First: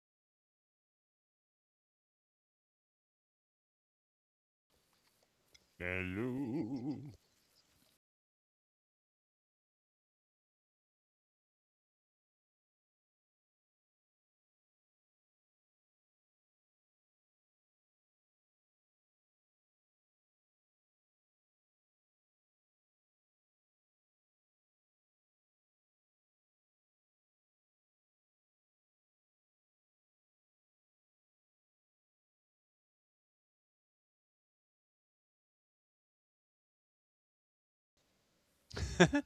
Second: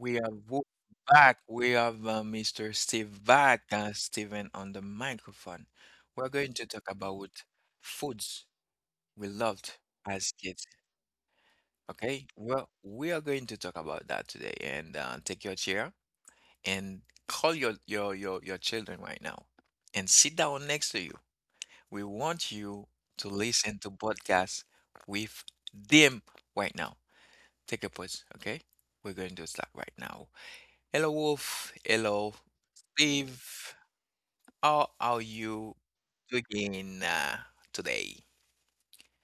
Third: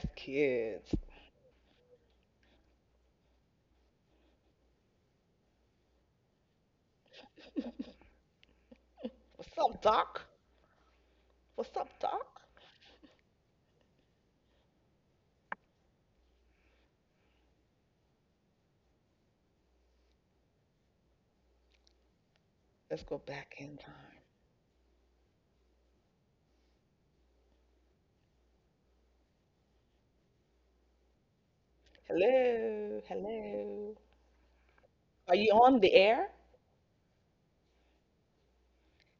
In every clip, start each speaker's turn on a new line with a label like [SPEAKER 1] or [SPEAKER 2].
[SPEAKER 1] we have Wolf
[SPEAKER 2] kids.
[SPEAKER 1] back. We have Mr. Steve back. Steven on the microphone. We're going to talk
[SPEAKER 3] Hello.
[SPEAKER 1] about foods we
[SPEAKER 2] What's
[SPEAKER 1] loved
[SPEAKER 2] up, Doc?
[SPEAKER 1] as kids.
[SPEAKER 2] What's up,
[SPEAKER 1] Okay.
[SPEAKER 2] Doc?
[SPEAKER 1] Well, we are going to talk about that today. And take your chair and call your children right now and sit down next to you. We want you
[SPEAKER 2] Let's go
[SPEAKER 1] to
[SPEAKER 2] back
[SPEAKER 1] listen
[SPEAKER 2] in
[SPEAKER 1] to
[SPEAKER 2] time.
[SPEAKER 1] podcasts with them right now. Take a pause. Okay. We're going to start right now. Hello, Wolf. Hello,
[SPEAKER 2] Hello,
[SPEAKER 1] Steve.
[SPEAKER 2] hello.
[SPEAKER 1] How are
[SPEAKER 2] Are you
[SPEAKER 1] you
[SPEAKER 2] on the air?
[SPEAKER 1] doing today?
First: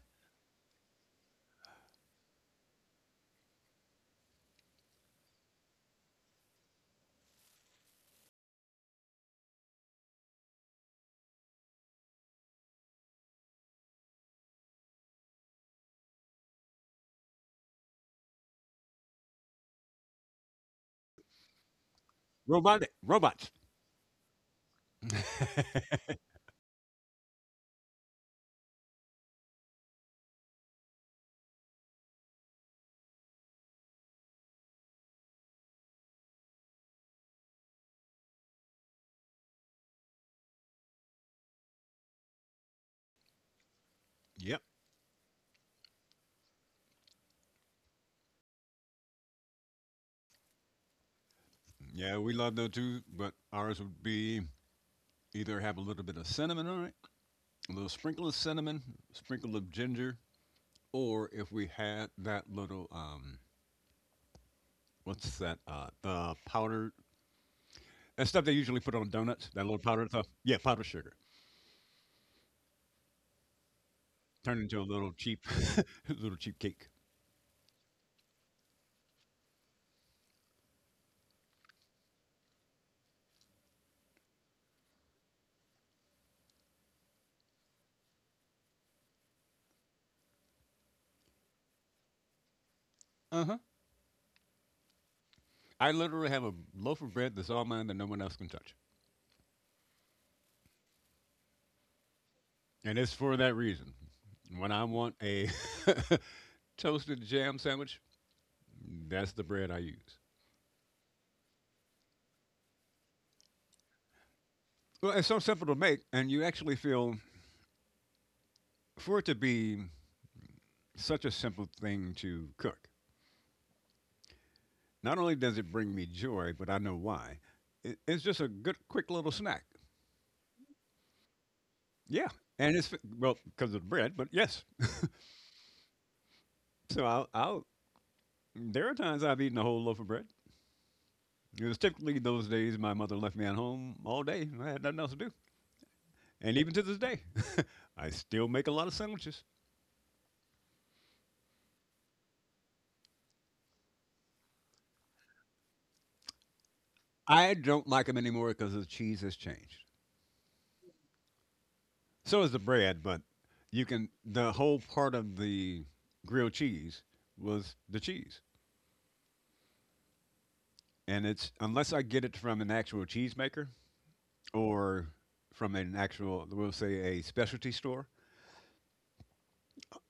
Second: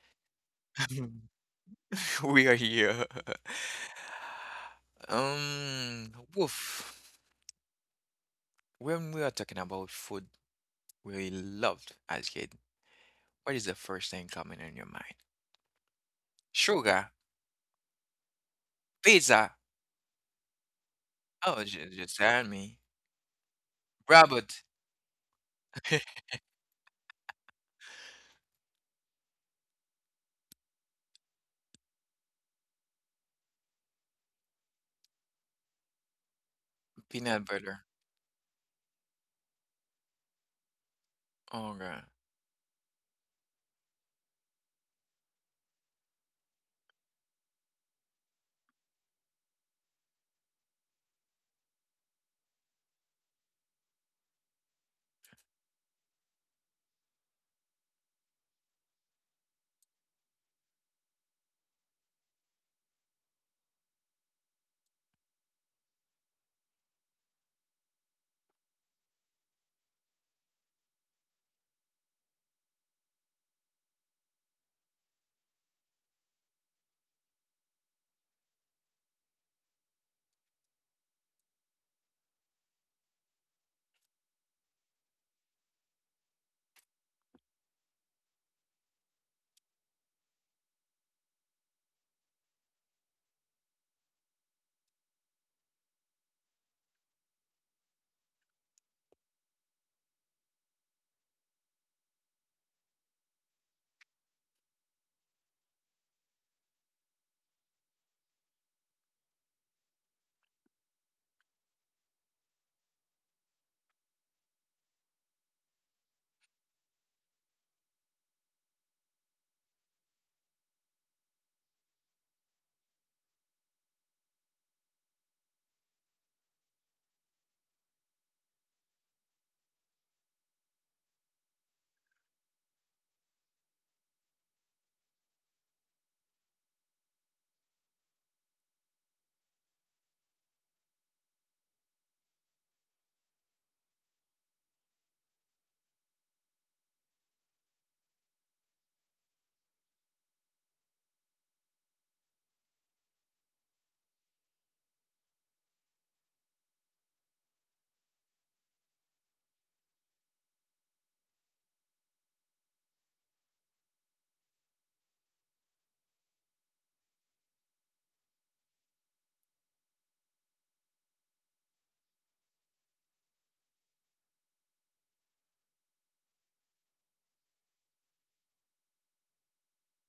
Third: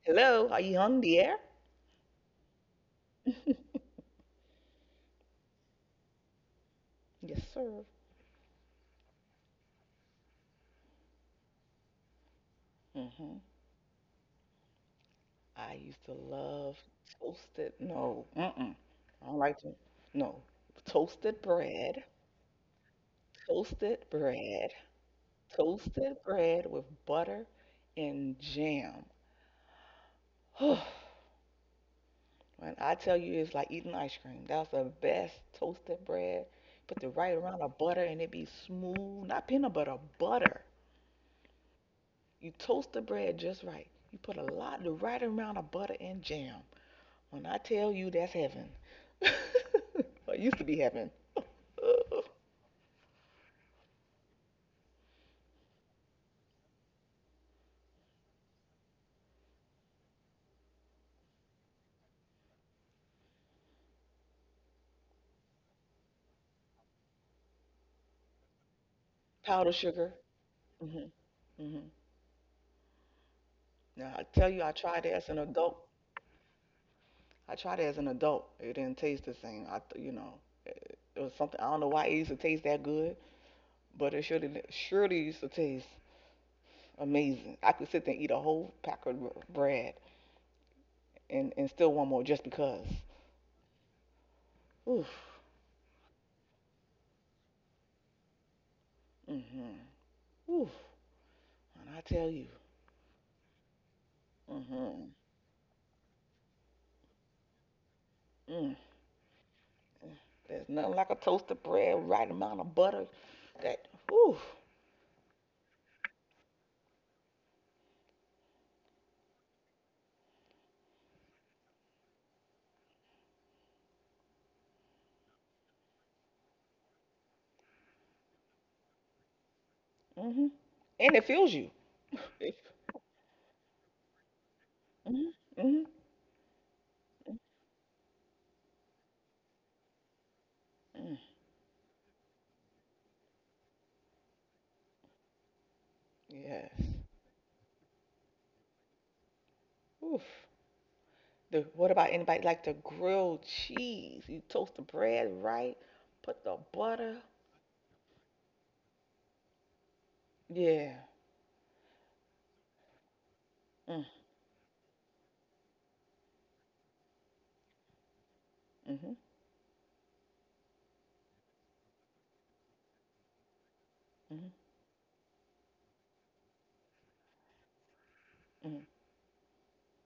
[SPEAKER 2] Hello, are you on the air?
[SPEAKER 1] We are here. Wolf,
[SPEAKER 2] Yes, sir.
[SPEAKER 1] when we are talking about food we loved as kid,
[SPEAKER 2] Hmm.
[SPEAKER 1] what is the first thing coming in your mind?
[SPEAKER 2] I used to love
[SPEAKER 1] Sugar,
[SPEAKER 2] toasted. No, mm-mm. I don't
[SPEAKER 1] pizza.
[SPEAKER 2] like to. No, toasted
[SPEAKER 1] Oh, just,
[SPEAKER 2] bread,
[SPEAKER 1] just tell me.
[SPEAKER 3] Robotic robots.
[SPEAKER 2] toasted
[SPEAKER 1] Rabbit,
[SPEAKER 2] bread, toasted bread with butter and jam. When I tell you it's like eating ice cream. That's the best toasted bread. Put the right
[SPEAKER 1] peanut
[SPEAKER 2] amount of
[SPEAKER 1] butter.
[SPEAKER 2] butter and it be smooth. Not peanut butter, butter.
[SPEAKER 1] Okay.
[SPEAKER 2] You toast the bread just right. You put a
[SPEAKER 3] Yep.
[SPEAKER 2] lot, the right amount of butter and jam. When I tell you that's heaven. Or used to be heaven.
[SPEAKER 3] Yeah, we love those too, but ours would be either have a little bit of cinnamon on it, a little sprinkle of cinnamon, sprinkle of ginger, or if we had that little what's that? The powder that stuff they usually put on donuts. That
[SPEAKER 2] Powdered
[SPEAKER 3] little powder
[SPEAKER 2] sugar.
[SPEAKER 3] stuff. Yeah, powdered
[SPEAKER 2] Hmm.
[SPEAKER 3] sugar
[SPEAKER 2] Hmm. Now I tell
[SPEAKER 3] turned
[SPEAKER 2] you, I
[SPEAKER 3] into a
[SPEAKER 2] tried it
[SPEAKER 3] little
[SPEAKER 2] as an
[SPEAKER 3] cheap,
[SPEAKER 2] adult.
[SPEAKER 3] little cheap cake.
[SPEAKER 2] I tried it as an adult. It didn't taste the same. I, it was something. I don't know why it used to taste that good, but it surely surely used to taste amazing. I could sit there and eat a whole pack of bread and still want more just because.
[SPEAKER 3] Uh huh.
[SPEAKER 2] Oof.
[SPEAKER 3] I literally have a loaf of bread that's all mine that no one else can touch.
[SPEAKER 2] Mm-hmm. Oof. And I tell you,
[SPEAKER 3] And it's for that reason. When I
[SPEAKER 2] mm-hmm.
[SPEAKER 3] want a toasted jam sandwich,
[SPEAKER 2] Mm.
[SPEAKER 3] that's the bread I use.
[SPEAKER 2] There's nothing like a toasted bread, right amount of butter. That oof.
[SPEAKER 3] Well, it's so simple to make, and you actually feel for it to be such a simple thing to cook. Not only does it bring me joy, but I know why. It's just a good, quick little snack.
[SPEAKER 2] Mm-hmm. And it fills you.
[SPEAKER 3] Yeah, and it's well because of the bread, but yes.
[SPEAKER 2] Mm-hmm. Mm-hmm.
[SPEAKER 3] So I'll, I'll. There are times I've eaten a whole loaf of bread.
[SPEAKER 2] Mm.
[SPEAKER 3] It was typically those days my mother left me at home all day. I had nothing else to do. And even to
[SPEAKER 2] Yes.
[SPEAKER 3] this day, I still make a lot of sandwiches.
[SPEAKER 2] Oof. The, what about anybody like the grilled cheese? You toast the bread right, put the butter.
[SPEAKER 3] I don't like them anymore because the cheese has changed.
[SPEAKER 2] Yeah.
[SPEAKER 3] So is the bread, but you
[SPEAKER 2] Mm.
[SPEAKER 3] can, the whole part of the grilled cheese was the cheese.
[SPEAKER 2] Mhm.
[SPEAKER 3] And it's, unless I get it from an actual cheesemaker
[SPEAKER 2] Mhm.
[SPEAKER 3] or from an actual, we'll say a specialty store,
[SPEAKER 2] Mhm.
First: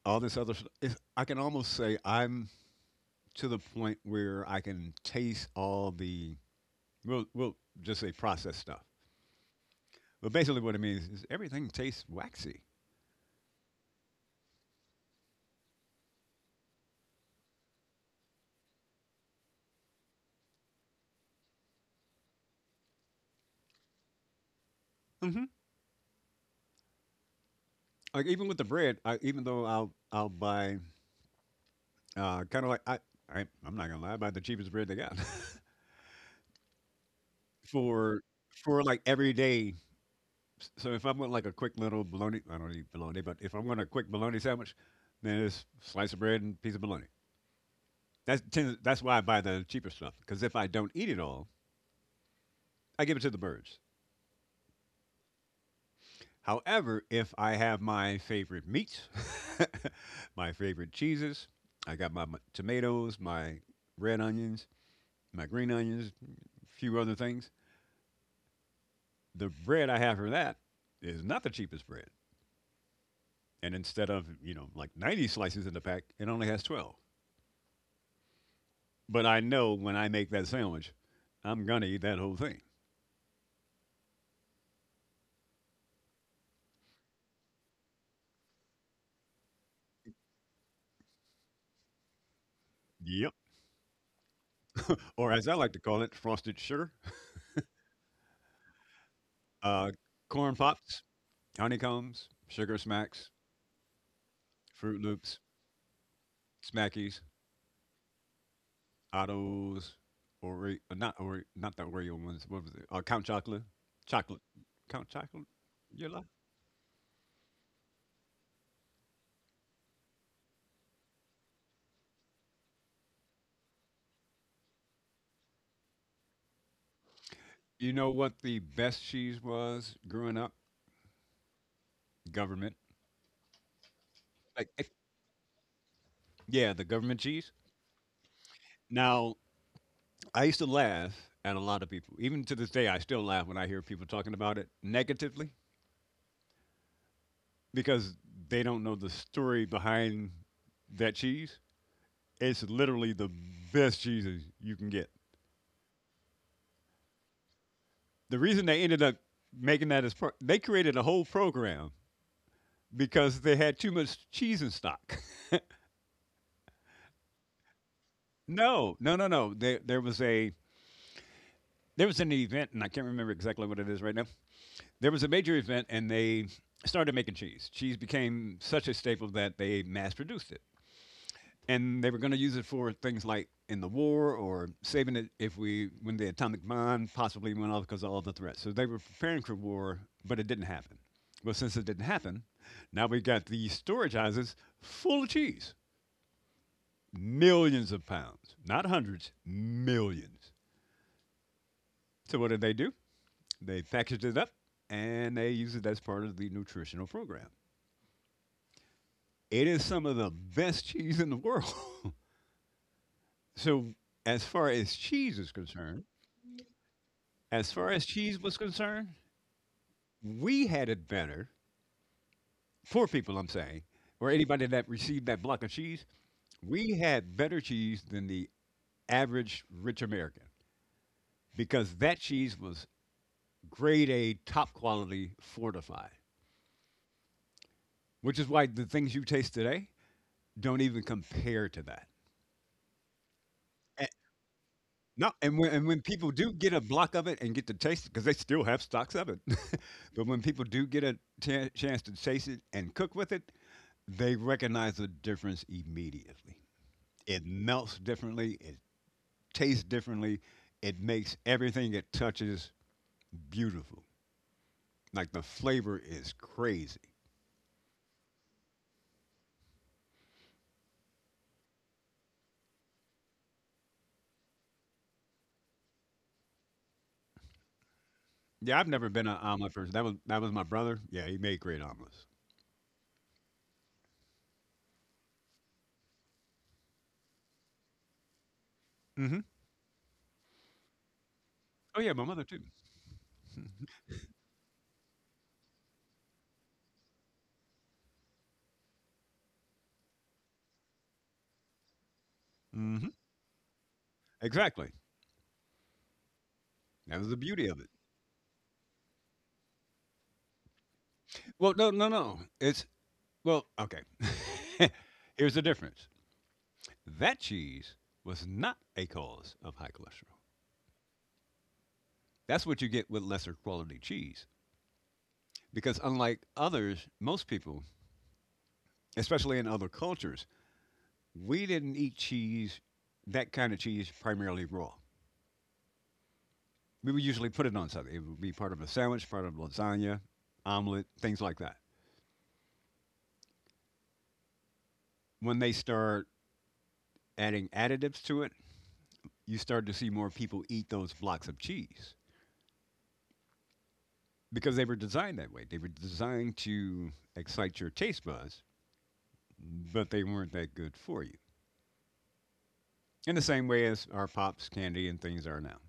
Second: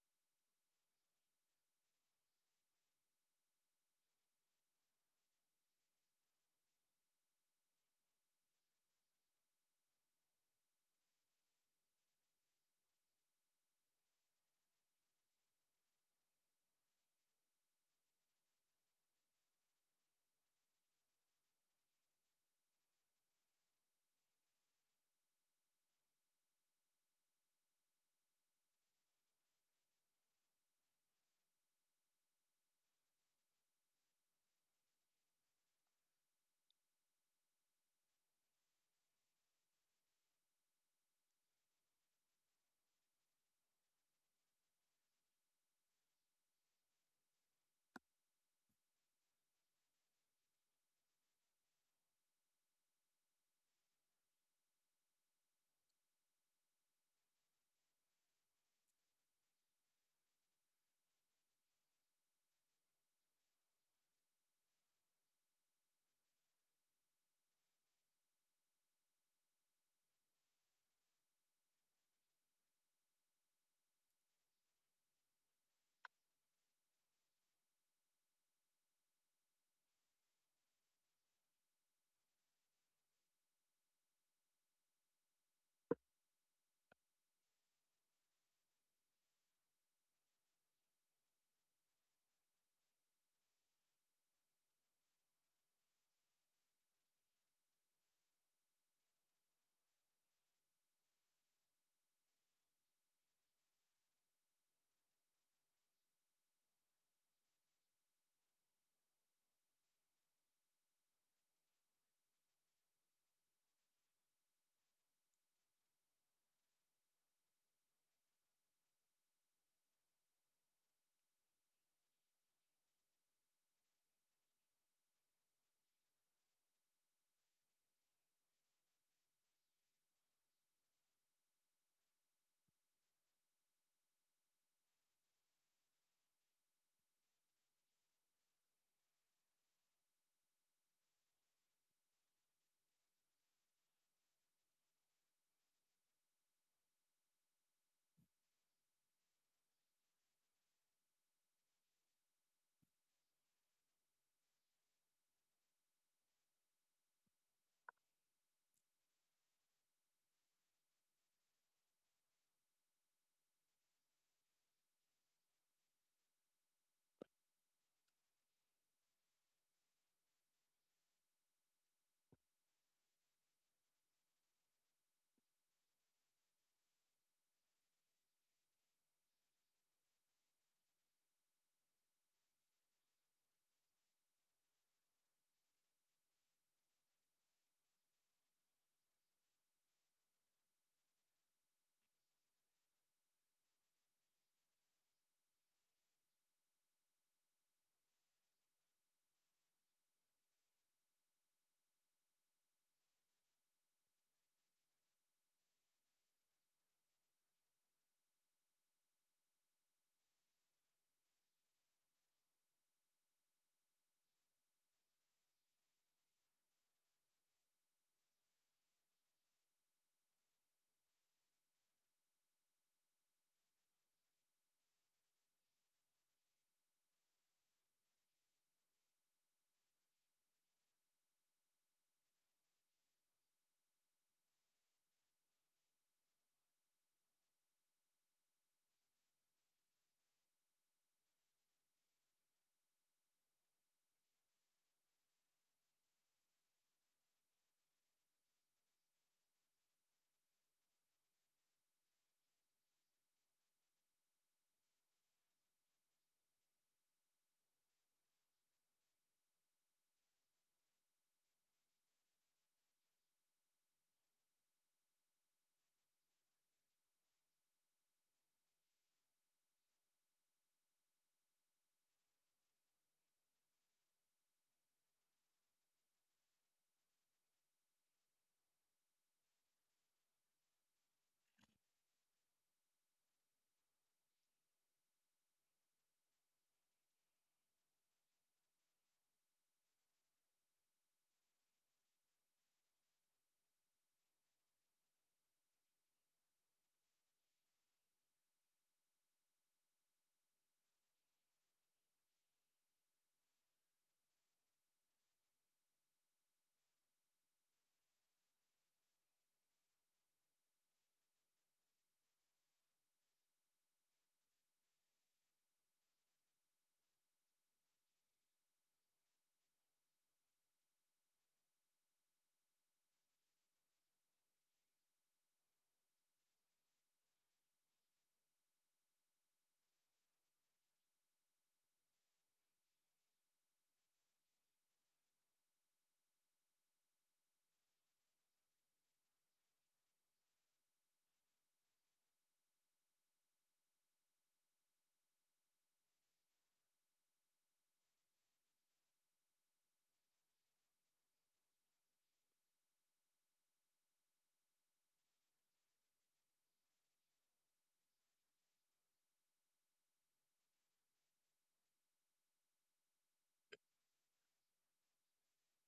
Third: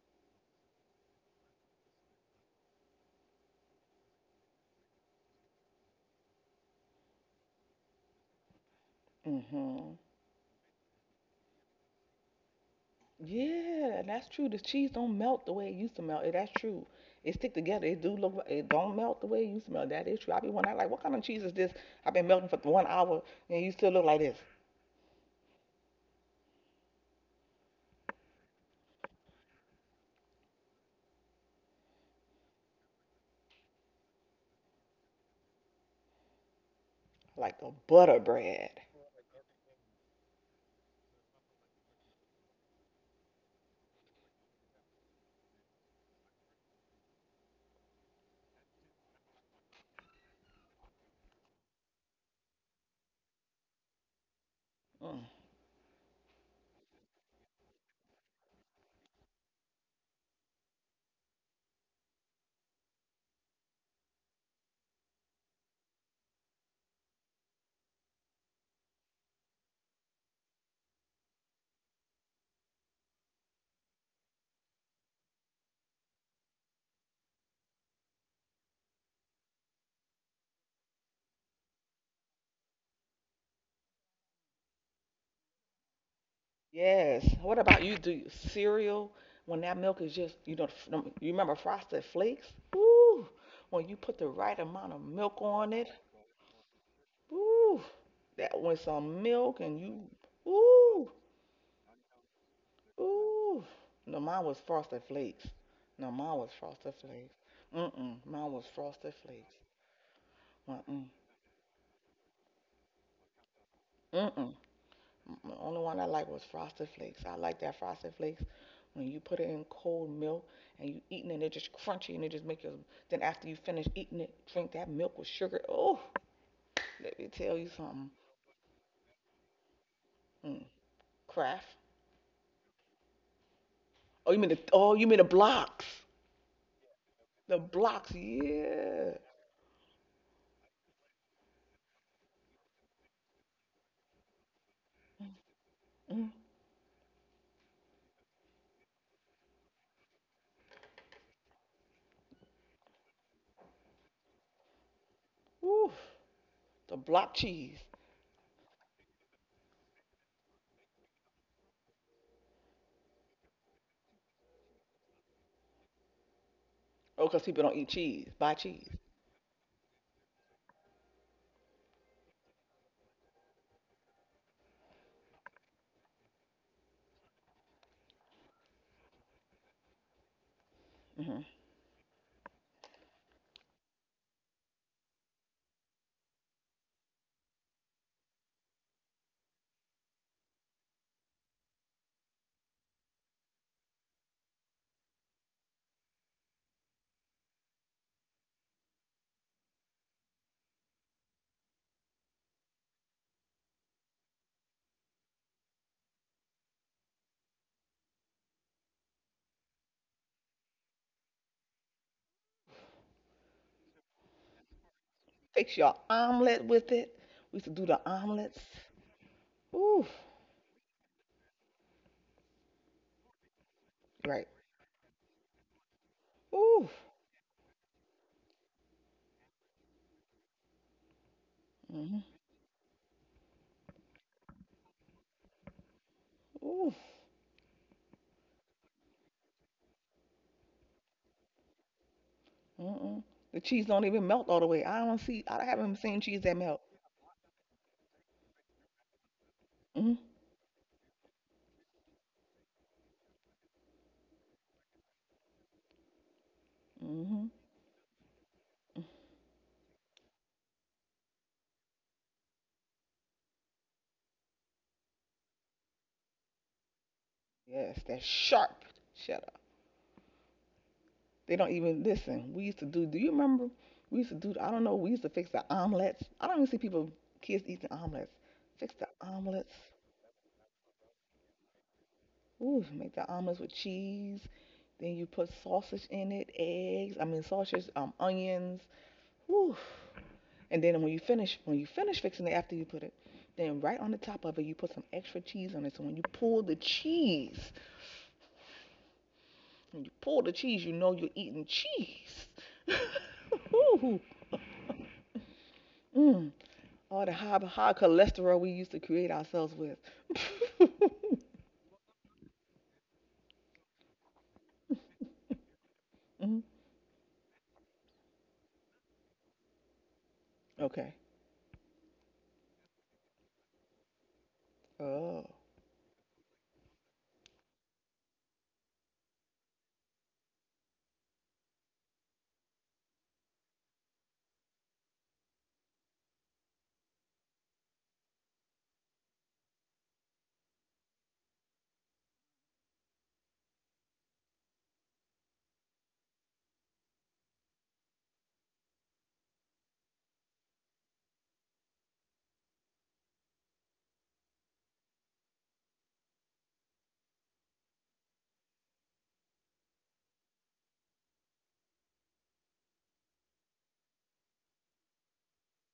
[SPEAKER 3] all this other, it's, I can almost say I'm to the point where I can taste all the, we'll just say processed stuff.
[SPEAKER 2] Mhm.
[SPEAKER 3] But basically, what it means is everything tastes waxy.
[SPEAKER 2] Yeah, and that's true. The cheese don't melt the way it used to melt. Eh, that's true. It stick together. It do look. Like, it don't melt the way it used to melt. That is true. I be wondering like, what kind of cheese is this? I've been melting for one hour and you still look like this,
[SPEAKER 3] Hmm Like even with the bread, I, even though I'll buy kind of like I'm not gonna lie, I buy the cheapest bread they got
[SPEAKER 2] like a butter
[SPEAKER 3] for
[SPEAKER 2] bread.
[SPEAKER 3] for like every day. So if I want like a quick little bologna, I don't eat bologna, but if I want a quick bologna sandwich, then it's slice of bread and piece of bologna. That's why I buy the cheaper stuff because if I don't eat it all, I give it to the birds.
[SPEAKER 2] Mm.
[SPEAKER 3] However, if I have my favorite meats, my favorite cheeses, I got my tomatoes, my red onions, my green onions, a few other things. The bread I have for that is not the cheapest bread. And instead of, you know, like 90 slices in the pack, it only has 12. But I know when I make that sandwich, I'm going to eat that whole thing.
[SPEAKER 2] Yes. What about you? Do you, cereal when that milk is just f- you remember Frosted Flakes? Ooh,
[SPEAKER 3] Yep.
[SPEAKER 2] when you put the right amount of
[SPEAKER 3] Or
[SPEAKER 2] milk
[SPEAKER 3] as I
[SPEAKER 2] on
[SPEAKER 3] like to
[SPEAKER 2] it.
[SPEAKER 3] call it, frosted sugar,
[SPEAKER 2] Ooh, that with some milk and
[SPEAKER 3] uh,
[SPEAKER 2] you.
[SPEAKER 3] corn pops,
[SPEAKER 2] Ooh.
[SPEAKER 3] honeycombs, sugar smacks,
[SPEAKER 2] Ooh. No, mine was Frosted
[SPEAKER 3] Fruit Loops,
[SPEAKER 2] Flakes. No, mine was Frosted
[SPEAKER 3] Smackies,
[SPEAKER 2] Flakes. Mm-mm. Mine was Frosted Flakes.
[SPEAKER 3] Ottos, Oreo,
[SPEAKER 2] Mm-mm.
[SPEAKER 3] not Oreo, not the Oreo ones. What was it? Count Chocolate, chocolate,
[SPEAKER 2] Mm-mm.
[SPEAKER 3] Count Chocolate.
[SPEAKER 2] The only one I
[SPEAKER 3] You
[SPEAKER 2] liked was Frosted Flakes. I like that Frosted Flakes when you put it in cold milk and you eating it, it just crunchy and it just make you. Then after you finish eating it, drink that milk with sugar. Oh, let me tell you
[SPEAKER 3] You
[SPEAKER 2] something.
[SPEAKER 3] know what the best cheese was growing up?
[SPEAKER 2] Mm. Craft.
[SPEAKER 3] Government.
[SPEAKER 2] Oh, you mean the?
[SPEAKER 3] Like, eh,
[SPEAKER 2] Oh, you mean the blocks?
[SPEAKER 3] yeah, the government cheese.
[SPEAKER 2] The blocks, yeah.
[SPEAKER 3] Now, I used to laugh at a lot of people. Even to this day, I still laugh when I hear people talking about it negatively
[SPEAKER 2] Mm.
[SPEAKER 3] because they don't know the story behind that cheese. It's literally the best cheeses you can get.
[SPEAKER 2] Ooh, the block cheese.
[SPEAKER 3] The reason they ended up making that is they created a whole program because they had too much cheese in stock.
[SPEAKER 2] Oh, because people don't eat cheese. Buy cheese.
[SPEAKER 3] No, no, no, no. There was an event, and I can't remember exactly what it is right now. There was a major event, and they started making cheese. Cheese became such a staple that they mass produced it,
[SPEAKER 2] Hmm.
[SPEAKER 3] and they were going to use it for things like in the war or saving it if we when the atomic bomb possibly went off because of all the threats. So they were preparing for war, but it didn't happen. Well, since it didn't happen, now we got these storage houses full of cheese, millions of pounds, not hundreds, millions. So what did they do? They packaged it up and they use it as part of the nutritional program. It is some of the best cheese in the world. So, as far as cheese is
[SPEAKER 2] Fix your
[SPEAKER 3] concerned,
[SPEAKER 2] omelet with it. We used to
[SPEAKER 3] as
[SPEAKER 2] do
[SPEAKER 3] far
[SPEAKER 2] the
[SPEAKER 3] as cheese
[SPEAKER 2] omelets.
[SPEAKER 3] was concerned,
[SPEAKER 2] Oof.
[SPEAKER 3] we had it better. Poor people, I'm saying, or
[SPEAKER 2] Right.
[SPEAKER 3] anybody that received that block of cheese,
[SPEAKER 2] Oof.
[SPEAKER 3] we had better cheese than the average rich American because
[SPEAKER 2] Hmm.
[SPEAKER 3] that cheese was grade A, top quality, fortified,
[SPEAKER 2] Oof.
[SPEAKER 3] which is why the things you taste today don't even compare to that.
[SPEAKER 2] Mm-mm. The cheese don't even melt all the way. I don't
[SPEAKER 3] No,
[SPEAKER 2] see. I
[SPEAKER 3] and
[SPEAKER 2] haven't
[SPEAKER 3] when
[SPEAKER 2] seen
[SPEAKER 3] people
[SPEAKER 2] cheese that
[SPEAKER 3] do get
[SPEAKER 2] melt.
[SPEAKER 3] a block of it and get to taste it, because they still have stocks of it,
[SPEAKER 2] Hmm.
[SPEAKER 3] but when people do get a chance to taste it and cook with it, they recognize the difference immediately.
[SPEAKER 2] Hmm.
[SPEAKER 3] It melts differently. It tastes differently. It makes everything it touches beautiful. Like the flavor is crazy.
[SPEAKER 2] Yes, that sharp cheddar. They don't even listen. We used to do. Do you remember? We used to do. I don't know. We used to fix the omelets. I don't even see people, kids eating omelets.
[SPEAKER 3] Yeah, I've
[SPEAKER 2] Fix the
[SPEAKER 3] never been an
[SPEAKER 2] omelets.
[SPEAKER 3] omelet person. That was my brother. Yeah, he made great omelets.
[SPEAKER 2] Ooh, make the omelets with cheese. Then you put sausage in it, eggs. I mean sausage, onions.
[SPEAKER 3] Hmm
[SPEAKER 2] Ooh. And then when you
[SPEAKER 3] Oh yeah,
[SPEAKER 2] finish
[SPEAKER 3] my
[SPEAKER 2] fixing
[SPEAKER 3] mother
[SPEAKER 2] it
[SPEAKER 3] too.
[SPEAKER 2] after you put it, then right on the top of it you put some extra cheese on it. So when you pull the cheese, when you pull the cheese, you know you're eating cheese.
[SPEAKER 3] Hmm
[SPEAKER 2] Ooh.
[SPEAKER 3] Exactly.
[SPEAKER 2] Mm.
[SPEAKER 3] That
[SPEAKER 2] All the
[SPEAKER 3] was the
[SPEAKER 2] high,
[SPEAKER 3] beauty of
[SPEAKER 2] high
[SPEAKER 3] it.
[SPEAKER 2] cholesterol we used to create ourselves with.
[SPEAKER 3] Well, no, no, no. It's Well, okay. Here's the difference.
[SPEAKER 2] Mm.
[SPEAKER 3] That cheese was not a cause of high cholesterol.
[SPEAKER 2] Okay.
[SPEAKER 3] That's what you get with lesser quality cheese.
[SPEAKER 2] Oh.
[SPEAKER 3] Because unlike others, most people, especially in other cultures, we didn't eat cheese, that kind of cheese, primarily raw. We would usually put it on something. It would be part of a sandwich, part of lasagna, omelet, things like that. When they start adding additives to it, you start to see more people eat those blocks of cheese, because they were designed that way. They were designed to excite your taste buds, but they weren't that good for you. In the same way as our pops, candy, and things are now.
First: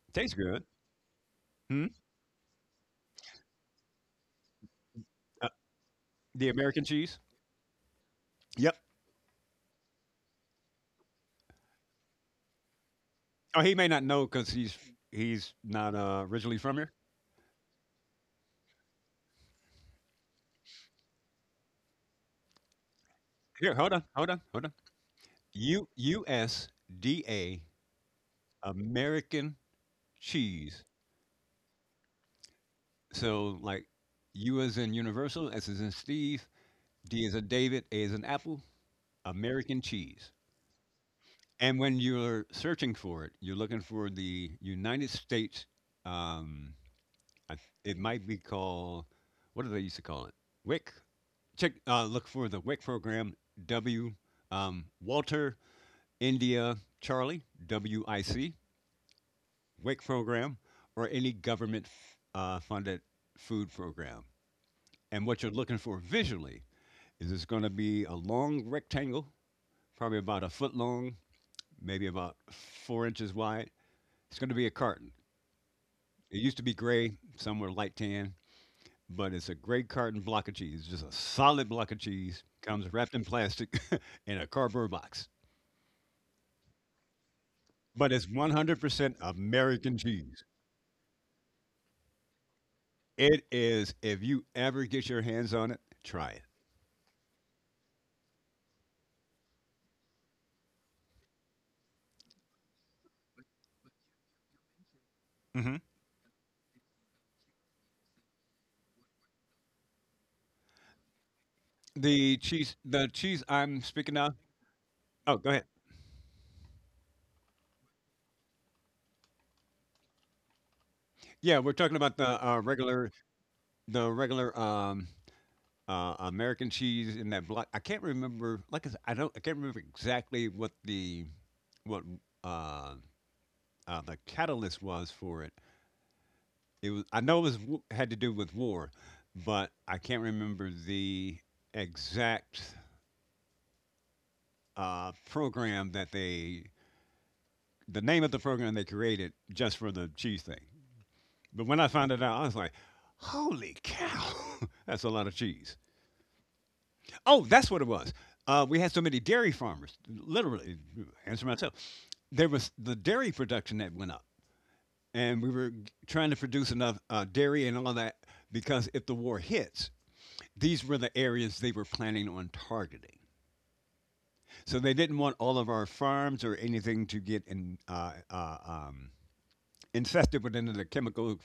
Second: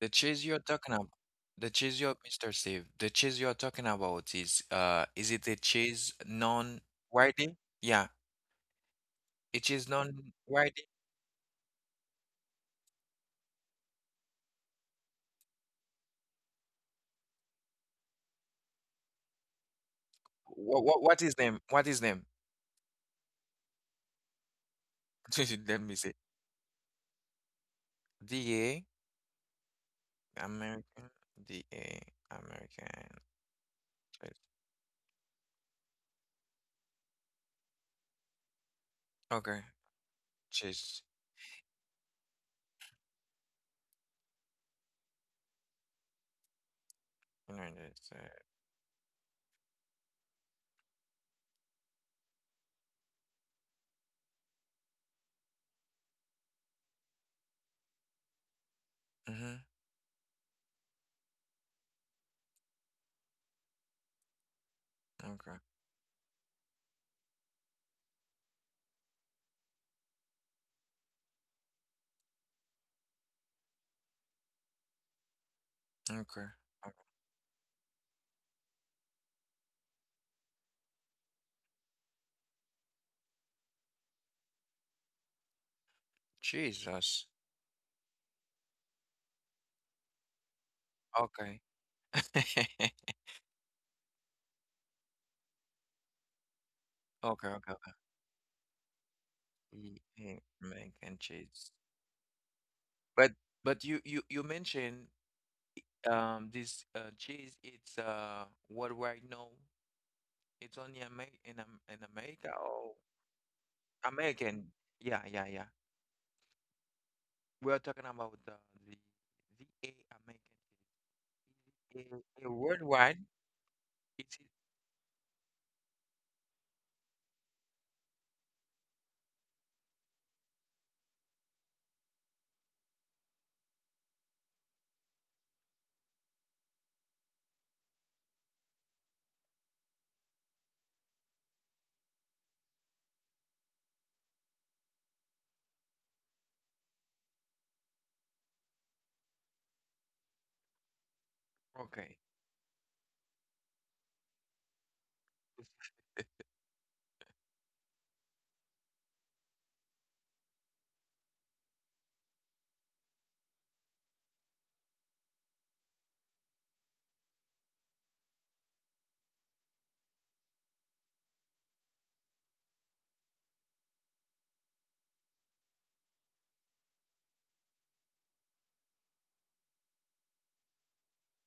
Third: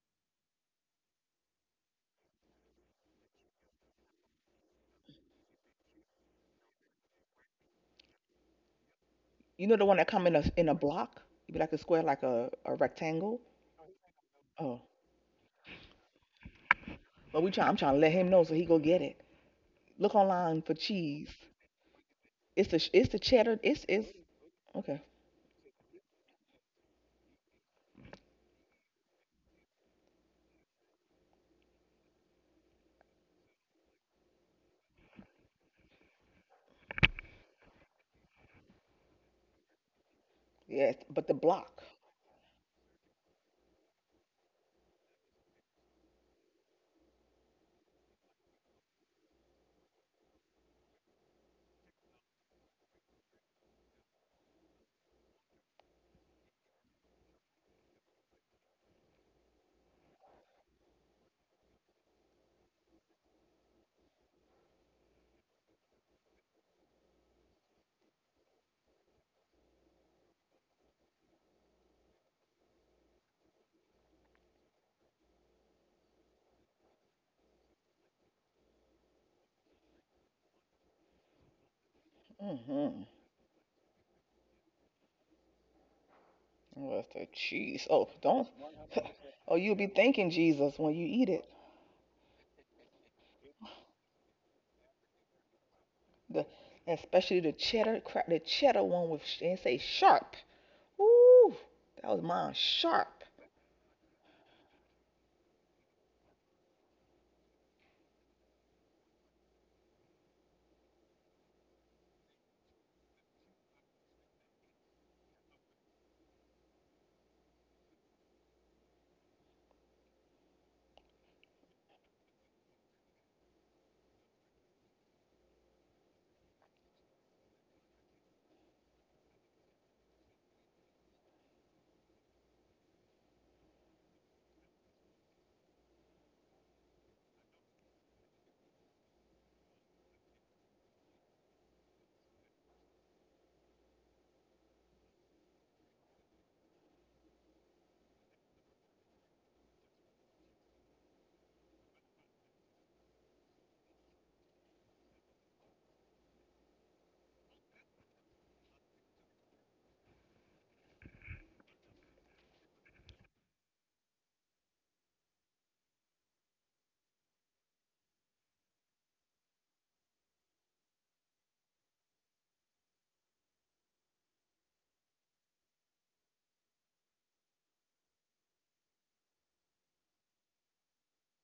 [SPEAKER 1] The
[SPEAKER 3] Tastes
[SPEAKER 1] cheese you're
[SPEAKER 3] good.
[SPEAKER 1] talking about, the
[SPEAKER 3] Hmm?
[SPEAKER 1] cheese you're, Mr. Steve, the cheese you're talking about, is it
[SPEAKER 3] Uh,
[SPEAKER 1] a cheese
[SPEAKER 3] the American cheese.
[SPEAKER 1] non-whiting? Yeah,
[SPEAKER 3] Yep.
[SPEAKER 1] a
[SPEAKER 2] You know
[SPEAKER 1] cheese
[SPEAKER 2] the
[SPEAKER 1] is
[SPEAKER 2] one that come in a
[SPEAKER 1] non-whiting.
[SPEAKER 2] block? It'd be like a square, like a rectangle.
[SPEAKER 3] Oh, he may not know because
[SPEAKER 2] Oh,
[SPEAKER 3] he's not originally from here.
[SPEAKER 2] but we try. I'm trying to let him know so he go get it. Look online for
[SPEAKER 1] What
[SPEAKER 2] cheese.
[SPEAKER 1] is them? What is them?
[SPEAKER 2] It's the cheddar.
[SPEAKER 3] Here,
[SPEAKER 2] It's
[SPEAKER 3] hold on,
[SPEAKER 2] it's
[SPEAKER 3] hold on, hold on.
[SPEAKER 2] okay.
[SPEAKER 1] Let
[SPEAKER 3] U
[SPEAKER 1] me see.
[SPEAKER 3] U S D A
[SPEAKER 1] DA
[SPEAKER 3] American cheese.
[SPEAKER 1] American DA American
[SPEAKER 3] So like
[SPEAKER 1] cheese.
[SPEAKER 3] U is in Universal, S is in Steve, D is in David, A is in Apple.
[SPEAKER 1] Okay,
[SPEAKER 3] American cheese.
[SPEAKER 2] Yes,
[SPEAKER 1] cheese.
[SPEAKER 2] but the
[SPEAKER 3] And
[SPEAKER 2] block.
[SPEAKER 3] when you're searching for it, you're looking for the United States. Um, it
[SPEAKER 1] United
[SPEAKER 3] might be
[SPEAKER 1] States.
[SPEAKER 3] called what do they used to call it? WIC. Check. Look for the WIC program. W. Walter India Charlie W I C
[SPEAKER 1] Mm-hmm.
[SPEAKER 3] WIC program or any government funded food program. And what you're
[SPEAKER 1] Okay.
[SPEAKER 3] looking for visually is it's going to be a long rectangle, probably about a foot long, maybe about four inches wide. It's going to be a carton. It
[SPEAKER 1] Okay.
[SPEAKER 3] used to be
[SPEAKER 1] Okay.
[SPEAKER 3] gray, some were light tan, but it's a gray carton block of cheese. Just a solid block of cheese. Comes
[SPEAKER 2] Mm-hmm.
[SPEAKER 3] wrapped in plastic in a cardboard box.
[SPEAKER 2] What's
[SPEAKER 1] Jesus.
[SPEAKER 2] the cheese? Oh,
[SPEAKER 3] But it's
[SPEAKER 2] don't.
[SPEAKER 3] 100%
[SPEAKER 2] Oh, you'll be
[SPEAKER 3] American
[SPEAKER 2] thanking
[SPEAKER 3] cheese.
[SPEAKER 2] Jesus when you eat it.
[SPEAKER 1] Okay.
[SPEAKER 3] It is, if you ever get your hands on it, try it.
[SPEAKER 2] The especially
[SPEAKER 1] Okay,
[SPEAKER 2] the
[SPEAKER 1] okay, okay.
[SPEAKER 2] cheddar crap. The cheddar one with sh- and say sharp.
[SPEAKER 1] DA American
[SPEAKER 2] Ooh,
[SPEAKER 1] cheese.
[SPEAKER 2] that was mine. Sharp.
[SPEAKER 1] But but you mentioned
[SPEAKER 3] Hmm
[SPEAKER 1] this cheese, it's worldwide now. It's only Amer in Am in America or
[SPEAKER 3] The cheese I'm speaking of.
[SPEAKER 1] American. Yeah,
[SPEAKER 3] Oh,
[SPEAKER 1] yeah,
[SPEAKER 3] go ahead.
[SPEAKER 1] yeah. We're talking about the the a American
[SPEAKER 3] Yeah, we're talking
[SPEAKER 1] cheese. Is
[SPEAKER 3] about the
[SPEAKER 1] it a worldwide?
[SPEAKER 3] the
[SPEAKER 1] It is
[SPEAKER 3] regular American cheese in that block. I can't remember. Like I, said, I don't, I can't remember exactly what uh, the catalyst was for it. It was I know it was had to do with war, but I can't remember the exact program that they the name of the program they created just for the cheese thing. But when I found
[SPEAKER 1] okay.
[SPEAKER 3] it out, I was like, "Holy cow, that's a lot of cheese!" Oh, that's what it was. We had so many dairy farmers, literally, answer myself. There was the dairy production that went up and we were trying to produce enough dairy and all that because if the war hits, these were the areas they were planning on targeting. So they didn't want all of our farms or anything to get in, infested with any of the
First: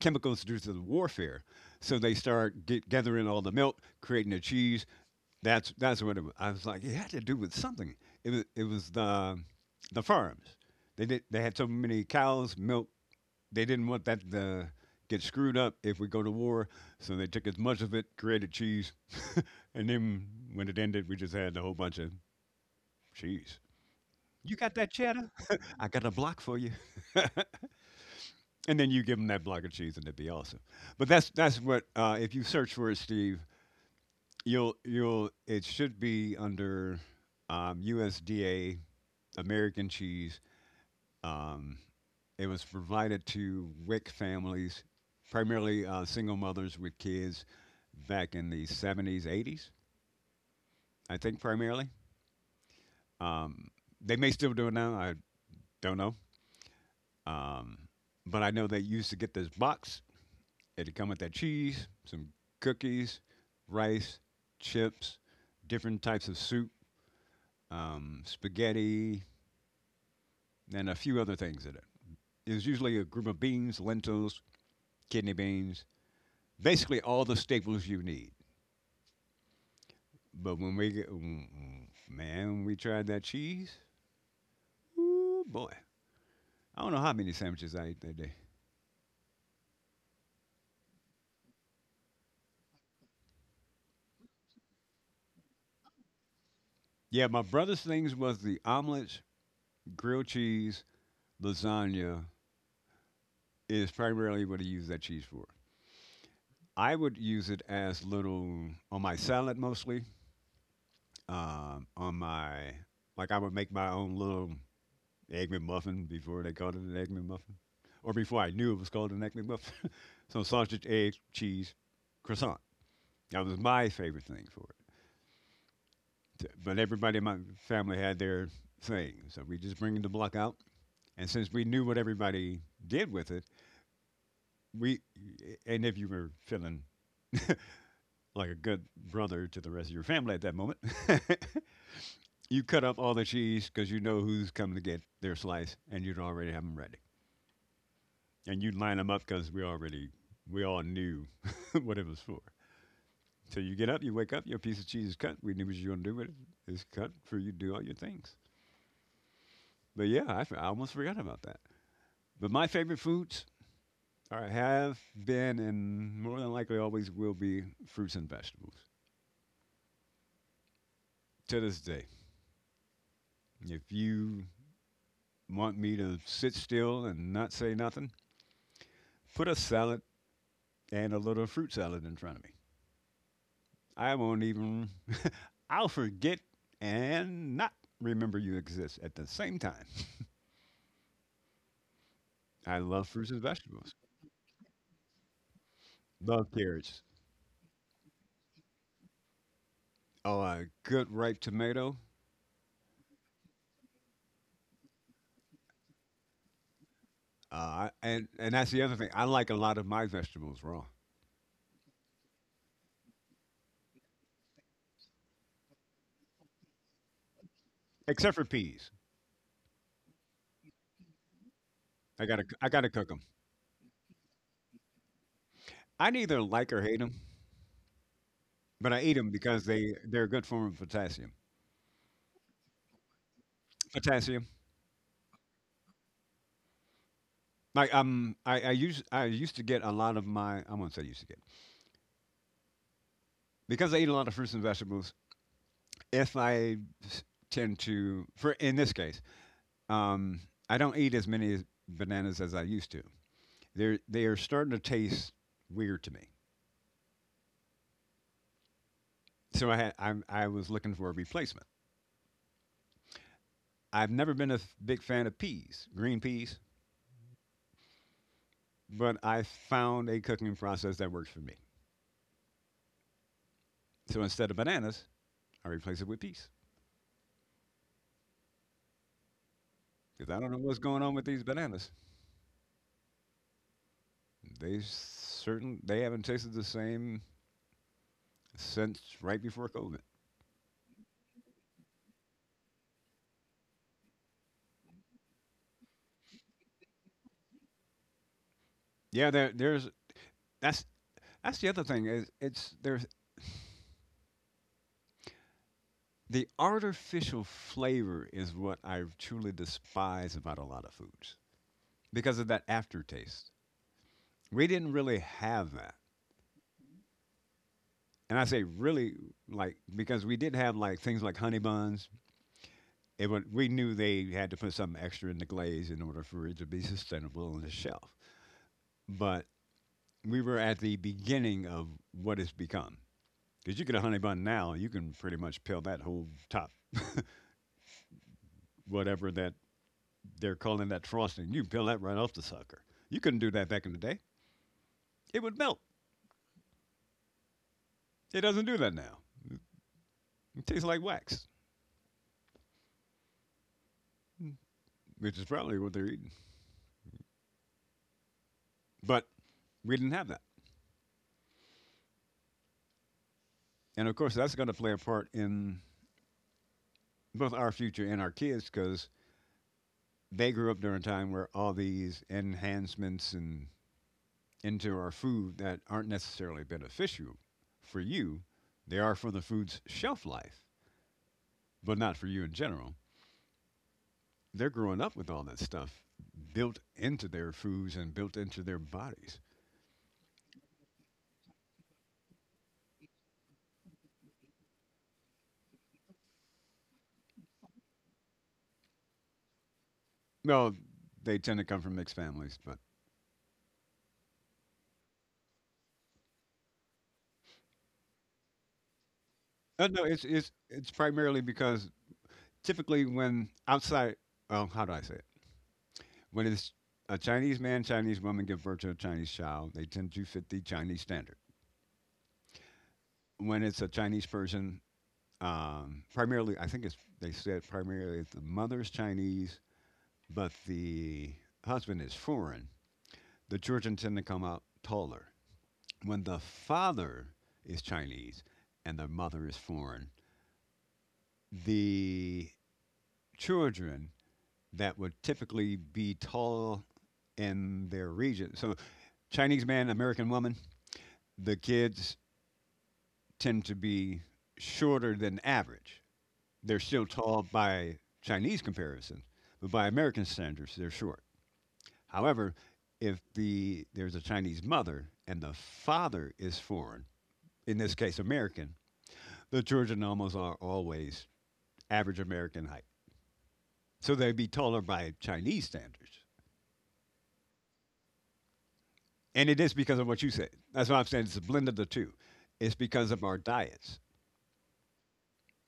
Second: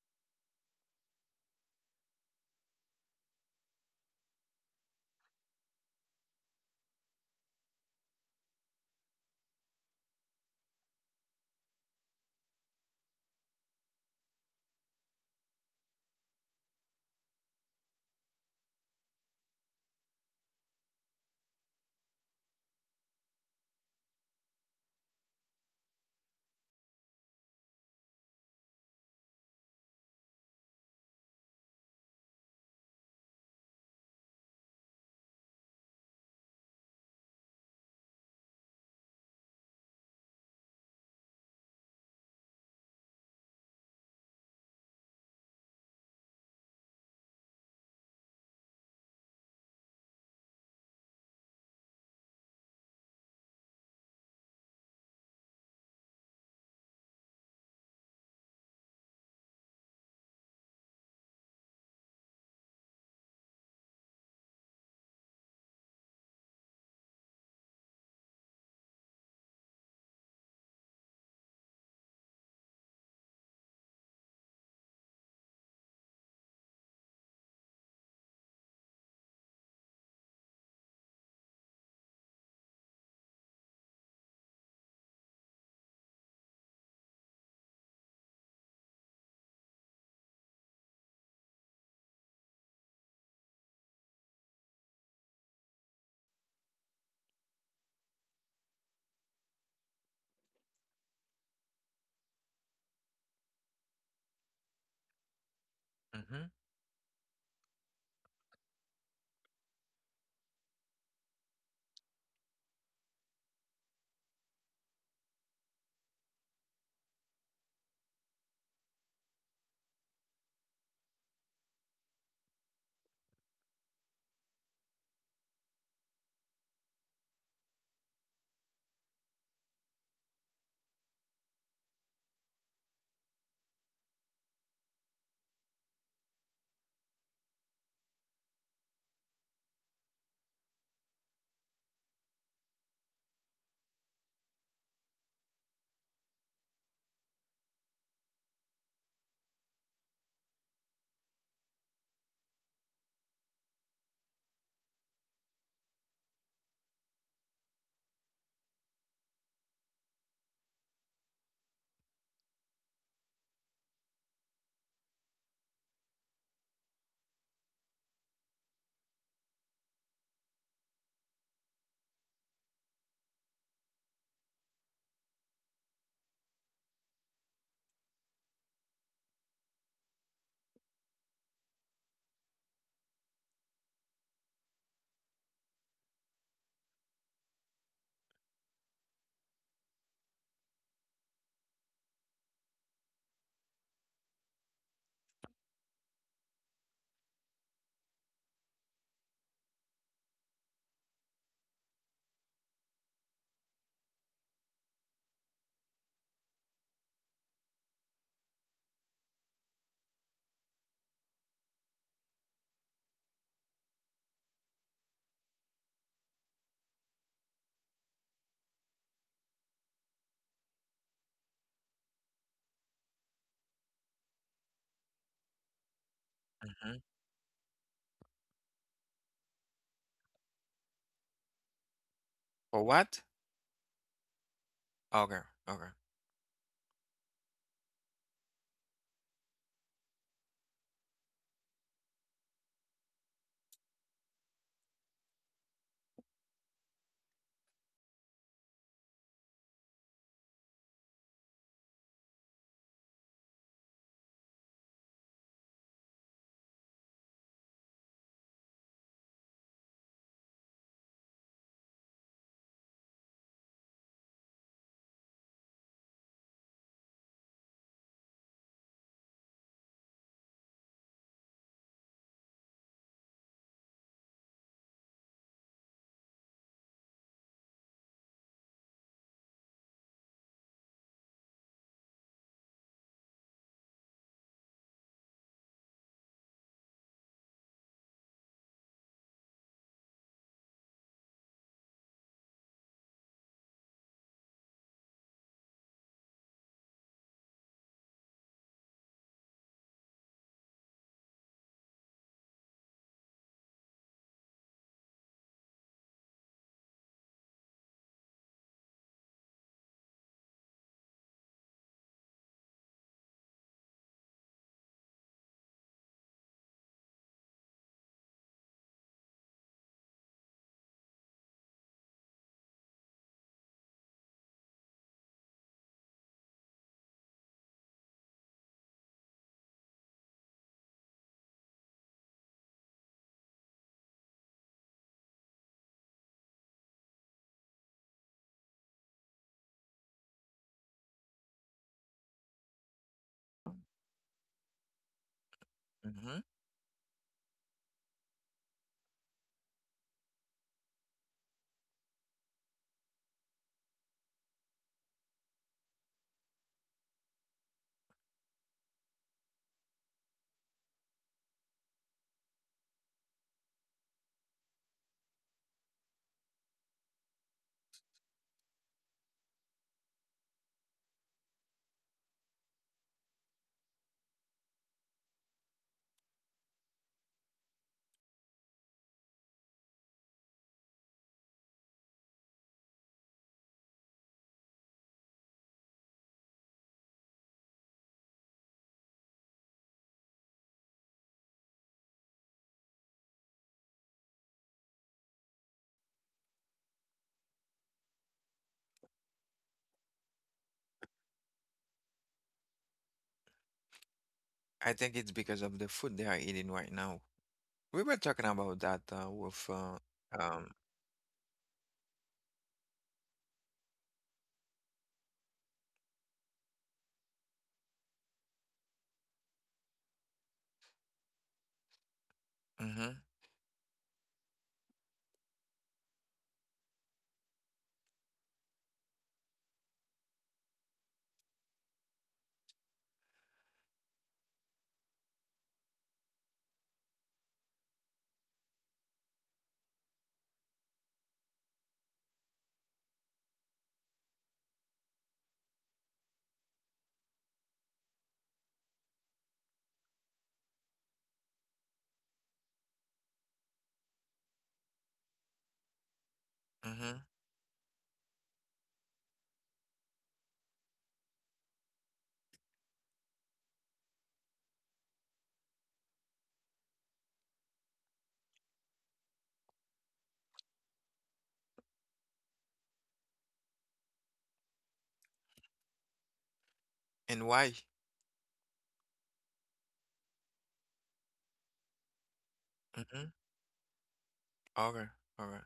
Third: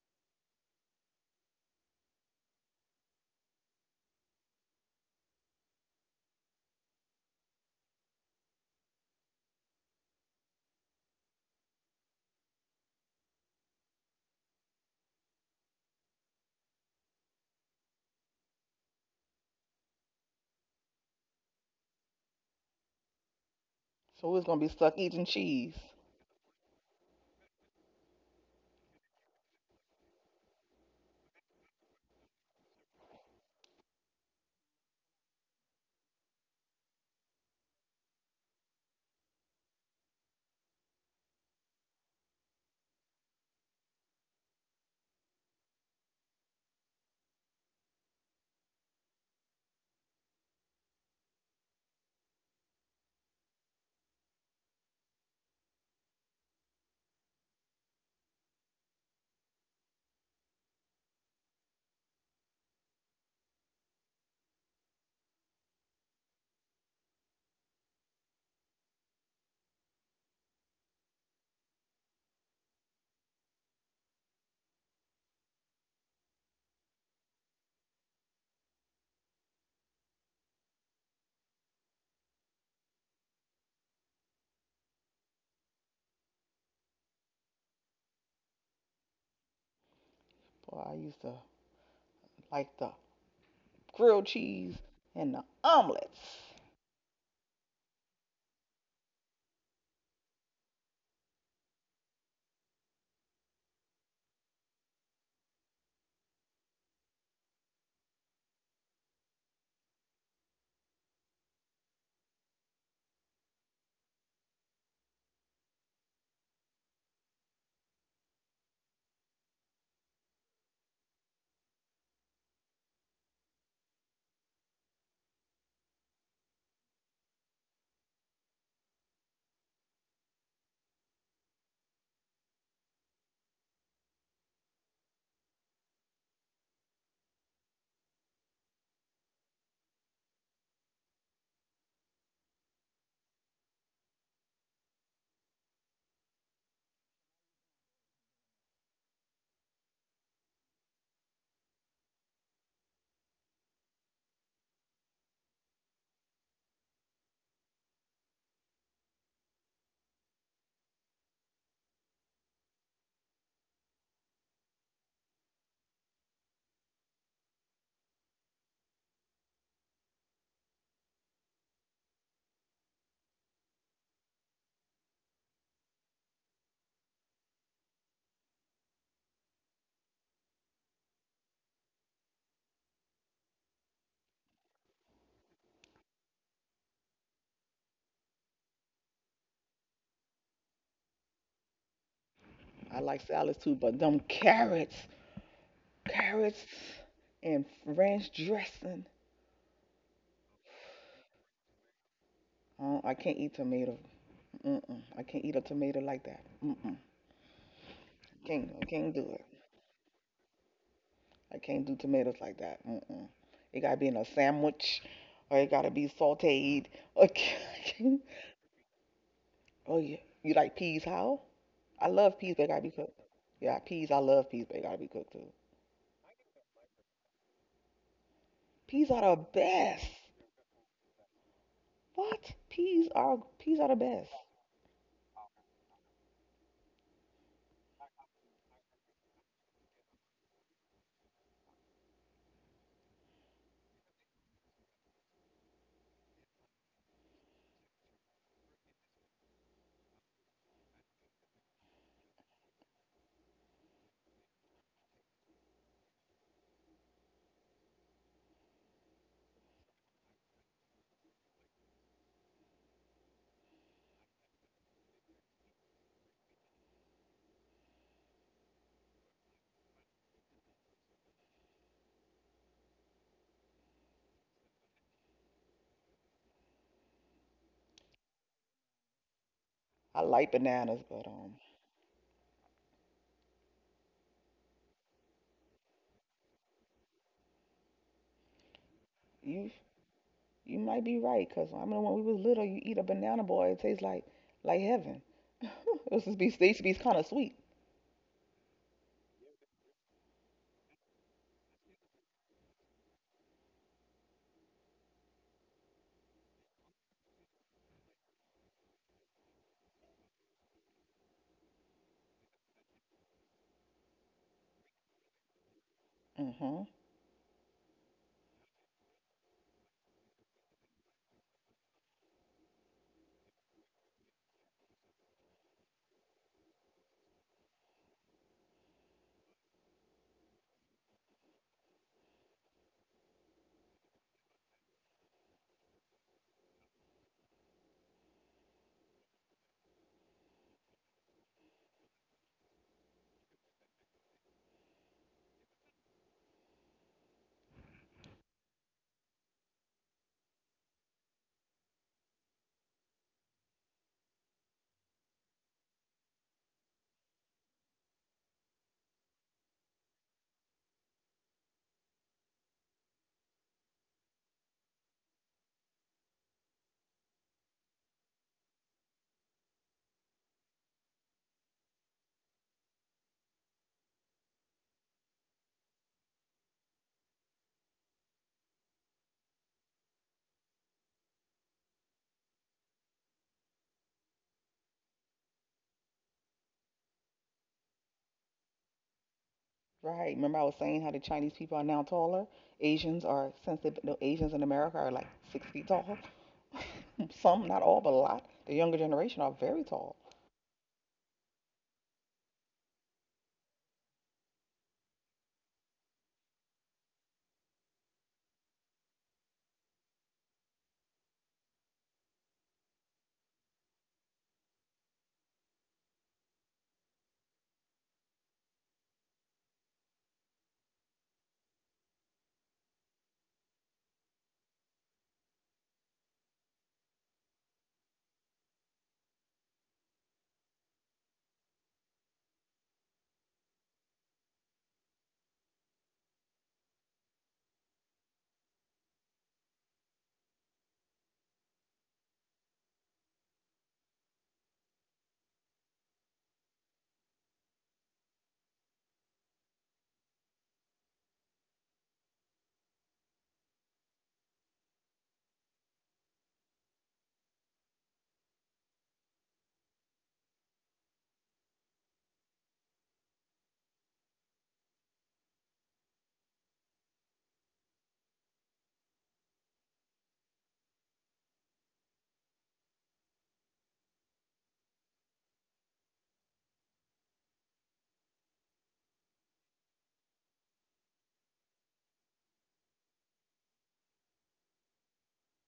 [SPEAKER 3] chemicals due to the warfare. So they gathering all the milk, creating the cheese. That's what it was. I was like. It had to do with something. It was the farms. They had so many cows, milk, they didn't want that to get screwed up if we go to war, so they took as much of it, created cheese, and then when it ended, we just had a whole bunch of cheese.
[SPEAKER 2] So we was
[SPEAKER 3] You
[SPEAKER 2] gonna be
[SPEAKER 3] got that
[SPEAKER 2] stuck eating
[SPEAKER 3] cheddar?
[SPEAKER 2] cheese.
[SPEAKER 3] I got a block for you. And then you give them that block of cheese, and it'd be awesome. But that's what, if you search for it, Steve, you'll it should be under USDA American cheese. Um, it was provided to WIC families, primarily single mothers with kids back in the 70s, 80s, I think primarily. Um, they may still do it now, I don't know. Um, but I know they used to get this box. It'd come with that cheese, some cookies, rice, chips, different types of soup, spaghetti, and a few other things in it. It was usually a group of beans, lentils, kidney beans, basically all the staples you need. But when we get, mm, mm, man, when we tried that cheese. Ooh, boy. I don't know how many sandwiches I ate that day.
[SPEAKER 2] Boy, I used to like the grilled cheese, and the omelets.
[SPEAKER 3] Yeah, my brother's things was the omelets, grilled cheese, lasagna is primarily what he used that cheese for.
[SPEAKER 1] Mm-hmm.
[SPEAKER 3] I would use it as little on my salad mostly. On my Like I would make my own little egg McMuffin before they called it an egg McMuffin, or before I knew it was called an egg McMuffin. So sausage, egg, cheese, croissant. That was my favorite thing for it. But everybody in my family had their thing, so we just bring the block out. And since we knew what everybody did with it, we and if you were feeling like a good brother to the rest of your family at that moment, you cut up all the cheese because you know who's coming to get their slice, and you'd already have them ready. And you line them up because we all knew what it was for. So you get up, you wake up, your piece of cheese is cut. We knew what you were gonna do with it. It's cut for you to do all your things. But yeah, I almost forgot about that. But my favorite foods are have been and more than likely always will be fruits and vegetables to this day. If you want me to sit still and not say nothing, put a salad and a little fruit salad in front of me. I won't even I'll forget and not remember you exist at the same time. I
[SPEAKER 2] I
[SPEAKER 3] love
[SPEAKER 2] like
[SPEAKER 3] fruits and
[SPEAKER 2] salads too,
[SPEAKER 3] vegetables.
[SPEAKER 2] but them carrots,
[SPEAKER 3] Love
[SPEAKER 2] carrots
[SPEAKER 3] carrots.
[SPEAKER 2] and ranch dressing.
[SPEAKER 3] Oh, a good ripe tomato.
[SPEAKER 2] I can't eat tomato. Mm-mm. I can't eat a tomato like that. Mm-mm.
[SPEAKER 3] And that's
[SPEAKER 2] Can't, I
[SPEAKER 3] the other thing.
[SPEAKER 2] can't do
[SPEAKER 3] I
[SPEAKER 2] it.
[SPEAKER 3] like a lot of my vegetables raw,
[SPEAKER 2] I can't do tomatoes like that. Mm-mm. It gotta be in a sandwich, or it gotta be sautéed. Okay.
[SPEAKER 3] except for peas.
[SPEAKER 2] Oh yeah. You like peas? How? I
[SPEAKER 3] I
[SPEAKER 2] love
[SPEAKER 3] gotta
[SPEAKER 2] peas, but they
[SPEAKER 3] I
[SPEAKER 2] gotta
[SPEAKER 3] gotta
[SPEAKER 2] be
[SPEAKER 3] cook
[SPEAKER 2] cooked.
[SPEAKER 3] them.
[SPEAKER 2] Yeah, peas. I love peas, but they gotta be cooked too.
[SPEAKER 3] I neither like or
[SPEAKER 1] Mm-hmm.
[SPEAKER 3] hate them, but I
[SPEAKER 2] Peas
[SPEAKER 3] eat them
[SPEAKER 2] are the
[SPEAKER 3] because they
[SPEAKER 2] best.
[SPEAKER 3] they're a good form of potassium.
[SPEAKER 2] What?
[SPEAKER 1] For
[SPEAKER 2] Peas
[SPEAKER 1] what?
[SPEAKER 2] are peas are the best.
[SPEAKER 3] Potassium.
[SPEAKER 1] Okay, okay.
[SPEAKER 3] Like I used to get a lot of my, I won't say used to get because I eat a lot of fruits and vegetables. If I s- tend to for In this case um, I don't eat as many bananas as I used to. They are starting to taste weird to me. So I was looking for a replacement. I've never been a big fan of peas, green peas, but I found a cooking process that works for me. So instead of bananas, I replace it with peas
[SPEAKER 2] I
[SPEAKER 3] because I don't
[SPEAKER 2] like
[SPEAKER 3] know what's going
[SPEAKER 2] bananas,
[SPEAKER 3] on with
[SPEAKER 2] but
[SPEAKER 3] these bananas. They haven't tasted the same since right before
[SPEAKER 2] you
[SPEAKER 3] COVID.
[SPEAKER 2] you might be right, cause I remember when we was little, you eat a banana boy, it tastes like heaven. It used to be they used to be kind of sweet.
[SPEAKER 3] Yeah, there there's that's that's the other thing is it's there's the artificial flavor is what I truly despise about a lot of foods because of that aftertaste. We didn't really have that.
[SPEAKER 2] Mhm.
[SPEAKER 3] And I say really like because we did have like things like honey buns. It would, we knew they had to put something extra in the glaze in order for it to be sustainable on the shelf. But we were at the beginning of what it's become. Because you get a honey bun now, you can pretty much peel that whole top, whatever that they're calling that frosting. You can peel that right off the sucker. You couldn't do that back in the day. It would melt.
[SPEAKER 1] Mm-hmm.
[SPEAKER 3] It doesn't do that now. It tastes like wax, which is probably what they're eating. But we didn't have that. And of course, that's going to play a part in both our future and our kids because they grew up during a time where all these enhancements and into our food that aren't necessarily beneficial for you, they are for the food's shelf life, but not for you in general. They're growing up with all that stuff built into their foods and built into their bodies.
[SPEAKER 2] Right. Remember I was saying how the Chinese people are now taller. Asians are since they no, Asians in America are like six feet tall. Some, not all, but a lot. The younger generation are very tall.
[SPEAKER 3] No, they tend to come from mixed families, but
[SPEAKER 1] I think it's because of the food they are eating right now. We were talking about that, with uh,
[SPEAKER 3] no, it's it's
[SPEAKER 1] um.
[SPEAKER 3] it's primarily because typically when outside, well, how do I say it? When it's a Chinese man, Chinese woman give birth to a Chinese child, they tend to fit the Chinese standard.
[SPEAKER 1] Mm-hmm.
[SPEAKER 3] When it's a Chinese person, primarily, I think it's they said primarily if the mother's Chinese, but the husband is foreign. The children tend to come out taller when the father is Chinese and the mother is foreign, the children that would typically be tall in their region. So, Chinese man, American woman, the kids tend to be shorter than average. They're still
[SPEAKER 1] Mm-hmm.
[SPEAKER 3] tall by Chinese comparison, but by American standards, they're short. However, if the there's a Chinese mother and the father is foreign, in this case American, the children almost are always average American height. So they'd be taller by Chinese standards.
[SPEAKER 1] And why?
[SPEAKER 3] And it is because of what you said. That's what I'm saying. It's a blend of the two. It's because of
[SPEAKER 1] Mm-hmm.
[SPEAKER 3] our diets.
[SPEAKER 1] Okay, alright.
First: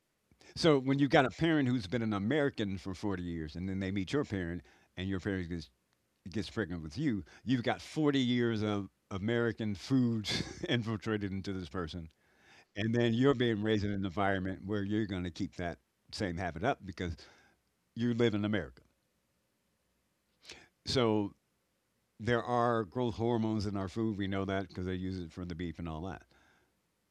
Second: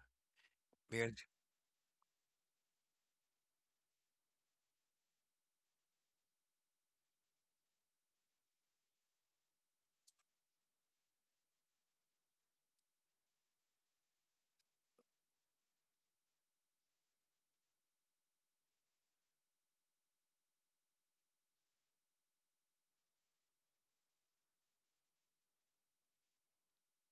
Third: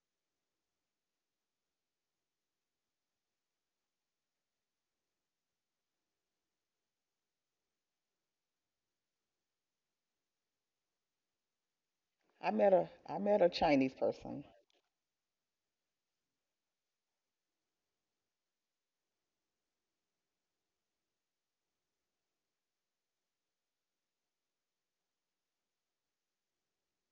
[SPEAKER 3] So when you've
[SPEAKER 1] Because,
[SPEAKER 3] got a parent who's been an American for 40 years and then they meet your parent and gets pregnant with you, you've got 40 years of American food infiltrated into this person.
[SPEAKER 2] I met a
[SPEAKER 3] And then
[SPEAKER 2] I
[SPEAKER 3] you're
[SPEAKER 2] met a
[SPEAKER 3] being raised in
[SPEAKER 2] Chinese
[SPEAKER 3] an
[SPEAKER 2] person.
[SPEAKER 3] environment where you're going to keep that same habit up because you live in America. So there are growth hormones in our food. We know that because they use it for the beef and all that.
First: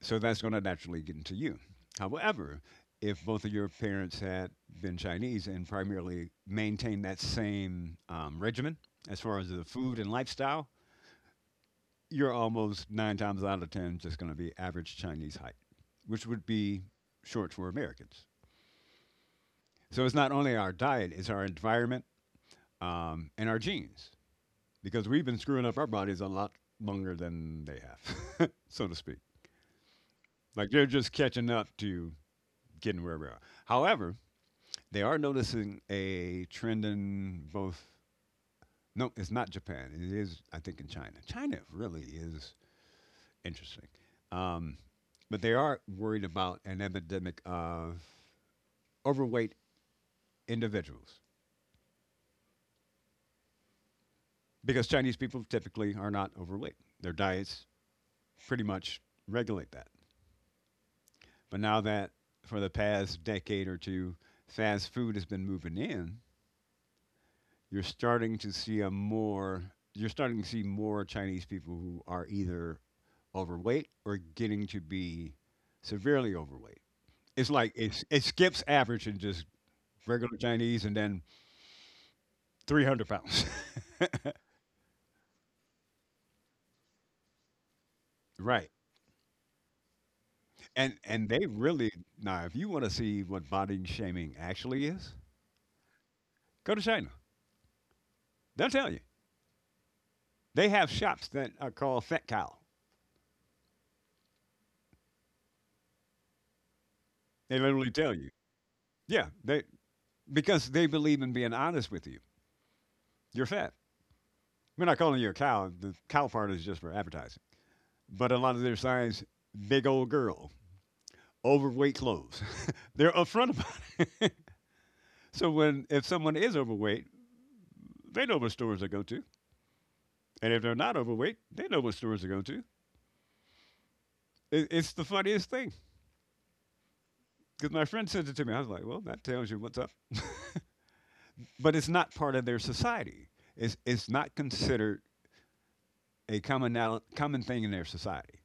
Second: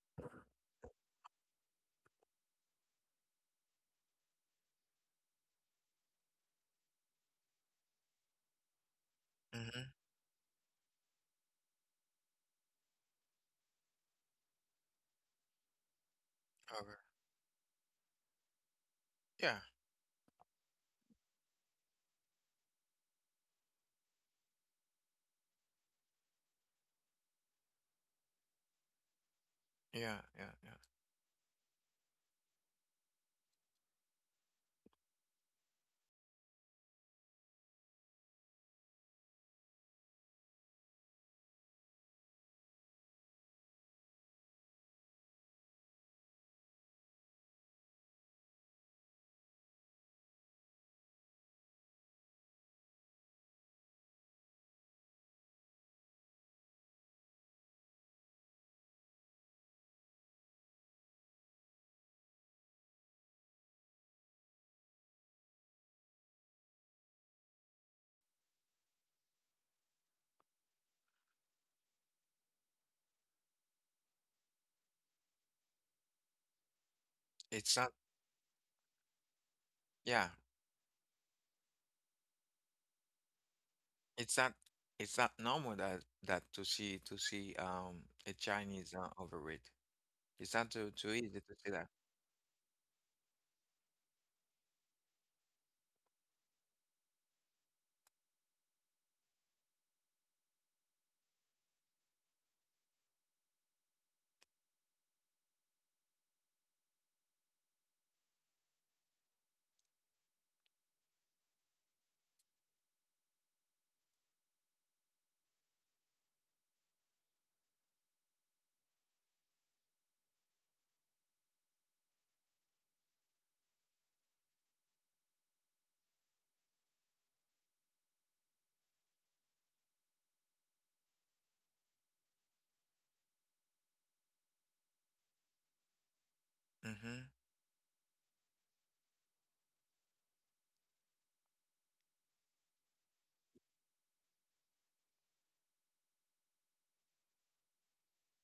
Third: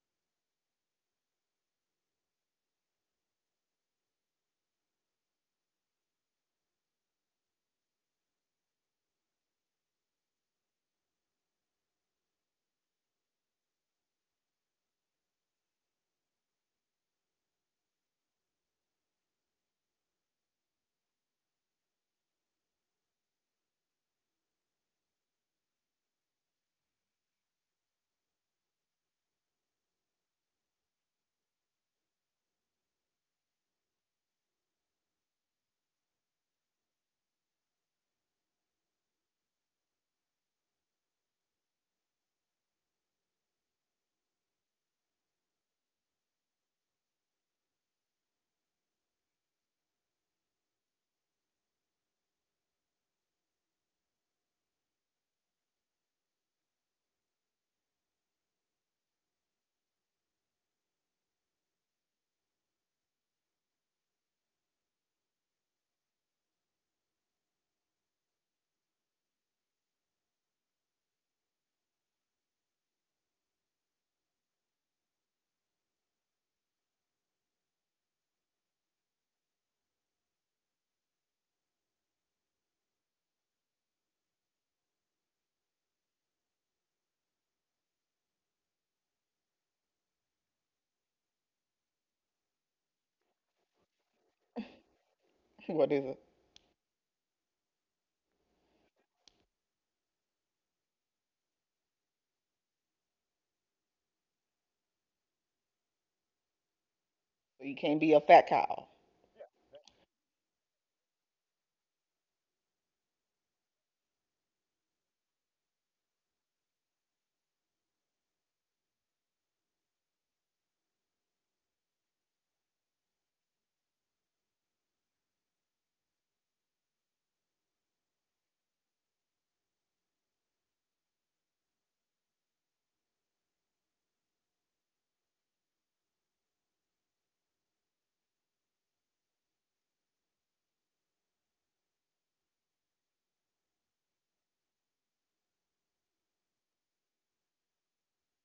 [SPEAKER 3] So that's going to naturally get into you. However, if both of your parents had been Chinese and primarily maintained that same regimen as far as the
[SPEAKER 1] mhm,
[SPEAKER 3] food and lifestyle, you're almost nine times out of 10 just going to be average Chinese height, which would be
[SPEAKER 1] okay.
[SPEAKER 3] short for Americans.
[SPEAKER 1] Yeah,
[SPEAKER 3] So it's not only our diet, it's our environment and our genes. Because we've been screwing up our bodies a lot longer than they have, so to speak.
[SPEAKER 1] yeah, yeah,
[SPEAKER 3] Like
[SPEAKER 1] yeah.
[SPEAKER 3] they're just catching up to getting where we are. However, they are noticing a trend in both. No, it's not Japan. It is, I think, in China. China really is interesting. Um, but they are worried about an epidemic of overweight individuals because Chinese people typically are not overweight. Their diets pretty much regulate that. But now that for the past decade or two, fast food has been moving in, you're starting to see a more you're starting to see more Chinese people who are either overweight or getting to be severely overweight. It's like
[SPEAKER 1] It's not,
[SPEAKER 3] it skips average and just
[SPEAKER 1] yeah,
[SPEAKER 3] regular Chinese and then 300 pounds.
[SPEAKER 1] it's not it's not normal that to see a
[SPEAKER 3] Right.
[SPEAKER 1] Chinese, overweight. It's not too too
[SPEAKER 3] And
[SPEAKER 1] easy
[SPEAKER 3] they
[SPEAKER 1] to see that.
[SPEAKER 3] really now if you want to see what body shaming actually is,
[SPEAKER 2] What is it?
[SPEAKER 3] go to China. They'll tell you. They have shops that are called Fat Cow. They
[SPEAKER 2] You
[SPEAKER 3] literally
[SPEAKER 2] can't be
[SPEAKER 3] tell
[SPEAKER 2] a
[SPEAKER 3] you.
[SPEAKER 2] fat cow.
[SPEAKER 3] Yeah, they, because they believe in being honest with you. You're fat. We're not calling you a cow. The cow part is just for advertising. But a lot of their signs, big old girl, overweight clothes. They're upfront about it. So when if someone is overweight, they know what stores they go to, and if they're not overweight, they know what stores they go to. It's the funniest thing
[SPEAKER 1] Mm-hmm.
[SPEAKER 3] because my friend sent it to me. I was like, well, that tells you what's up. But it's not part of their society. It's not considered a common common thing in their society.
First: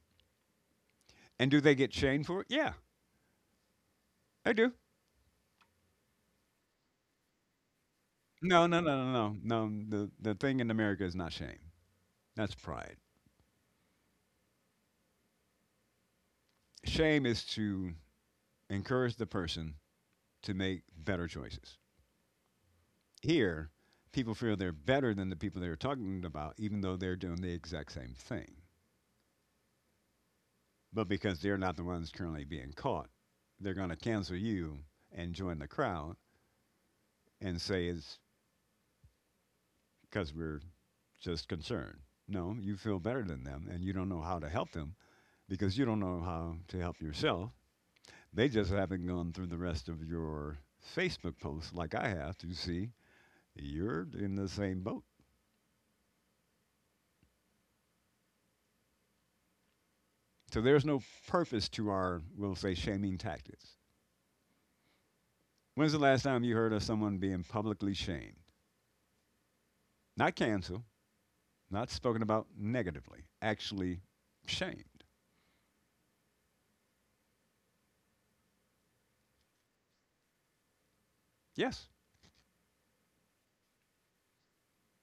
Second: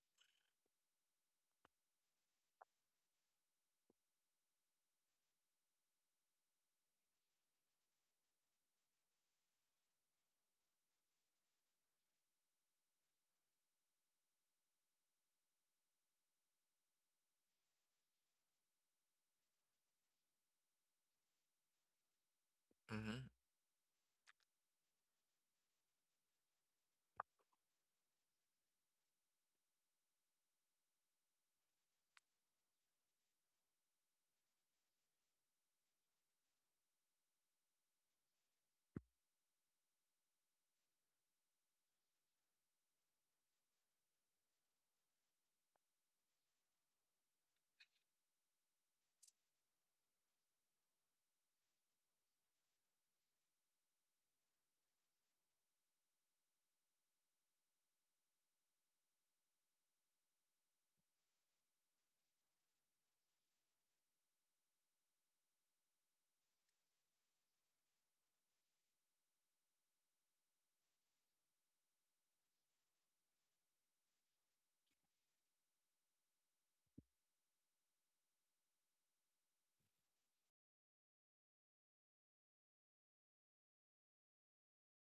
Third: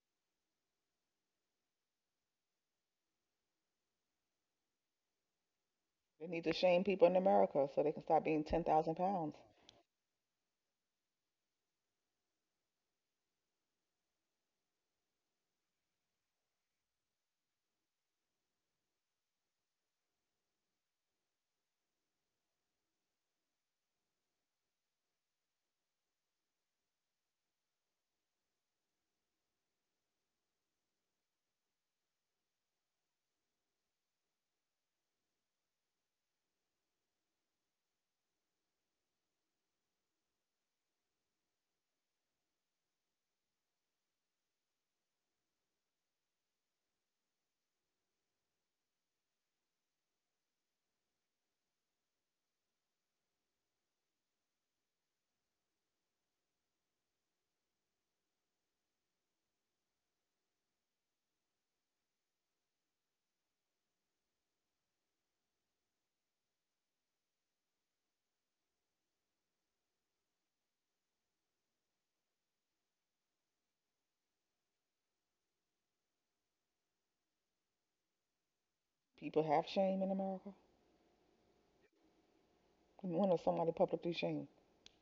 [SPEAKER 3] And do they get shamed for it? Yeah, I do.
[SPEAKER 2] They need to shame people in America so they can stop being
[SPEAKER 3] No, no,
[SPEAKER 2] 10,000
[SPEAKER 3] no,
[SPEAKER 2] pounds.
[SPEAKER 3] no, no, no. The thing in America is not shame. That's pride. Shame is to encourage the person to make better choices.
[SPEAKER 1] Mm-hmm.
[SPEAKER 3] Here, people feel they're better than the people they're talking about, even though they're doing the exact same thing. But because they're not the ones currently being caught, they're going to cancel you and join the crowd and say it's because we're just concerned. No, you feel better than them, and you don't know how to help them because you don't know how to help yourself. They just haven't gone through the rest of your Facebook posts like I have to see you're in the same boat. So there's no purpose to our, we'll say, shaming tactics. When's the last time you heard of someone being publicly shamed? Not canceled, not spoken about negatively, actually shamed.
[SPEAKER 2] People have shame in America.
[SPEAKER 3] Yes,
[SPEAKER 2] When is somebody publicly shamed?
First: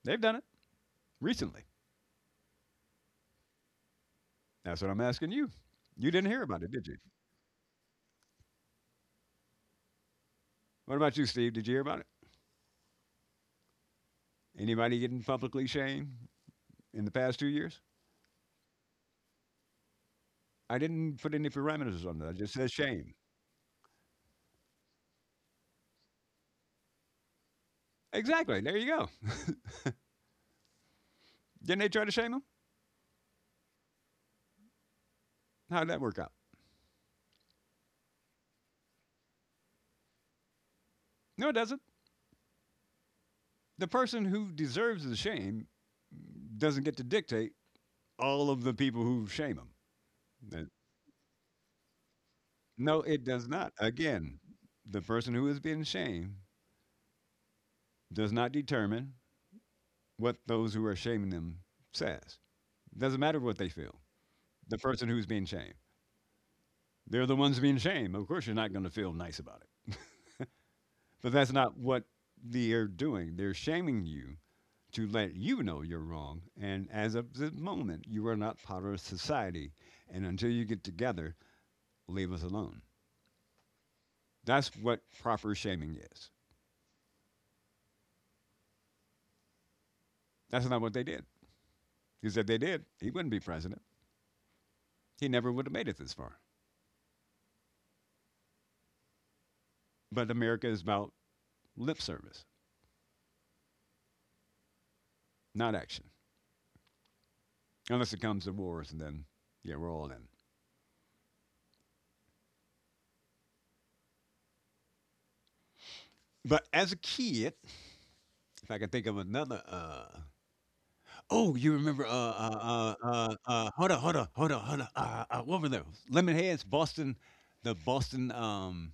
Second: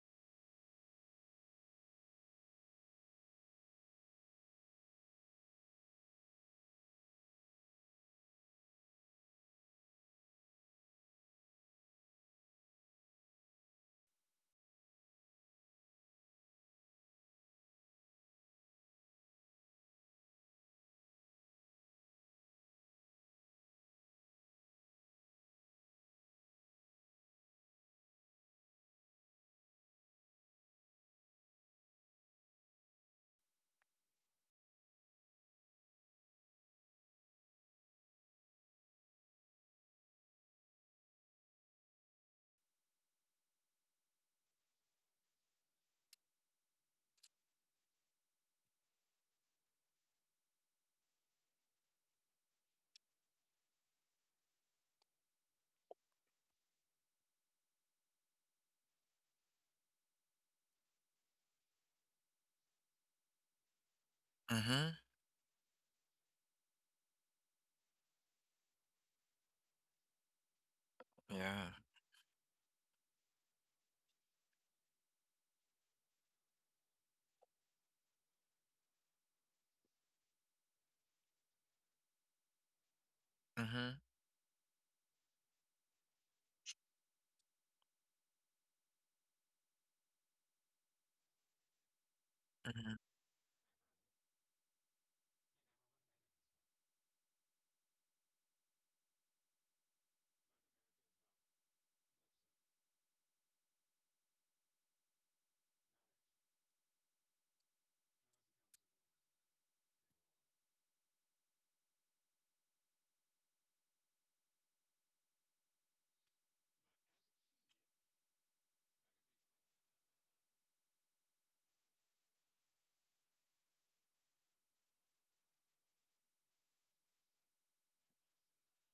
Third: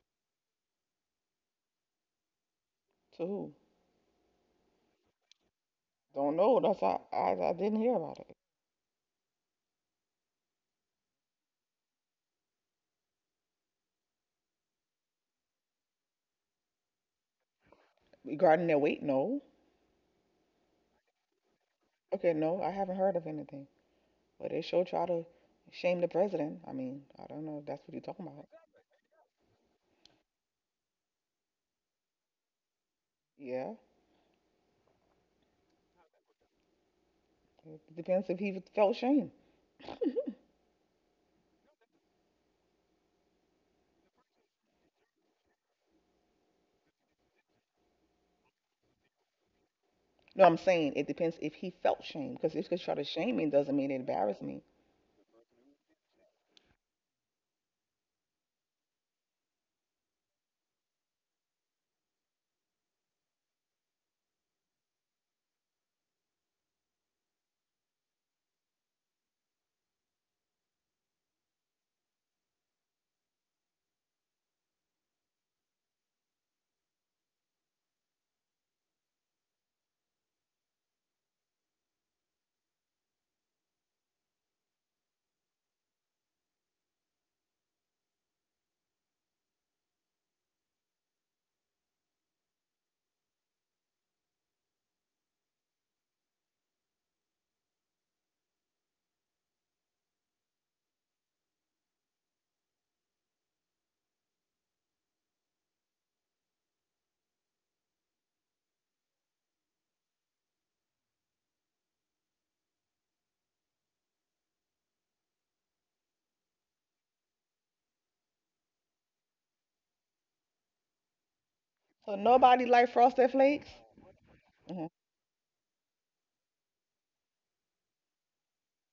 [SPEAKER 3] they've done it recently.
[SPEAKER 2] To who?
[SPEAKER 3] That's what I'm asking you. You didn't
[SPEAKER 2] Don't
[SPEAKER 3] hear
[SPEAKER 2] know.
[SPEAKER 3] about it,
[SPEAKER 2] That's
[SPEAKER 3] did you?
[SPEAKER 2] I, I, I didn't hear about it.
[SPEAKER 3] What about you, Steve? Did you hear about it? Anybody getting publicly shamed in the past 2 years?
[SPEAKER 2] Regarding their weight, no.
[SPEAKER 3] I didn't put any parameters on that. I
[SPEAKER 2] Okay,
[SPEAKER 3] just
[SPEAKER 2] no, I
[SPEAKER 3] said
[SPEAKER 2] haven't
[SPEAKER 3] shame.
[SPEAKER 2] heard of anything. But they sure try to shame the president. I mean, I don't know if that's what you're talking about.
[SPEAKER 3] Exactly. There you go. Didn't they try to shame him?
[SPEAKER 2] Yeah.
[SPEAKER 3] How did that work out?
[SPEAKER 2] It depends if he felt shame.
[SPEAKER 3] No, it doesn't. The person who deserves the shame doesn't get to dictate all of the people who shame him.
[SPEAKER 2] No, I'm
[SPEAKER 3] Uh,
[SPEAKER 2] saying it depends if he felt shame. Because if he try
[SPEAKER 3] No,
[SPEAKER 2] to
[SPEAKER 3] it
[SPEAKER 2] shame me,
[SPEAKER 3] does
[SPEAKER 2] it doesn't
[SPEAKER 3] not.
[SPEAKER 2] mean it
[SPEAKER 3] Again,
[SPEAKER 2] embarrassed me.
[SPEAKER 3] the person who is being shamed does not determine what those who are shaming them says. Doesn't matter what they feel. The
[SPEAKER 1] Mm-hmm.
[SPEAKER 3] person who's being shamed, they're the ones being shamed. Of course, you're not going to feel nice about it. But that's
[SPEAKER 1] Yeah.
[SPEAKER 3] not what they're doing. They're shaming you to let you know you're wrong. And as of this moment, you are not part of society. And until you get together, leave us alone.
[SPEAKER 1] Mm-hmm.
[SPEAKER 3] That's what proper shaming is. That's not what they did. Because if they did,
[SPEAKER 1] Mm-hmm.
[SPEAKER 3] he wouldn't be president. He never would have made it this far. But America is about lip service, not action. Unless it comes to wars, and then, yeah, we're all in. But as a kid, if I can think of another oh, you remember,
[SPEAKER 2] So nobody like Frosted Flakes?
[SPEAKER 3] hold on, hold on, hold on, hold
[SPEAKER 2] Mhm.
[SPEAKER 3] on, what were those? Lemonheads, Boston, the Boston,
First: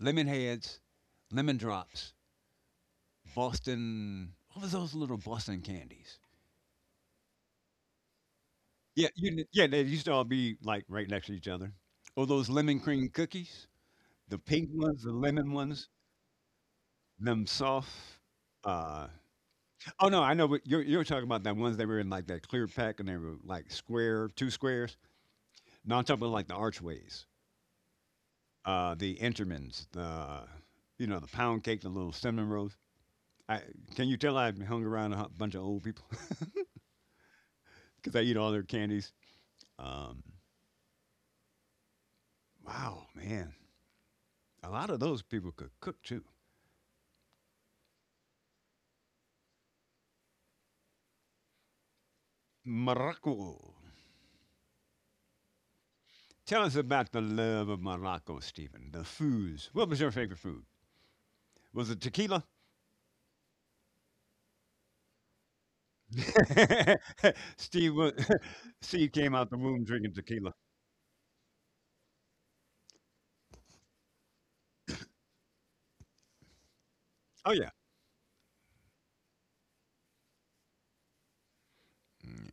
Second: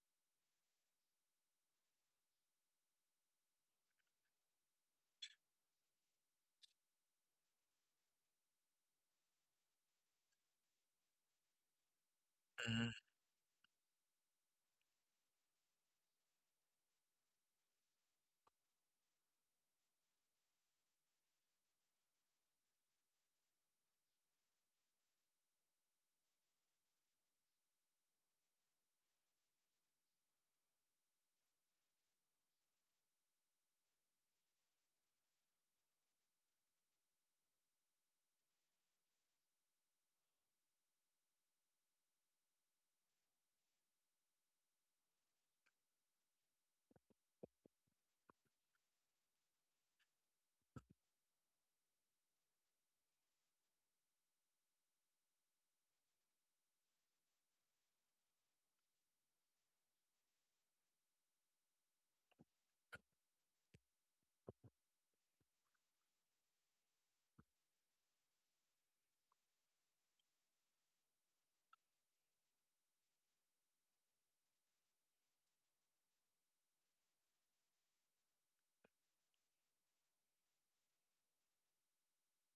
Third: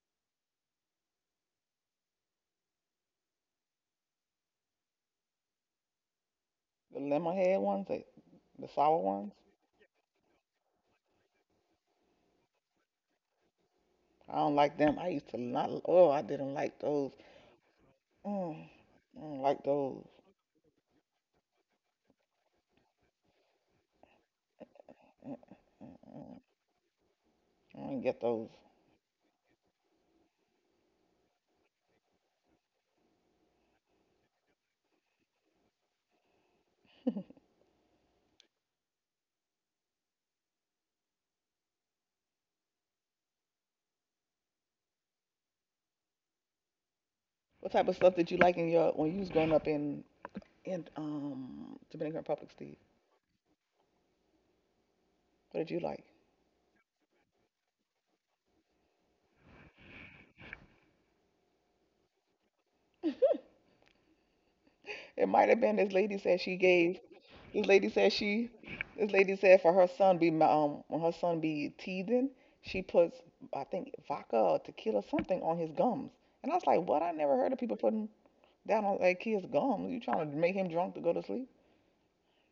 [SPEAKER 3] Lemonheads, Lemon Drops, Boston, what was those little Boston candies?
[SPEAKER 2] The lemon head ones, the sour
[SPEAKER 3] Yeah, you
[SPEAKER 2] ones.
[SPEAKER 3] kn yeah, they used to all be, like, right next to each other. Oh, those lemon
[SPEAKER 1] Mm-hmm.
[SPEAKER 3] cream cookies,
[SPEAKER 2] I
[SPEAKER 3] the
[SPEAKER 2] don't
[SPEAKER 3] pink
[SPEAKER 2] like them.
[SPEAKER 3] ones,
[SPEAKER 2] I
[SPEAKER 3] the
[SPEAKER 2] used to
[SPEAKER 3] lemon
[SPEAKER 2] not.
[SPEAKER 3] ones,
[SPEAKER 2] Oh, I didn't like those.
[SPEAKER 3] them soft,
[SPEAKER 2] Mm,
[SPEAKER 3] uh
[SPEAKER 2] I don't like those.
[SPEAKER 3] oh, no, I know what you're talking about. That ones they were in, like, that clear pack and they were, like, square 2 squares.
[SPEAKER 2] Mm, mm, mm.
[SPEAKER 3] No, I'm talking about,
[SPEAKER 2] Mm.
[SPEAKER 3] like, the Archways.
[SPEAKER 2] I don't get those.
[SPEAKER 3] The Entermans, the you know the pound cake, the little cinnamon rolls. I Can you tell I hung around a bunch of old people because I eat all their candies. Um, wow, man, a lot of those people could cook too.
[SPEAKER 2] What type of stuff did you like in your when you was growing up in in Dominican Republic, Steve?
[SPEAKER 3] Morocco.
[SPEAKER 2] What did you like?
[SPEAKER 3] Tell us about the love of Morocco, Stephen. The foods. What was your favorite food? Was it tequila?
[SPEAKER 2] It might have been this lady said she gave. This lady
[SPEAKER 3] Steve,
[SPEAKER 2] said she. This
[SPEAKER 3] Steve came
[SPEAKER 2] lady
[SPEAKER 3] out the
[SPEAKER 2] said for
[SPEAKER 3] womb
[SPEAKER 2] her
[SPEAKER 3] drinking
[SPEAKER 2] son be
[SPEAKER 3] tequila.
[SPEAKER 2] when her son be teething, she puts I think vodka or tequila something on his gums. And I was like, what? I never
[SPEAKER 3] Oh
[SPEAKER 2] heard of
[SPEAKER 3] yeah.
[SPEAKER 2] people putting down on not kids gums. You trying to make him drunk to go to sleep
[SPEAKER 3] Mm.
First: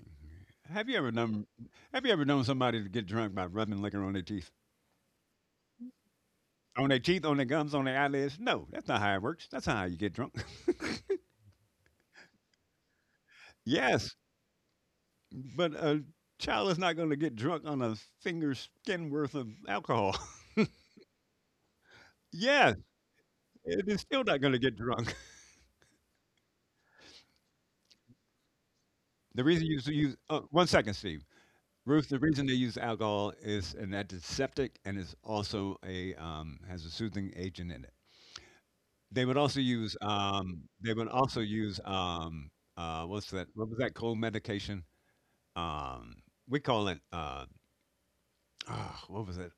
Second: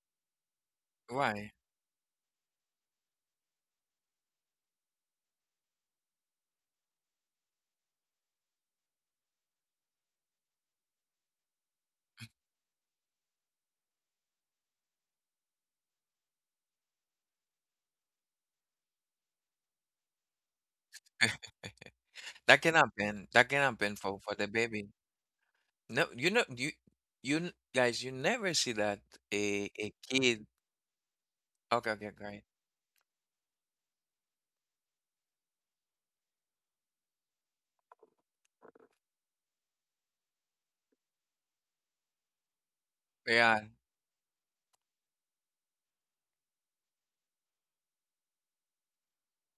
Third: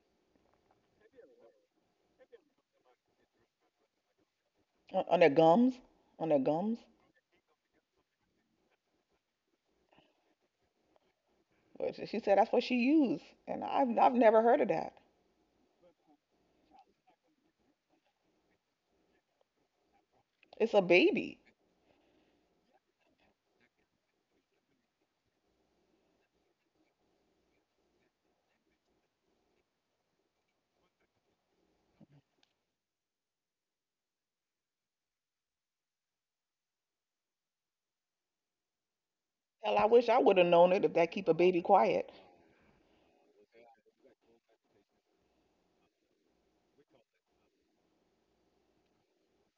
[SPEAKER 3] Have you ever known
[SPEAKER 1] Why?
[SPEAKER 3] Have you ever known somebody to get drunk by rubbing liquor on their teeth?
[SPEAKER 2] on their gums, on their gums.
[SPEAKER 3] On their teeth, on their gums, on their eyelids? No, that's not how it works. That's not how you get drunk.
[SPEAKER 2] But she said that's what she used, and I've
[SPEAKER 3] Yes,
[SPEAKER 2] never heard of that.
[SPEAKER 3] but a child is not going to get drunk on a finger's skin worth of alcohol.
[SPEAKER 2] It's a baby.
[SPEAKER 1] That can
[SPEAKER 3] Yes,
[SPEAKER 1] happen. That can
[SPEAKER 3] it
[SPEAKER 1] happen
[SPEAKER 3] is
[SPEAKER 1] for
[SPEAKER 3] still
[SPEAKER 1] for
[SPEAKER 3] not
[SPEAKER 1] the
[SPEAKER 3] going to get
[SPEAKER 1] baby.
[SPEAKER 3] drunk.
[SPEAKER 1] No, you know, guys, you never see that,
[SPEAKER 3] The reason
[SPEAKER 1] a
[SPEAKER 3] you so
[SPEAKER 1] a
[SPEAKER 3] use
[SPEAKER 1] kid.
[SPEAKER 3] 1 second, Steve.
[SPEAKER 1] Okay,
[SPEAKER 3] Ruth,
[SPEAKER 1] okay,
[SPEAKER 3] the
[SPEAKER 1] great.
[SPEAKER 3] reason they use alcohol is an antiseptic and is also a has a soothing agent in it.
[SPEAKER 2] Hell, I wish I would have known it if
[SPEAKER 3] They would
[SPEAKER 2] that keep a
[SPEAKER 3] also
[SPEAKER 2] baby
[SPEAKER 3] use
[SPEAKER 2] quiet.
[SPEAKER 3] what's that?
[SPEAKER 1] Yeah,
[SPEAKER 3] What was that cold medication? Um, we call it ah, what was it?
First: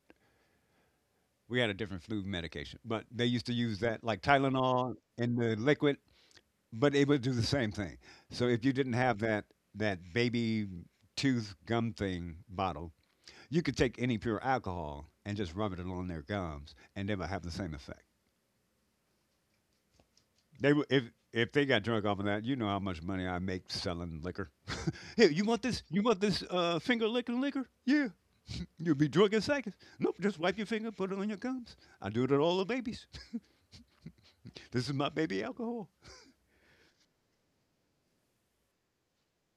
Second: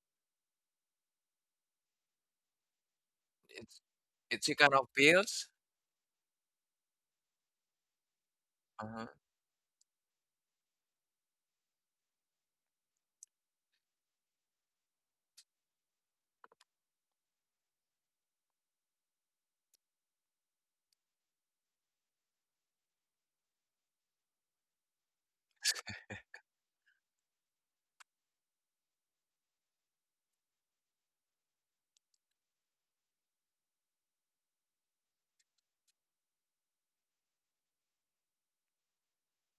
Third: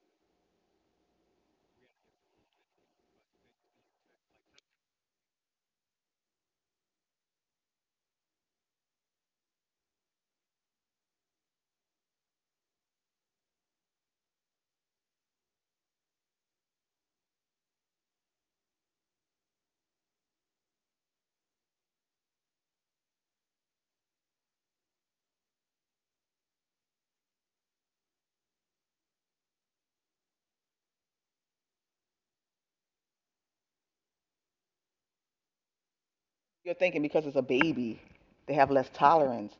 [SPEAKER 3] We had a different flu medication, but they used to use
[SPEAKER 1] It's
[SPEAKER 3] that like
[SPEAKER 1] it's a kind of
[SPEAKER 3] Tylenol in
[SPEAKER 1] pills.
[SPEAKER 3] the liquid, but it would do the same thing. So if you didn't
[SPEAKER 1] Uh-huh.
[SPEAKER 3] have that that baby tooth gum thing bottle, you could take any pure alcohol and just rub it along their gums, and they would have the same effect. They would, if they got drunk off of that, you know how much money I make selling liquor. Here, you want this? You want this finger licking liquor? Yeah, you'll be drunk in seconds. Nope, just wipe your finger, put it on your gums. I do it to all the babies. This is my baby alcohol.
[SPEAKER 2] You're thinking because it's a baby, they have less tolerance.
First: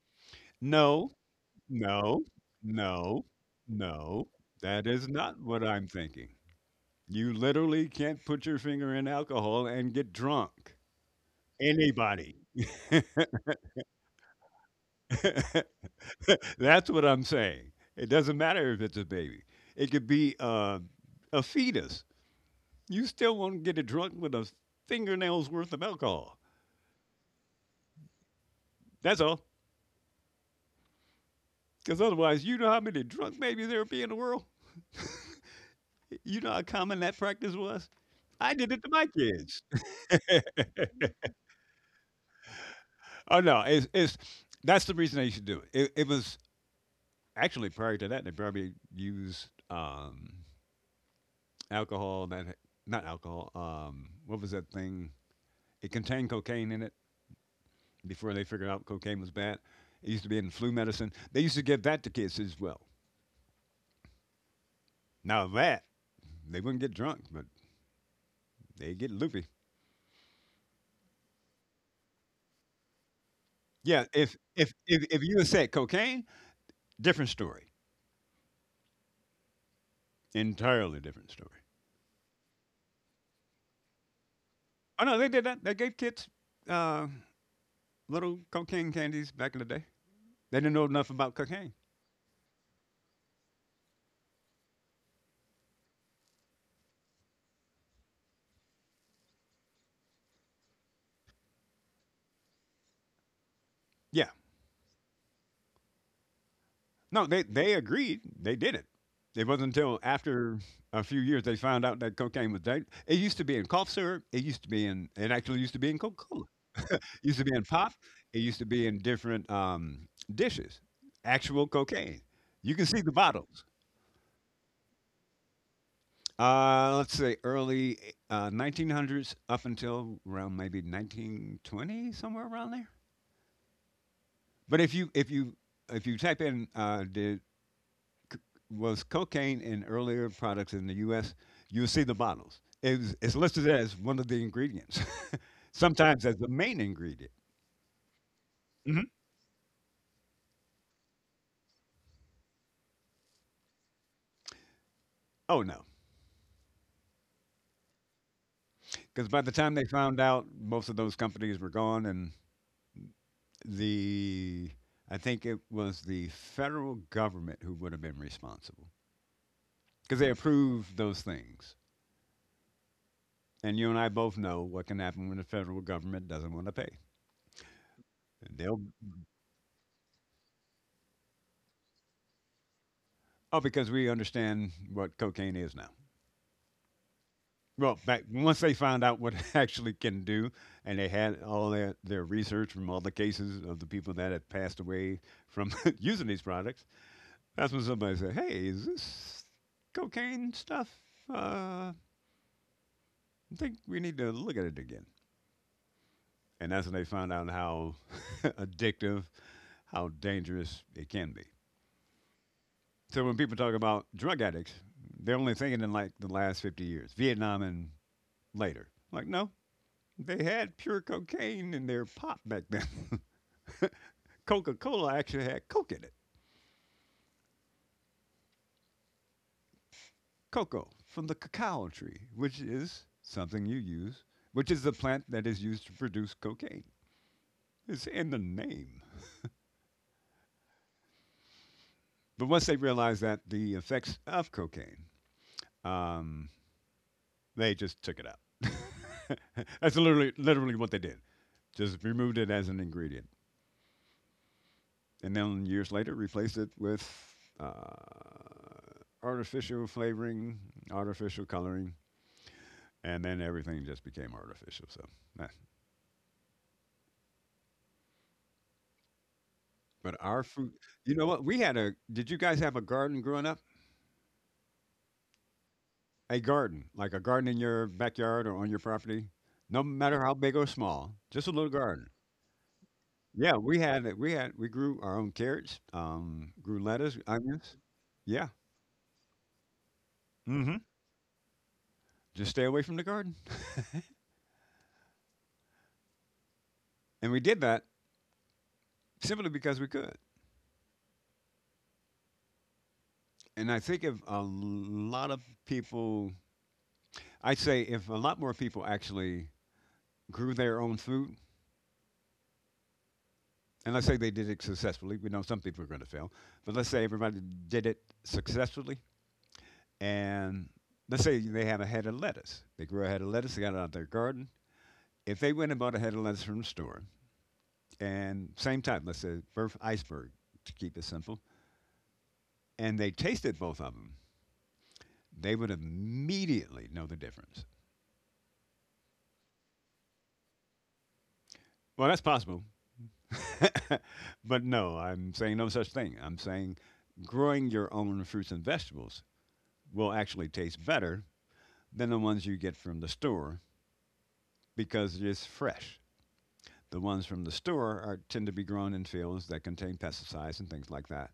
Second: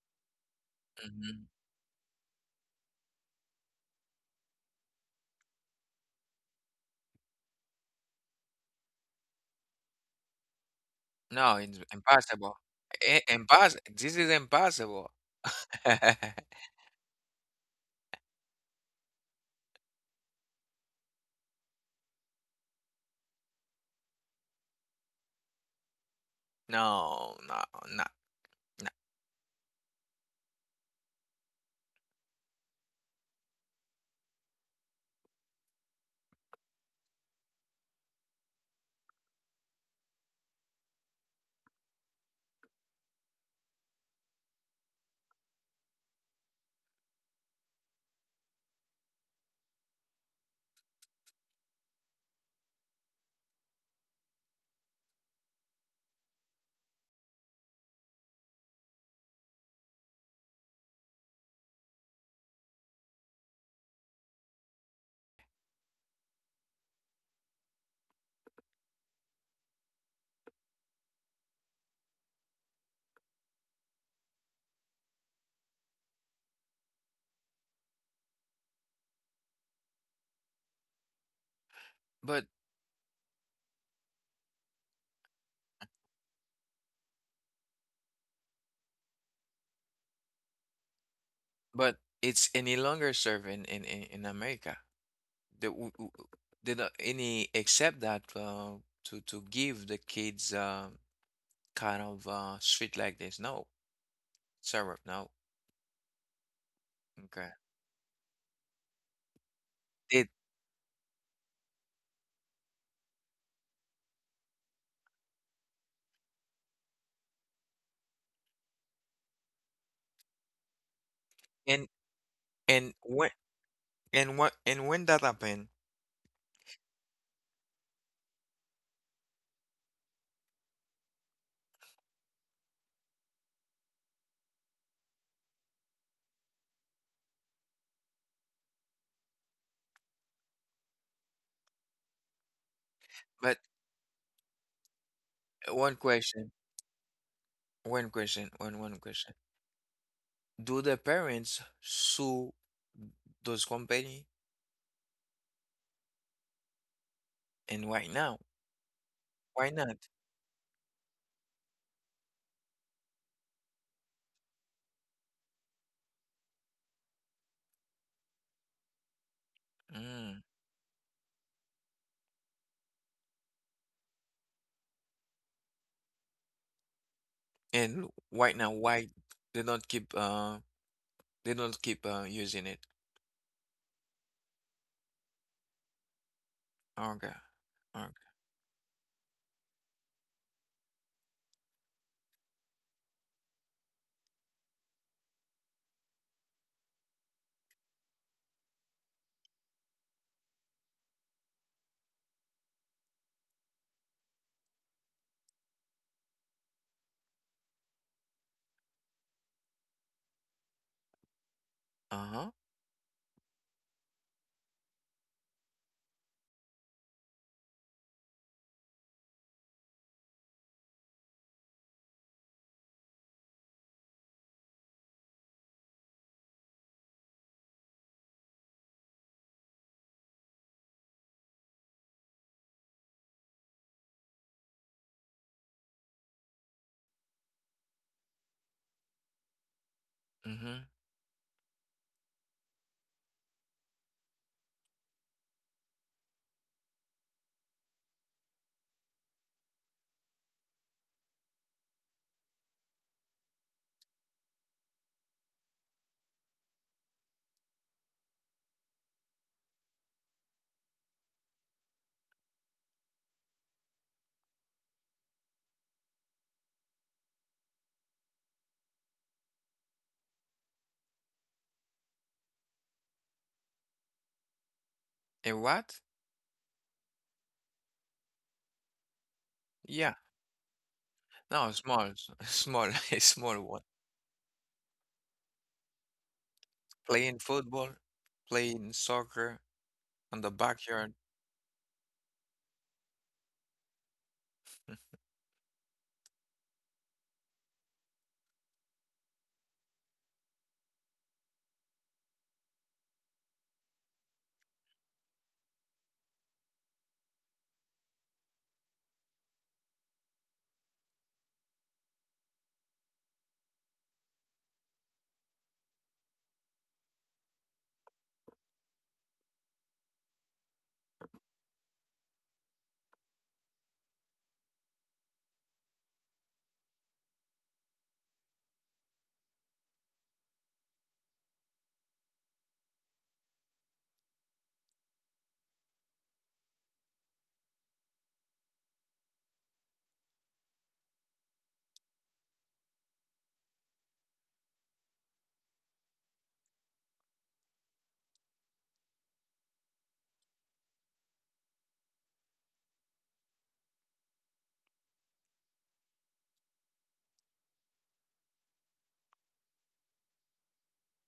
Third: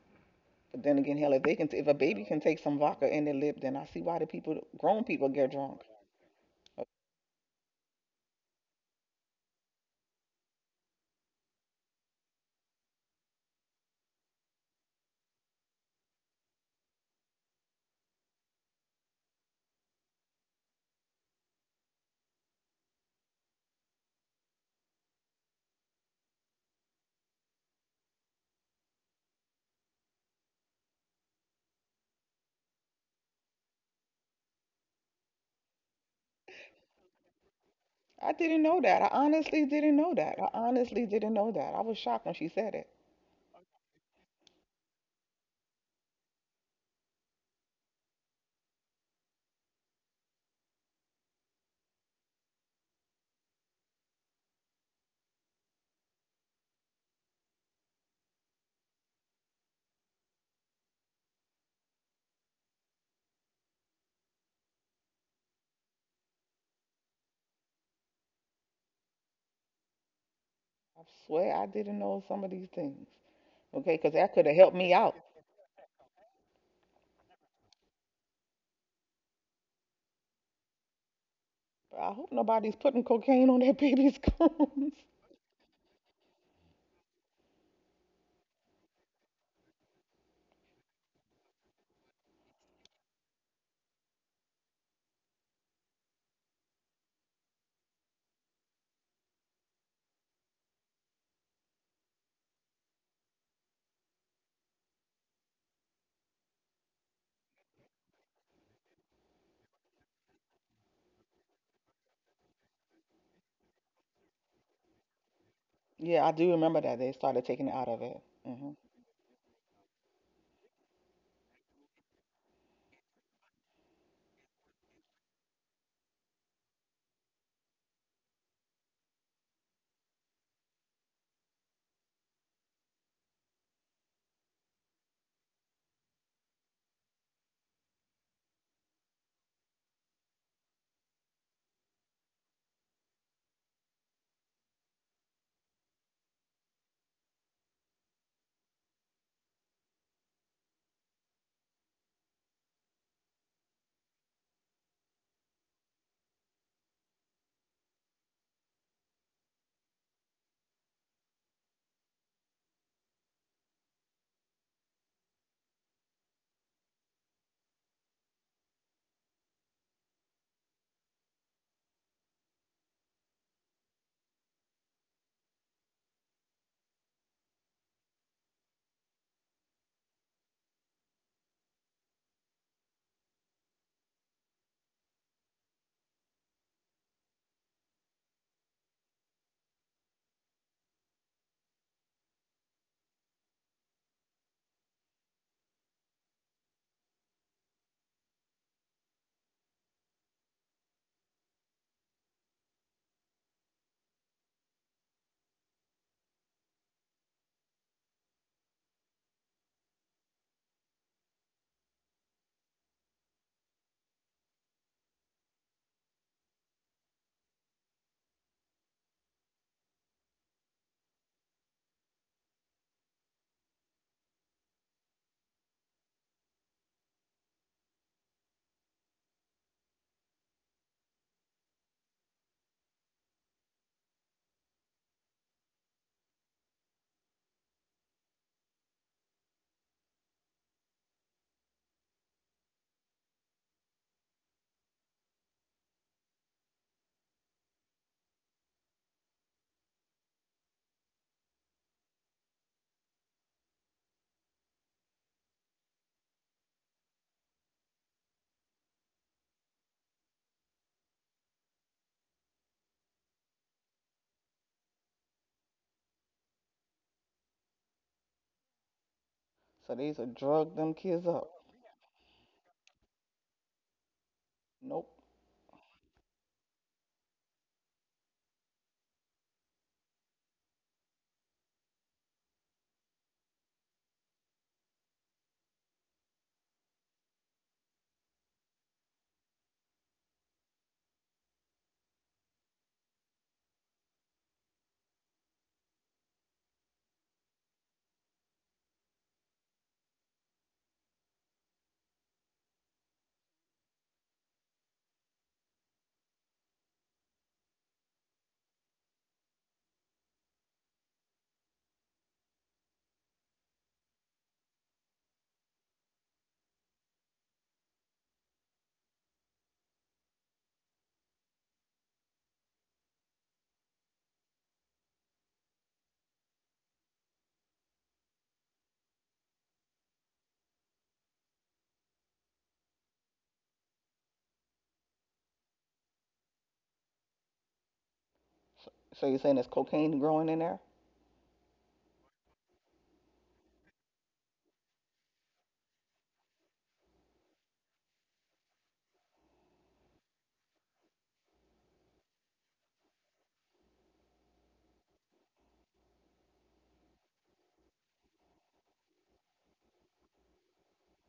[SPEAKER 2] But then
[SPEAKER 3] No,
[SPEAKER 2] again, hell, if
[SPEAKER 1] Hmm.
[SPEAKER 2] they can, if a baby
[SPEAKER 3] no,
[SPEAKER 2] can take some vodka in
[SPEAKER 3] no,
[SPEAKER 2] their lip, then I see why the
[SPEAKER 3] no.
[SPEAKER 2] people,
[SPEAKER 3] That
[SPEAKER 2] grown
[SPEAKER 3] is
[SPEAKER 2] people,
[SPEAKER 3] not
[SPEAKER 2] get
[SPEAKER 3] what
[SPEAKER 2] drunk.
[SPEAKER 3] I'm thinking. You literally can't put your finger in alcohol and get drunk.
[SPEAKER 1] No, it's
[SPEAKER 3] Anybody.
[SPEAKER 1] impossible. I impos This is impossible.
[SPEAKER 3] That's what I'm saying. It doesn't matter if it's a baby. It could be a fetus. You still won't get it drunk with a fingernail's worth of alcohol.
[SPEAKER 1] No, no, not.
[SPEAKER 3] That's all. Because otherwise, you know how many drunk babies there would be in the world? You know how common that practice was?
[SPEAKER 2] I
[SPEAKER 3] I
[SPEAKER 2] didn't
[SPEAKER 3] did
[SPEAKER 2] know
[SPEAKER 3] it to
[SPEAKER 2] that.
[SPEAKER 3] my
[SPEAKER 2] I
[SPEAKER 3] kids.
[SPEAKER 2] honestly didn't know that. I honestly didn't know that. I was shocked when she said it.
[SPEAKER 3] Oh no, it's that's the reason they should do it. It was actually prior to that they probably used alcohol that not alcohol. What was that thing? It contained cocaine in it before they figured out cocaine was bad. It used to be in flu medicine. They used to give that to kids as well. Now that they wouldn't get drunk, but they get loopy.
[SPEAKER 2] I swear I didn't know some of these things. Okay,
[SPEAKER 3] Yeah,
[SPEAKER 2] because that could have helped me out.
[SPEAKER 3] if you had said cocaine, different story, entirely different story.
[SPEAKER 2] But I hope
[SPEAKER 1] But
[SPEAKER 2] nobody's putting cocaine on that baby's cones.
[SPEAKER 3] Oh no, they did that. They gave kids uh, little cocaine candies back in the day. They didn't know enough about cocaine.
[SPEAKER 1] but it's any longer serve in America. The, w- w- did any except that, to give the kids, kind of street like this? No,
[SPEAKER 3] Yeah.
[SPEAKER 1] syrup. No.
[SPEAKER 3] No,
[SPEAKER 1] Okay.
[SPEAKER 3] they agreed. They did it. It wasn't until
[SPEAKER 1] It
[SPEAKER 3] after a few years they found out that cocaine was dangerous. It used to be in cough syrup. It actually used to be in Coca
[SPEAKER 2] Yeah, I
[SPEAKER 3] Cola.
[SPEAKER 2] do remember that. They
[SPEAKER 3] It used to
[SPEAKER 2] started
[SPEAKER 3] be in
[SPEAKER 2] taking it
[SPEAKER 3] pop.
[SPEAKER 2] out of it.
[SPEAKER 3] It used to
[SPEAKER 2] Hmm.
[SPEAKER 3] be in different dishes. Actual
[SPEAKER 1] and
[SPEAKER 3] cocaine. You can
[SPEAKER 1] and
[SPEAKER 3] see the
[SPEAKER 1] when
[SPEAKER 3] bottles.
[SPEAKER 1] and what and when that happened?
[SPEAKER 3] Let's say early 1900s up until around maybe 1920, somewhere around there. But if you type in did c- was cocaine in earlier products in the U.S., you see the bottles. It's
[SPEAKER 1] But
[SPEAKER 3] listed as one of the ingredients,
[SPEAKER 1] one
[SPEAKER 3] sometimes as the
[SPEAKER 1] question.
[SPEAKER 3] main ingredient.
[SPEAKER 1] One question, one question. Do the parents sue those company?
[SPEAKER 3] Oh no,
[SPEAKER 1] And why now?
[SPEAKER 3] because by the
[SPEAKER 1] Why
[SPEAKER 3] time they
[SPEAKER 1] not?
[SPEAKER 3] found out, most of those companies were gone, and the I think it was the federal government who would have been responsible because they
[SPEAKER 1] Mm.
[SPEAKER 3] approved those things. And you and I both know what can happen when the federal government doesn't want to pay.
[SPEAKER 1] And why now?
[SPEAKER 3] They'll
[SPEAKER 1] Why they don't keep uh they don't keep using it?
[SPEAKER 3] oh because we understand what cocaine is now.
[SPEAKER 1] Okay.
[SPEAKER 3] Well,
[SPEAKER 1] Okay.
[SPEAKER 3] back once they found out what it actually can do, and they had all their research from all the cases of the people that had passed away from using these products, that's when somebody said, "Hey, is this cocaine stuff? Uh, I think we need to look at it again." And that's when they found out how addictive, how dangerous it can be.
[SPEAKER 1] Uh-huh.
[SPEAKER 3] So when people talk about drug addicts, they're only thinking in like the last 50 years, Vietnam and later. Like, no, they had pure cocaine in their pop back then. Coca Cola actually had coke in it. Cocoa from the cacao tree, which is something you use, which is the plant that is used to produce cocaine. It's in the name.
[SPEAKER 1] Mm-hmm.
[SPEAKER 3] But once they realized that the effects of cocaine, um, they just took it out. That's literally literally what they did. Just removed it as an ingredient, and then years later replaced it with uh, artificial flavoring, artificial coloring, and then everything just became artificial, so, eh.
[SPEAKER 2] So they
[SPEAKER 3] But
[SPEAKER 2] used to
[SPEAKER 3] our food,
[SPEAKER 2] drug them
[SPEAKER 3] you know
[SPEAKER 2] kids
[SPEAKER 3] what?
[SPEAKER 2] up.
[SPEAKER 3] We had a did you guys have a garden growing up?
[SPEAKER 2] Nope.
[SPEAKER 1] A what?
[SPEAKER 3] A garden, like a garden in your backyard or on your property? No
[SPEAKER 1] Yeah.
[SPEAKER 3] matter how big or small, just a little
[SPEAKER 1] No,
[SPEAKER 3] garden.
[SPEAKER 1] small, small, a
[SPEAKER 3] Yeah,
[SPEAKER 1] small
[SPEAKER 3] we
[SPEAKER 1] one.
[SPEAKER 3] had it we had we grew our own carrots, grew lettuce,
[SPEAKER 1] Playing
[SPEAKER 3] onions.
[SPEAKER 1] football,
[SPEAKER 3] Yeah.
[SPEAKER 1] playing soccer on the
[SPEAKER 3] Mhm.
[SPEAKER 1] backyard.
[SPEAKER 3] Just stay away from the garden. And we did that simply because we could. And I think if a lot of people I'd say if a lot more people actually grew their own food, and let's say they did it successfully. We know some people are going to fail, but let's say everybody did it successfully, and let's say they had a head of lettuce. They grew a head of lettuce. They got it out of their garden. If they went and bought a head of lettuce from the store, and same time, let's say birth iceberg to keep it simple, and they tasted both of them, they would immediately know the difference.
[SPEAKER 2] So you're saying there's cocaine growing in there?
[SPEAKER 3] Well, that's possible, but no, I'm saying no such thing. I'm saying growing your own fruits and vegetables will actually taste better than the ones you get from the store because it's fresh. The ones from the store are, tend to be grown in fields that contain pesticides and things like that,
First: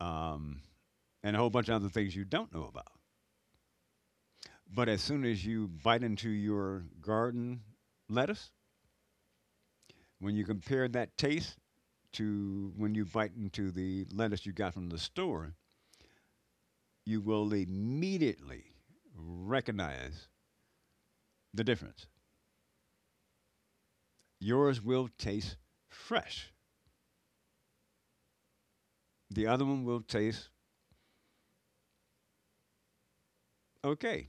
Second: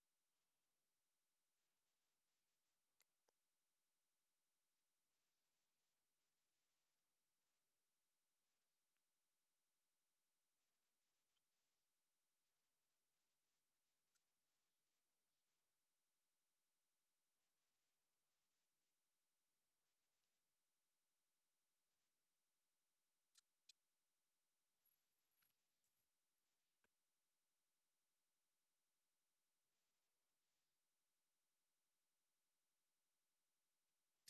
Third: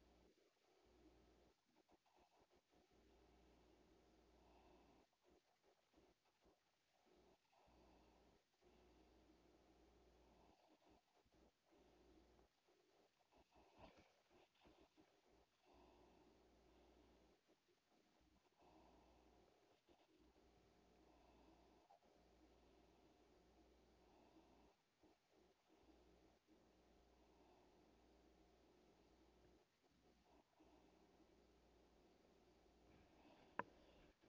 [SPEAKER 3] um, and a whole bunch of other things you don't know about. But as soon as you bite into your garden lettuce, when you compare that taste to when you bite into the lettuce you got from the store, you will immediately recognize the difference. Yours will taste fresh. The other one will taste okay.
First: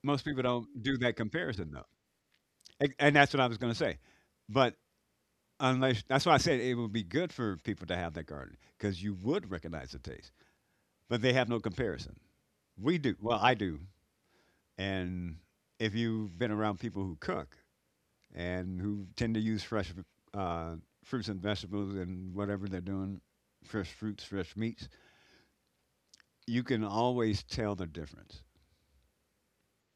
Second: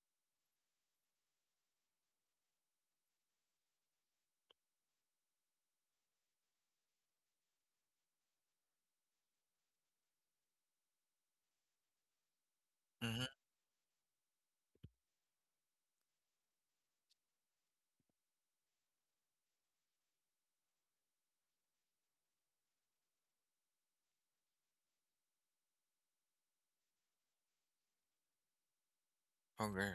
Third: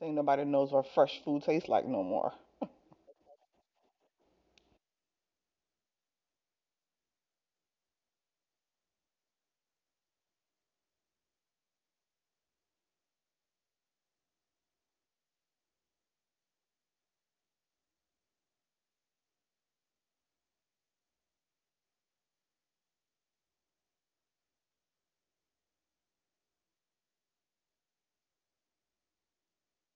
[SPEAKER 2] Think
[SPEAKER 3] Most people
[SPEAKER 2] nobody knows
[SPEAKER 3] don't
[SPEAKER 2] what
[SPEAKER 3] do that
[SPEAKER 2] fresh food tastes
[SPEAKER 3] comparison
[SPEAKER 2] like
[SPEAKER 3] though,
[SPEAKER 2] no more.
[SPEAKER 3] and that's what I was going to say. But unless that's why I said it would be good for people to have that garden because you would recognize the taste, but they have no comparison. We do.
[SPEAKER 1] Mm-hmm.
[SPEAKER 3] Well, I do. And if you've been around people who cook and who tend to use fresh uh, fruits and vegetables and whatever they're doing, fresh fruits, fresh meats, you can always tell the difference
[SPEAKER 1] Okay.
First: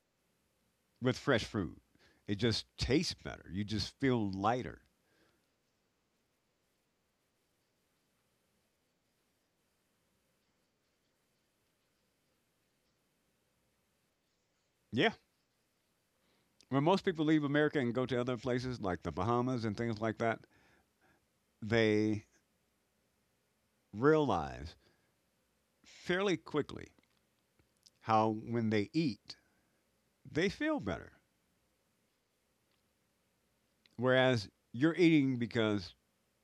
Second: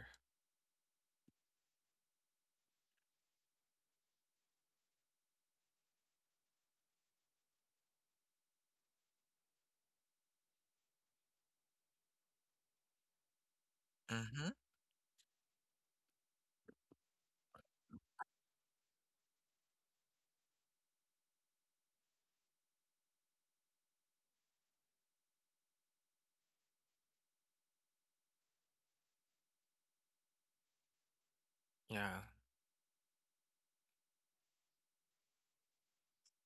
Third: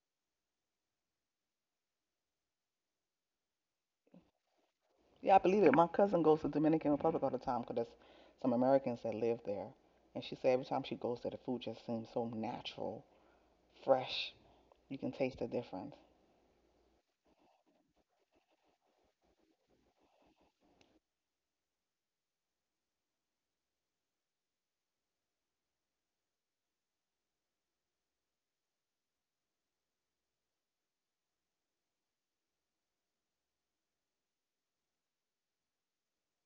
[SPEAKER 3] with fresh food. It just tastes better. You just feel lighter.
[SPEAKER 2] Yeah, I believe it. My cousin goes to Dominican Republic all the time because there's some Americans that live there. And she said every time she goes there, the food just seems so natural, fresh.
[SPEAKER 1] Mm-hmm.
[SPEAKER 2] You can
[SPEAKER 3] Yeah.
[SPEAKER 2] taste the difference.
[SPEAKER 3] When most people leave America and go to other places like the Bahamas and things like that, they realize fairly quickly how when they eat, they feel better.
[SPEAKER 1] Yeah.
[SPEAKER 3] Whereas you're eating because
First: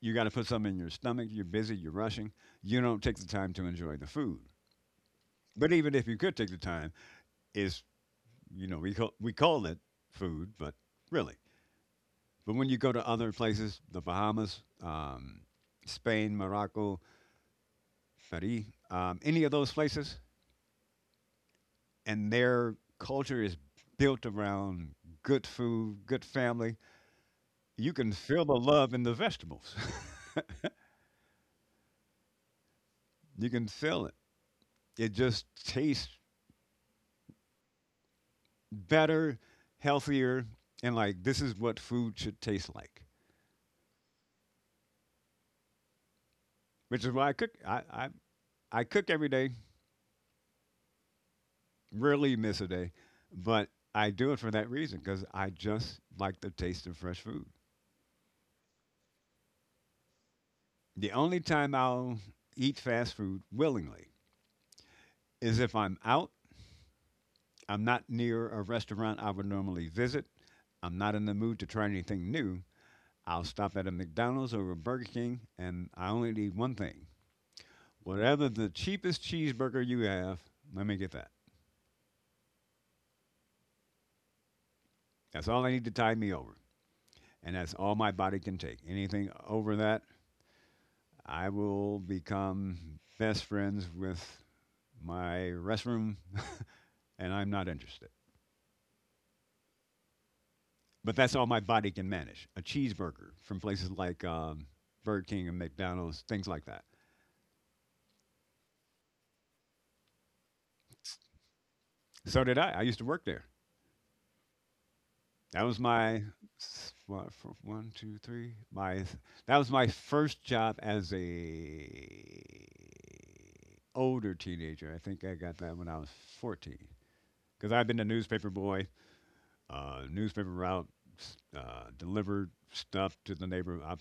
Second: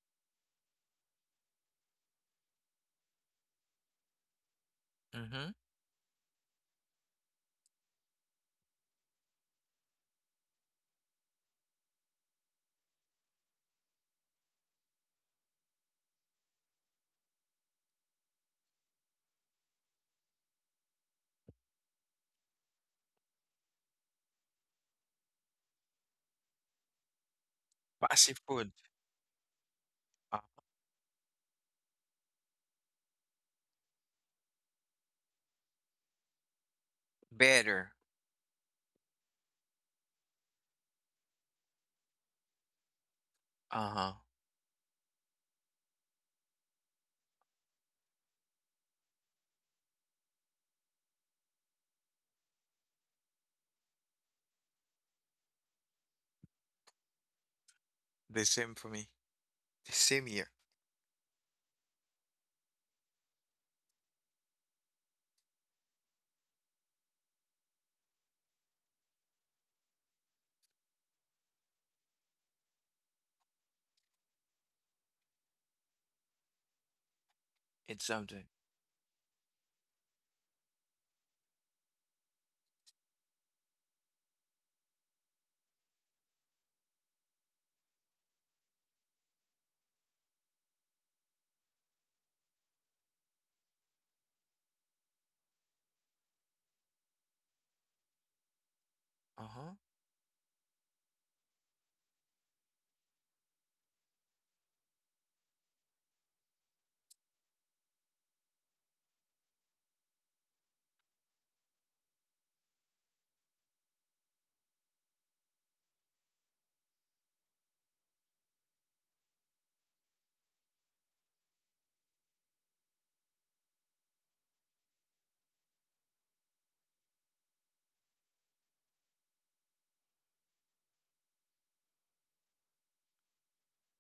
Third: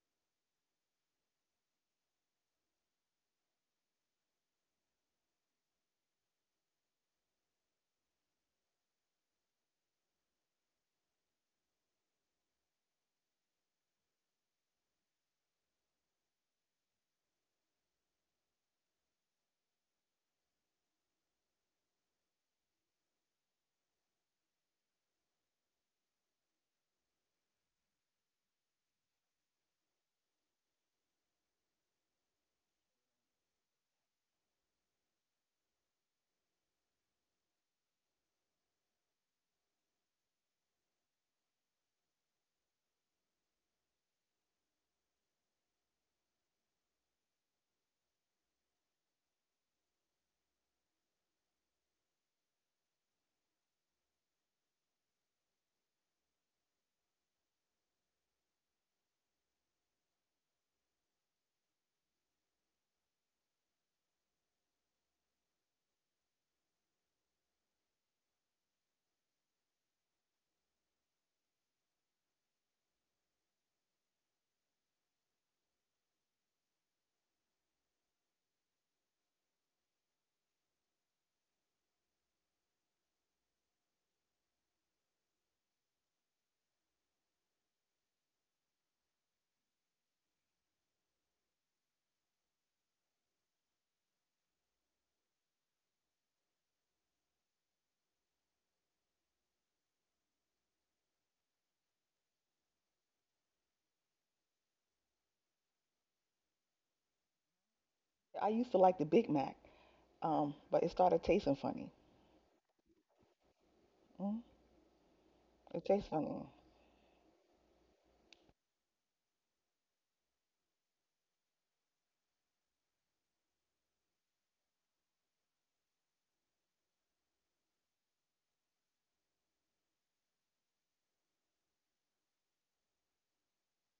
[SPEAKER 3] you got to put something in your stomach, you're busy, you're rushing, you don't take the time to enjoy the food.
[SPEAKER 1] Mm-hmm.
[SPEAKER 3] But even if you could take the time, is we call it food, but really. But when you go to other places, the Bahamas, Spain, Morocco, Paris, any of those places, and their culture is built around good food, good family. You can
[SPEAKER 1] Passive
[SPEAKER 3] feel the
[SPEAKER 1] food.
[SPEAKER 3] love in the vegetables.
[SPEAKER 1] Uh,
[SPEAKER 3] You can feel it. It just tastes
[SPEAKER 1] Better.
[SPEAKER 3] better, healthier, and like this is what food should taste like.
[SPEAKER 1] Uh-huh.
[SPEAKER 3] Which is why I cook. I cook every day. Rarely miss a day, but I do it for that reason because I just like the taste of fresh food.
[SPEAKER 1] The same for me. The same year.
[SPEAKER 3] The only time I'll eat fast food willingly is if I'm out I'm not near a restaurant I would normally visit. I'm not in the mood to try anything new. I'll stop at a McDonald's or a Burger King and I only need one thing.
[SPEAKER 1] It's something.
[SPEAKER 3] Whatever the cheapest cheeseburger you have, let me get that. That's all I need to tide me over. And that's all my body can take. Anything over that, I will become best friends with my restroom and I'm not interested.
[SPEAKER 1] Uh-huh.
[SPEAKER 3] But that's all my body can manage. A cheeseburger from places like Burger King and McDonald's, things like that.
[SPEAKER 2] I used to like the Big Mac, but it started tasting funny.
[SPEAKER 3] So did I. I used to work there.
[SPEAKER 2] Mm,
[SPEAKER 3] That was
[SPEAKER 2] it tastes
[SPEAKER 3] my
[SPEAKER 2] funny.
[SPEAKER 3] s- one, f- one, two, three. My that was my first job as a older teenager. I think I got that when I was 14. Because I've been a newspaper boy, newspaper route, delivered stuff to the neighbor. I,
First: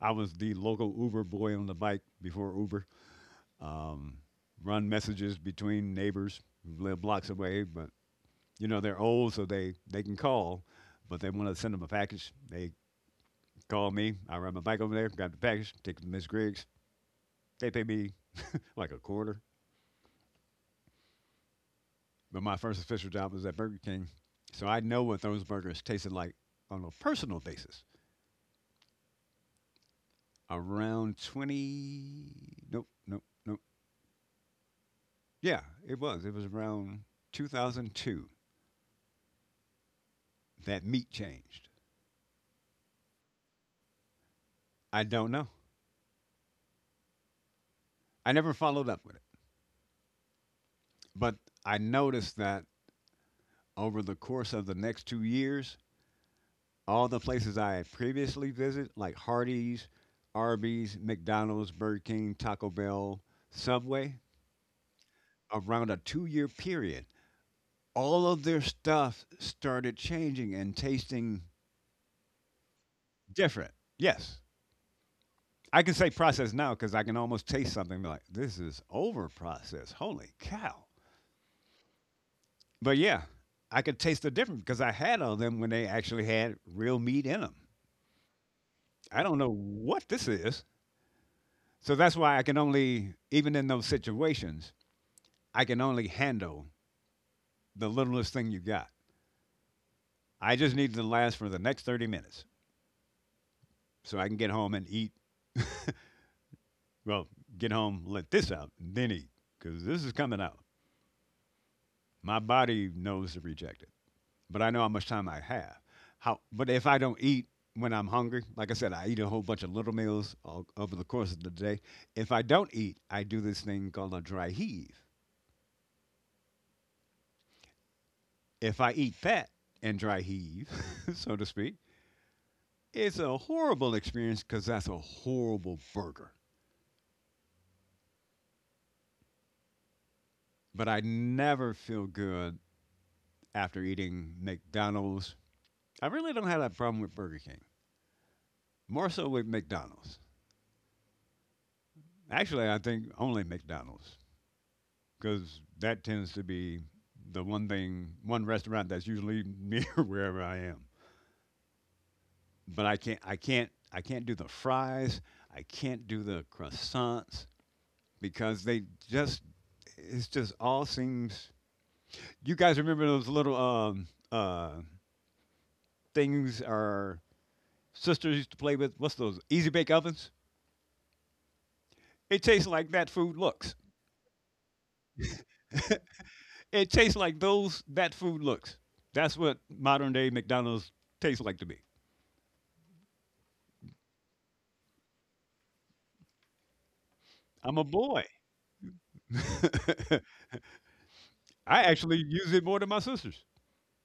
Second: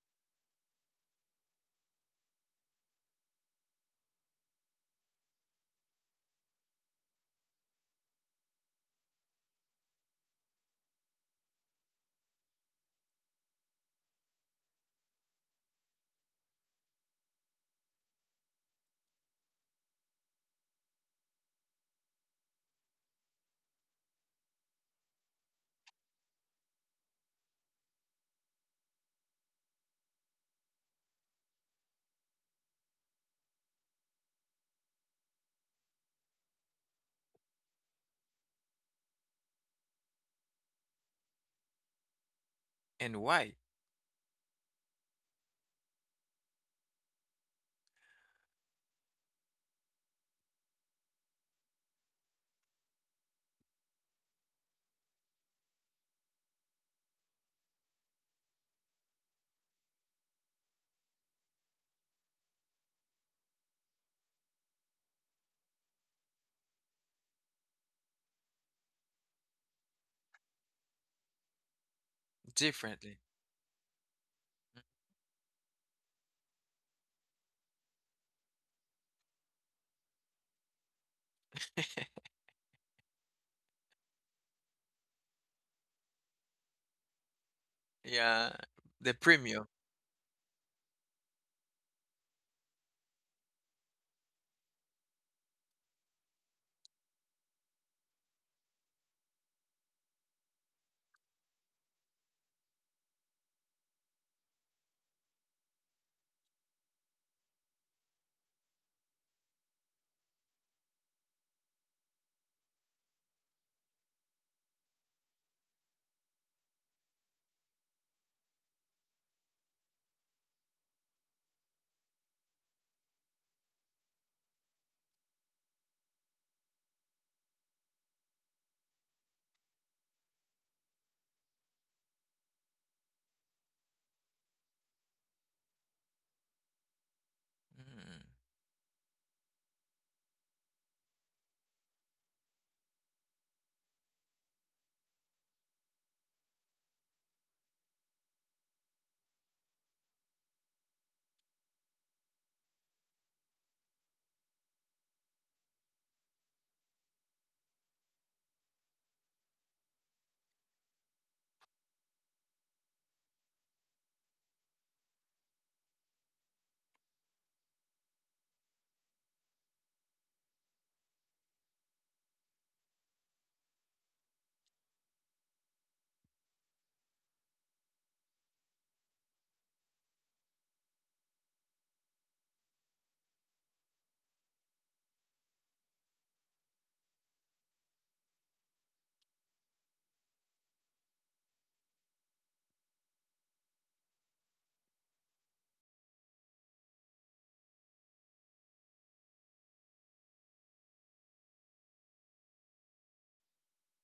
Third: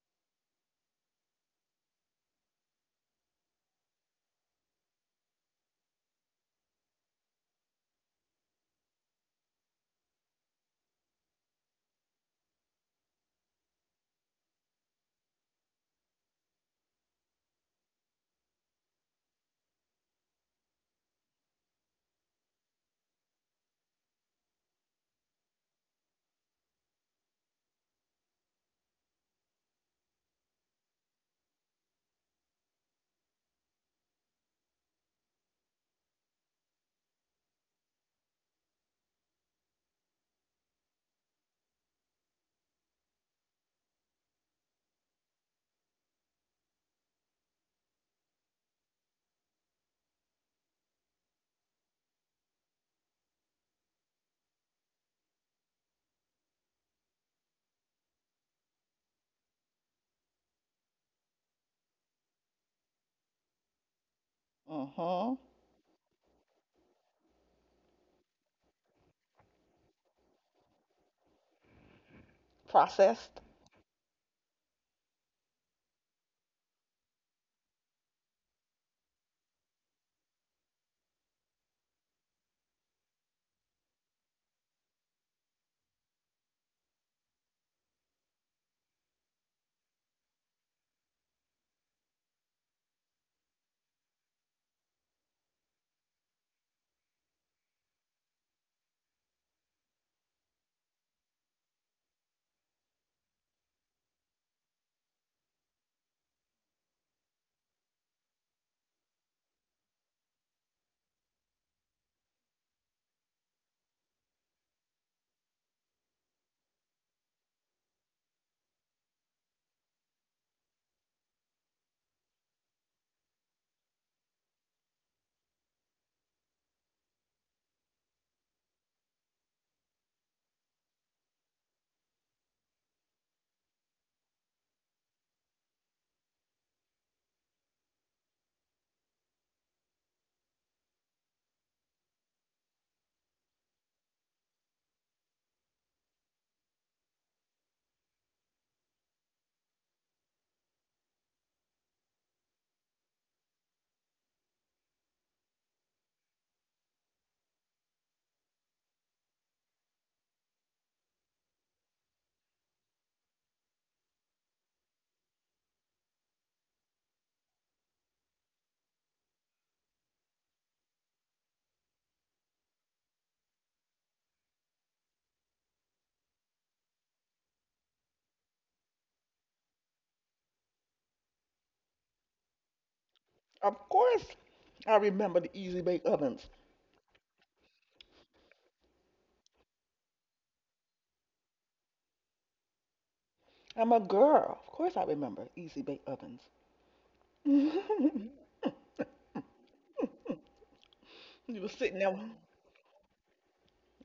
[SPEAKER 3] I was the local Uber boy on the bike before Uber. Um, Run messages between neighbors who live blocks away, but you know, they're old, so they can call, but they want to send them a package. They call me. I ride my bike over there, grab the package, take it to Miss Griggs. They pay me like a quarter. But my first official job was at Burger King. So I know what those burgers tasted like on a personal basis. Around 20, nope, nope, nope. Yeah, it was. It was around 2002 that meat changed.
[SPEAKER 1] And why?
[SPEAKER 3] I don't know. I never followed up with it. But I noticed that over the course of the next 2 years, all the places I had previously visited, like Hardee's, Arby's, McDonald's, Burger King, Taco Bell, Subway,
[SPEAKER 2] Hmm.
[SPEAKER 3] around a 2 year period, all of their stuff started changing and tasting
[SPEAKER 1] Differently.
[SPEAKER 2] Processed.
[SPEAKER 3] different. Yes. I can say processed now because I can almost taste something and be like, this is over processed. Holy cow. But yeah, I could taste the difference because I had all them when they actually had real meat in them.
[SPEAKER 1] Yeah. The
[SPEAKER 3] I don't know
[SPEAKER 1] premium.
[SPEAKER 3] what this is. So that's why I can only, even in those situations, I can only handle the littlest thing you got. I just need to last for the next 30 minutes so I can get home and eat. Well, get home, let this out, and then eat because this is coming out. My body knows to reject it, but I know how much time I have. How, but if I don't eat when I'm hungry, like I said, I eat a whole bunch of little meals all, over the course of the day. If I don't eat, I do this thing called a dry heave. If I eat that and dry heave, so to speak, it's a horrible experience because that's a horrible burger.
[SPEAKER 1] Mm.
[SPEAKER 3] But I never feel good after eating McDonald's. I really don't have that problem with Burger King, more so with McDonald's. Actually, I think only McDonald's because that tends to be the one thing, one restaurant that's usually near wherever I am. But I can't do the fries. I can't do the croissants because they just, it's just all seems you guys remember those little things our sisters used to play with? What's those? Easy bake ovens? It tastes like that food looks.
[SPEAKER 2] Of course, I remember the Easy Bake Ovens.
[SPEAKER 3] It tastes like those that food looks. That's what modern day McDonald's tastes like to me.
[SPEAKER 2] I'm a girl. Of course, I remember Easy Bake Ovens.
[SPEAKER 3] I'm a boy.
[SPEAKER 2] You were
[SPEAKER 3] I
[SPEAKER 2] sitting
[SPEAKER 3] actually
[SPEAKER 2] there.
[SPEAKER 3] use it more than my sisters.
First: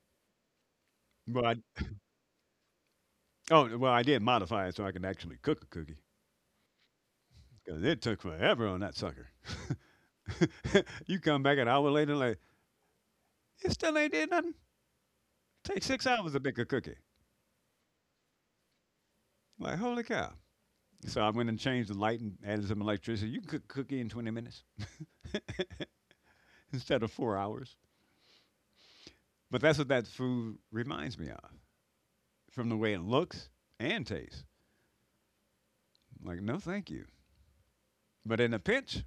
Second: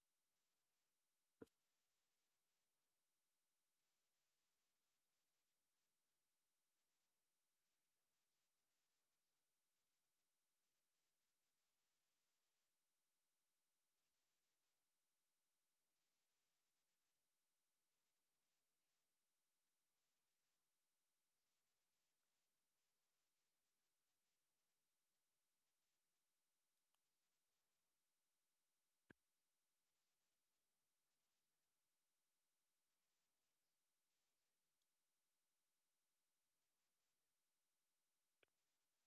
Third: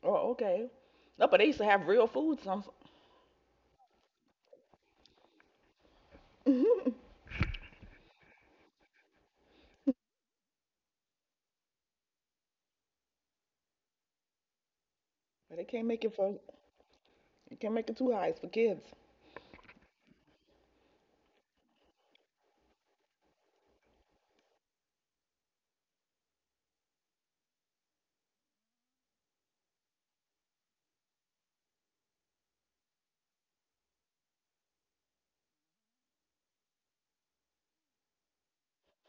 [SPEAKER 2] Oh, okay. No, but
[SPEAKER 3] But
[SPEAKER 2] they used to
[SPEAKER 3] I,
[SPEAKER 2] have real food. Some,
[SPEAKER 3] oh well, I did modify it so I can actually cook a cookie
[SPEAKER 2] but
[SPEAKER 3] because it took forever on that sucker. You come back an hour later, like it still ain't did nothing.
[SPEAKER 2] they
[SPEAKER 3] Take
[SPEAKER 2] can't make
[SPEAKER 3] six
[SPEAKER 2] it
[SPEAKER 3] hours
[SPEAKER 2] for.
[SPEAKER 3] to bake a cookie.
[SPEAKER 2] You can't make it too high. It's for kids.
[SPEAKER 3] Like holy cow! So I went and changed the light and added some electricity. You can cook cookie in 20 minutes instead of 4 hours. But that's what that food reminds me of from the way it looks and tastes. I'm like, no, thank you. But in a pinch,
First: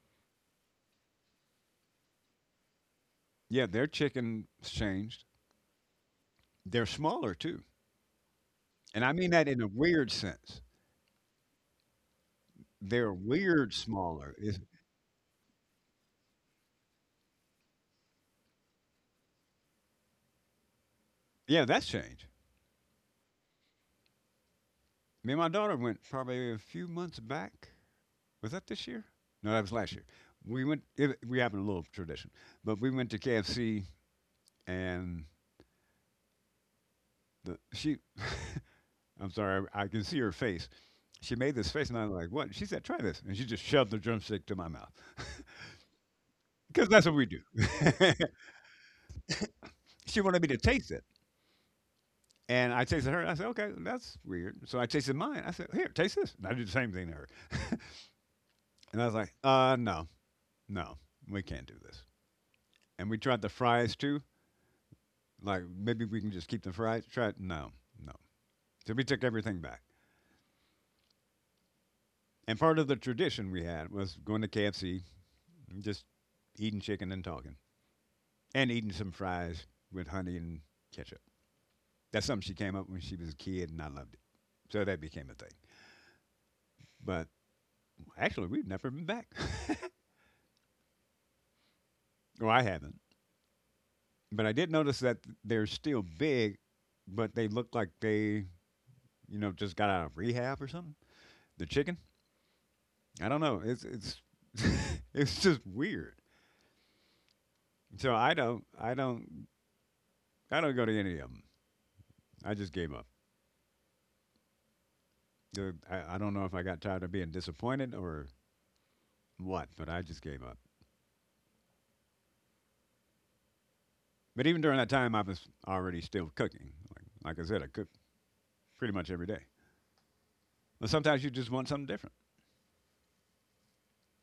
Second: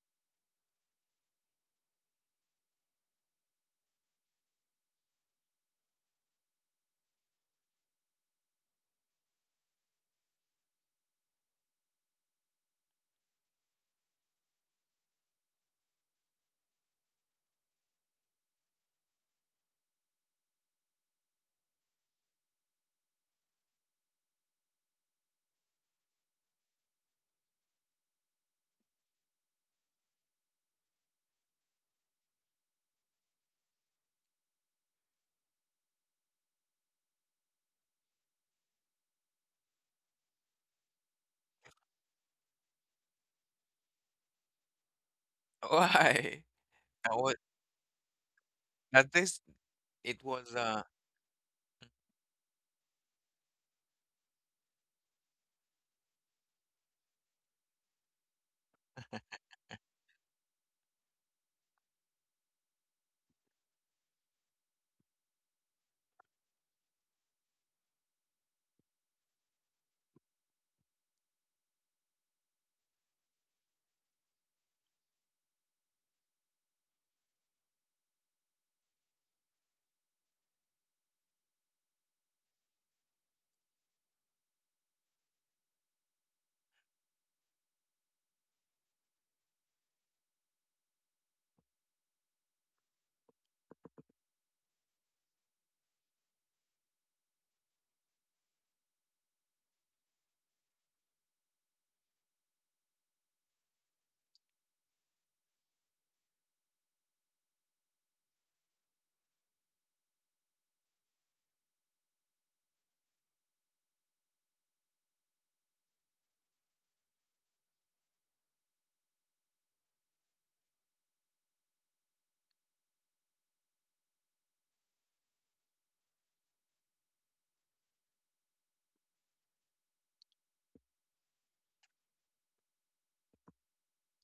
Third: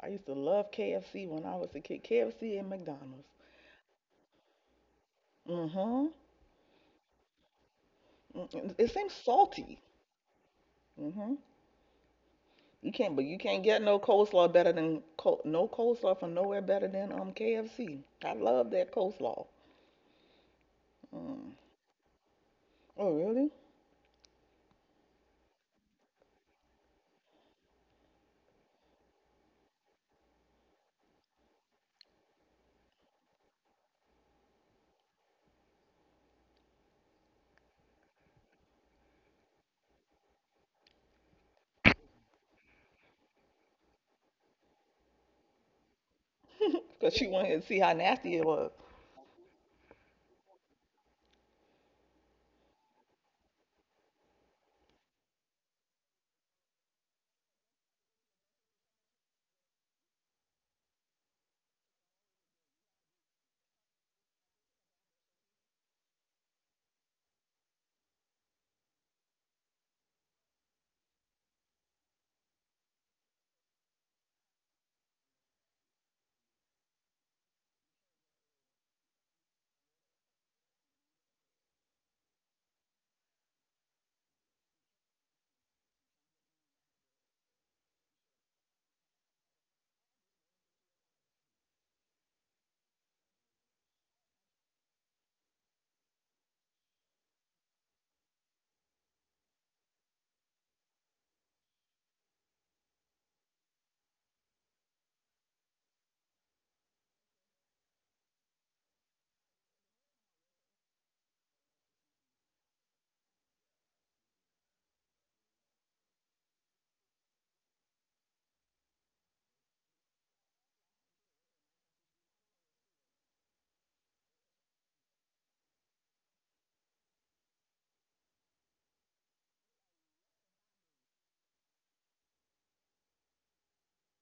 [SPEAKER 2] I used to love KFC when I was a kid. KFC and McDonald's.
[SPEAKER 3] yeah, their chicken's changed.
[SPEAKER 2] Mm-hmm.
[SPEAKER 3] They're smaller too.
[SPEAKER 2] Mm, it
[SPEAKER 3] And
[SPEAKER 2] seems
[SPEAKER 3] I mean that in a
[SPEAKER 2] salty.
[SPEAKER 3] weird sense.
[SPEAKER 2] Mm-hmm. You
[SPEAKER 3] They're
[SPEAKER 2] can't, but you can't
[SPEAKER 3] weird
[SPEAKER 2] get no
[SPEAKER 3] smaller.
[SPEAKER 2] coleslaw
[SPEAKER 3] It's-
[SPEAKER 2] better than col- no coleslaw from nowhere better than KFC. I love that coleslaw. Mm.
[SPEAKER 3] yeah, that's changed.
[SPEAKER 2] Oh really?
[SPEAKER 3] Me and my daughter went probably a few months back. Was that this year? No, that was last year. We went, it, we have a little tradition, but we went to KFC and the, she, I'm sorry, I can see her face. She made this face, and I'm like, "What?" She said, "Try this," and she just shoved the drumstick to my mouth
[SPEAKER 1] Why?
[SPEAKER 3] because that's
[SPEAKER 1] I
[SPEAKER 3] what
[SPEAKER 2] Cause
[SPEAKER 3] we
[SPEAKER 2] she
[SPEAKER 1] was,
[SPEAKER 3] do.
[SPEAKER 2] wanted to see how nasty it was.
[SPEAKER 1] at this,
[SPEAKER 3] She
[SPEAKER 1] it
[SPEAKER 3] wanted me
[SPEAKER 1] was
[SPEAKER 3] to
[SPEAKER 1] uh
[SPEAKER 3] taste it, and I tasted her. I said, "Okay, that's weird." So I tasted mine. I said, "Here, taste this." And I did the same thing to her, and I was like, no, no, we can't do this." And we tried the fries too. Like maybe we can just keep the fries. Try it. No, no. So we took everything back. And part of the tradition we had was going to KFC just eating chicken and talking, and eating some fries with honey and ketchup. That's something she came up when she was a kid, and I loved it. So that became a thing. But actually, we've never been back. Well, I haven't. But I did notice that they're still big, but they look like they, you know, just got out of rehab or something. The chicken. I don't know. It's it's just weird. So I don't go to any of them. I just gave up. I don't know if I got tired of being disappointed or what, but I just gave up. But even during that time, I was already still cooking. Like I said, I cook pretty much every day. But sometimes you just want something different.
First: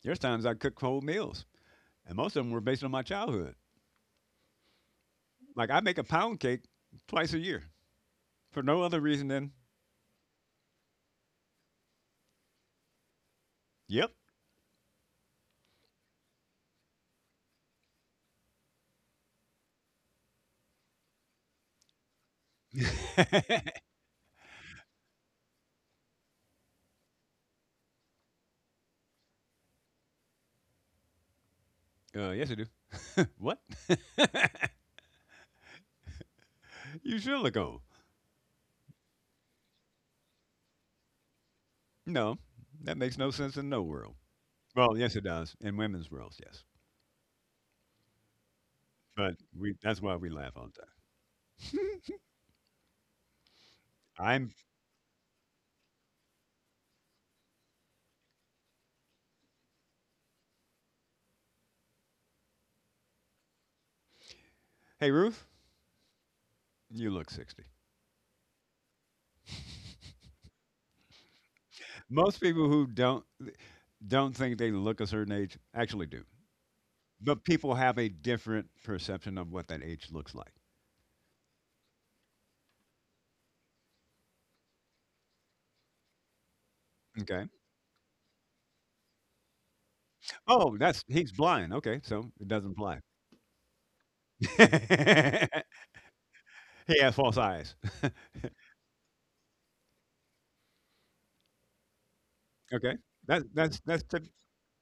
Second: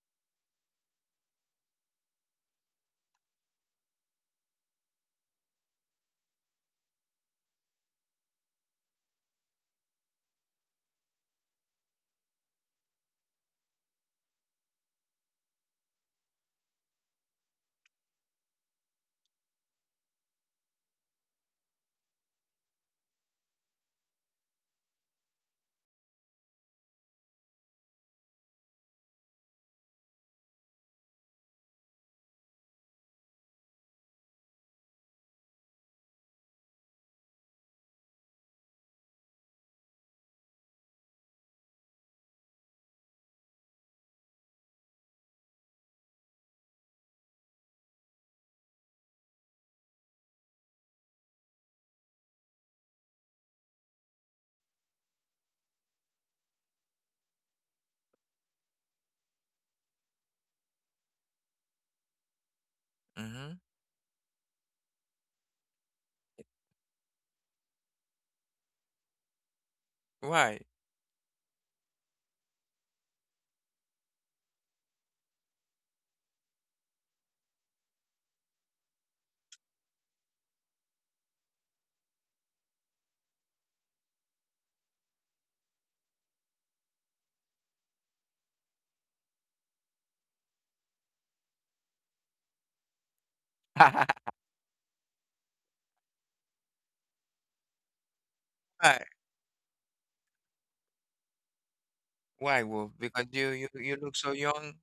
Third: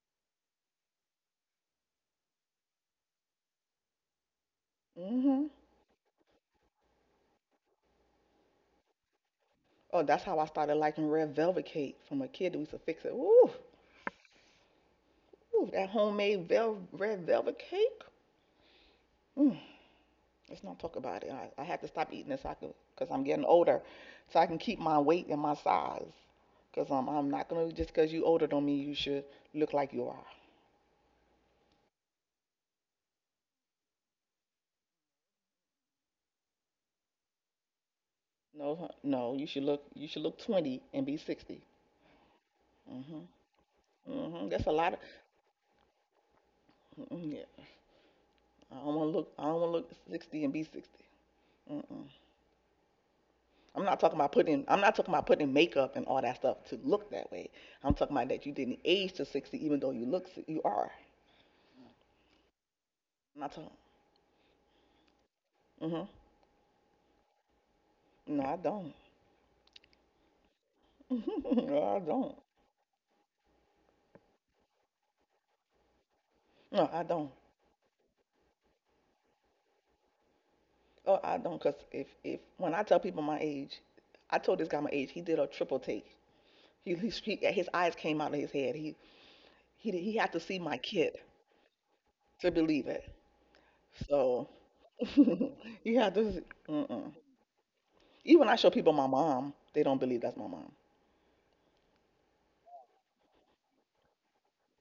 [SPEAKER 3] There's times I cook whole meals, and most of them were based on my childhood.
[SPEAKER 2] Mhm.
[SPEAKER 3] Like I make a pound cake twice a year for no other reason than,
[SPEAKER 2] Oh, that's how I started liking red velvet cake from a kid. That used to fix it. Ooh,
[SPEAKER 3] yep.
[SPEAKER 2] ooh, that homemade vel- red velvet cake. Mm. Let's not talk about it. I had to stop eating this so I could, cause
[SPEAKER 3] uh,
[SPEAKER 2] I'm getting older, so I can keep my weight and my size. Cause I'm not gonna just cause you older don't mean you should look like you are.
[SPEAKER 3] yes, I do. What? You should look old.
[SPEAKER 2] No, huh, no, you should look. You should look 20 and be 60.
[SPEAKER 3] No, that makes
[SPEAKER 2] hmm
[SPEAKER 3] no sense in no world.
[SPEAKER 2] That's a
[SPEAKER 3] Well,
[SPEAKER 2] lot of.
[SPEAKER 3] yes, it does. In women's worlds, yes.
[SPEAKER 2] Mm-mm, yeah. I don't want to
[SPEAKER 3] But
[SPEAKER 2] look. I don't
[SPEAKER 3] we,
[SPEAKER 2] want to look
[SPEAKER 3] that's why we
[SPEAKER 2] 60
[SPEAKER 3] laugh
[SPEAKER 2] and
[SPEAKER 3] all
[SPEAKER 2] be
[SPEAKER 3] the
[SPEAKER 2] 60.
[SPEAKER 3] time.
[SPEAKER 2] Mm-mm. I'm not talking about
[SPEAKER 3] I'm,
[SPEAKER 2] putting. I'm not talking about putting makeup and all that stuff to look that way. I'm talking about that you didn't age to 60, even though you look. Si- You are. I'm not
[SPEAKER 1] mhm.
[SPEAKER 2] talking.
[SPEAKER 3] hey, Ruth,
[SPEAKER 2] Hmm.
[SPEAKER 3] you look 60.
[SPEAKER 2] No, I don't.
[SPEAKER 1] Why?
[SPEAKER 2] No, I
[SPEAKER 3] Most
[SPEAKER 2] don't.
[SPEAKER 3] people who don't think they look a certain age actually do.
[SPEAKER 2] No, I don't.
[SPEAKER 3] But people have a different perception of what that age looks like.
[SPEAKER 2] Oh, I don't. Cause if when I tell people my age, I told this guy my age. He did a triple take. He
[SPEAKER 3] Okay.
[SPEAKER 2] his eyes came out of his head. He he had to see
[SPEAKER 3] Oh,
[SPEAKER 2] my
[SPEAKER 3] that's
[SPEAKER 2] kid
[SPEAKER 3] he's blind. Okay, so it
[SPEAKER 2] to
[SPEAKER 3] doesn't
[SPEAKER 2] believe
[SPEAKER 3] apply.
[SPEAKER 2] it. So you have to.
[SPEAKER 3] He
[SPEAKER 2] Mm-mm.
[SPEAKER 3] has false eyes.
[SPEAKER 2] Even when I show people
[SPEAKER 1] Why?
[SPEAKER 2] my mom, they don't believe that's my mom.
[SPEAKER 1] Why, Wolf?
[SPEAKER 3] Okay.
[SPEAKER 1] Because
[SPEAKER 3] That
[SPEAKER 1] you you
[SPEAKER 3] that's
[SPEAKER 1] you
[SPEAKER 3] that's
[SPEAKER 1] look
[SPEAKER 3] the
[SPEAKER 1] so young,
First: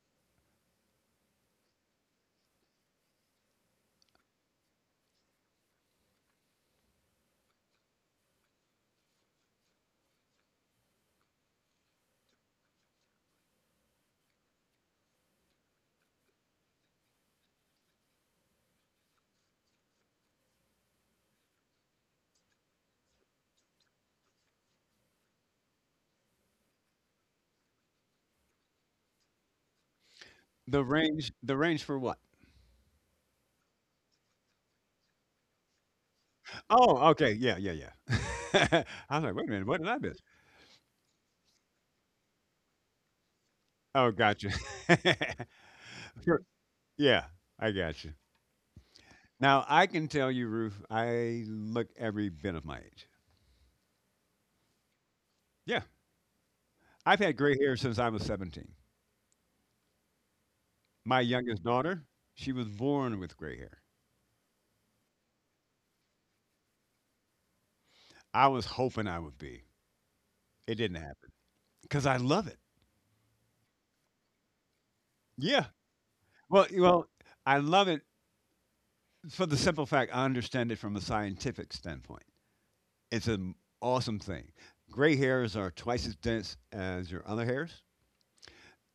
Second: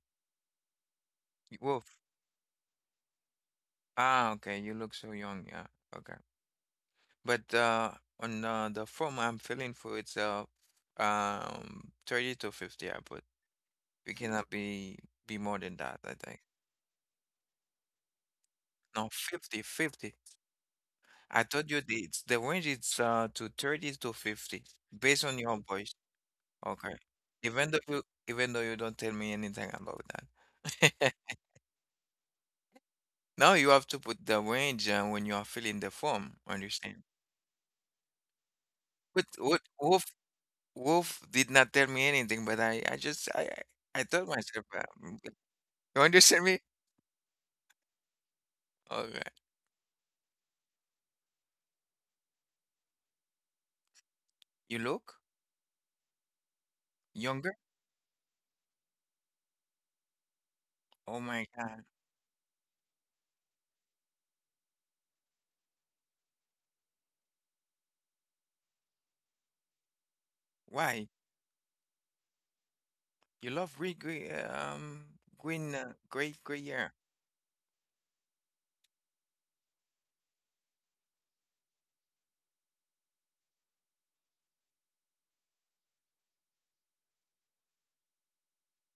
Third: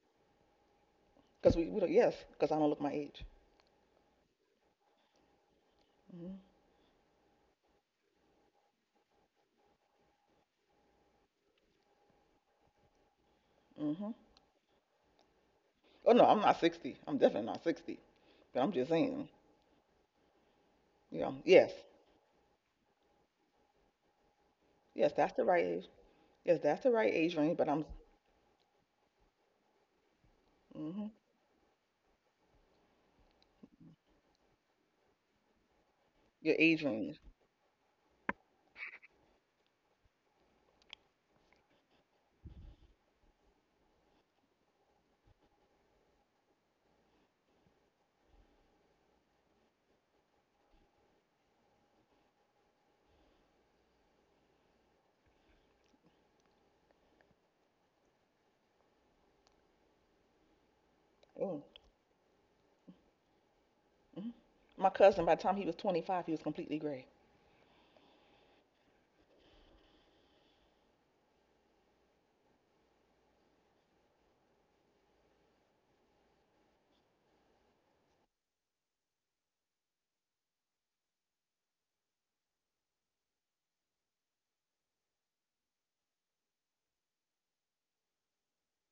[SPEAKER 2] Cause we don't,
[SPEAKER 1] Wolf.
[SPEAKER 2] yes, cause I don't look my age.
[SPEAKER 1] Ah, okay, you look so young. Yeah, okay.
[SPEAKER 2] Mm-hmm.
[SPEAKER 1] But on the form I'm filling for, it's 30 to 50, I put.
[SPEAKER 2] Hmm.
[SPEAKER 1] We cannot be more than that,
[SPEAKER 2] Oh
[SPEAKER 1] I
[SPEAKER 2] no,
[SPEAKER 1] think.
[SPEAKER 2] I'm not 60. I'm definitely not 60. But I'm just
[SPEAKER 1] No,
[SPEAKER 2] saying,
[SPEAKER 1] 50, 50.
[SPEAKER 2] you know,
[SPEAKER 1] I told
[SPEAKER 2] yes,
[SPEAKER 1] you, the it's the range is to 30 to 50
[SPEAKER 2] yes,
[SPEAKER 1] based
[SPEAKER 2] that's
[SPEAKER 1] on
[SPEAKER 2] the
[SPEAKER 1] your
[SPEAKER 2] right age.
[SPEAKER 1] voice.
[SPEAKER 2] Yes, that's the
[SPEAKER 1] Okay.
[SPEAKER 2] right age range. But
[SPEAKER 1] Even though
[SPEAKER 2] I'm
[SPEAKER 1] you even though you don't tell me anything about
[SPEAKER 2] hmm
[SPEAKER 1] that.
[SPEAKER 3] the range for what?
[SPEAKER 1] Now you have to put the range, when you are filling the form,
[SPEAKER 2] your age
[SPEAKER 1] understand?
[SPEAKER 3] Oh,
[SPEAKER 2] range.
[SPEAKER 3] okay. Yeah, yeah, yeah. I
[SPEAKER 1] But
[SPEAKER 3] was like, wait a
[SPEAKER 1] what
[SPEAKER 3] minute, what did I
[SPEAKER 1] Wolf
[SPEAKER 3] miss?
[SPEAKER 1] Wolf did not tell me anything, but I just I
[SPEAKER 3] Oh,
[SPEAKER 1] told
[SPEAKER 3] gotcha.
[SPEAKER 1] myself, yeah, you
[SPEAKER 3] Sure.
[SPEAKER 1] understand me?
[SPEAKER 3] Yeah, I gotcha.
[SPEAKER 1] Okay.
[SPEAKER 3] Now I can tell you, Ruth, I look every bit of my age.
[SPEAKER 1] You look
[SPEAKER 3] Yeah. I've had
[SPEAKER 1] younger?
[SPEAKER 3] gray hair since I was 17.
[SPEAKER 1] Oh
[SPEAKER 3] My
[SPEAKER 1] my
[SPEAKER 3] youngest
[SPEAKER 2] Oh,
[SPEAKER 1] God.
[SPEAKER 3] daughter, she was born with gray hair.
[SPEAKER 2] hmm my cousin. By the time he was 25, he was completely gray.
[SPEAKER 3] I was hoping I would be. It didn't
[SPEAKER 1] Why?
[SPEAKER 3] happen because I love it.
[SPEAKER 1] You love green, green um
[SPEAKER 3] Yeah.
[SPEAKER 1] green uh, gray gray
[SPEAKER 3] Well,
[SPEAKER 1] hair,
[SPEAKER 3] well, I love it for the simple fact I understand it from a scientific standpoint. It's an awesome thing. Gray hairs are twice as dense as your other hairs.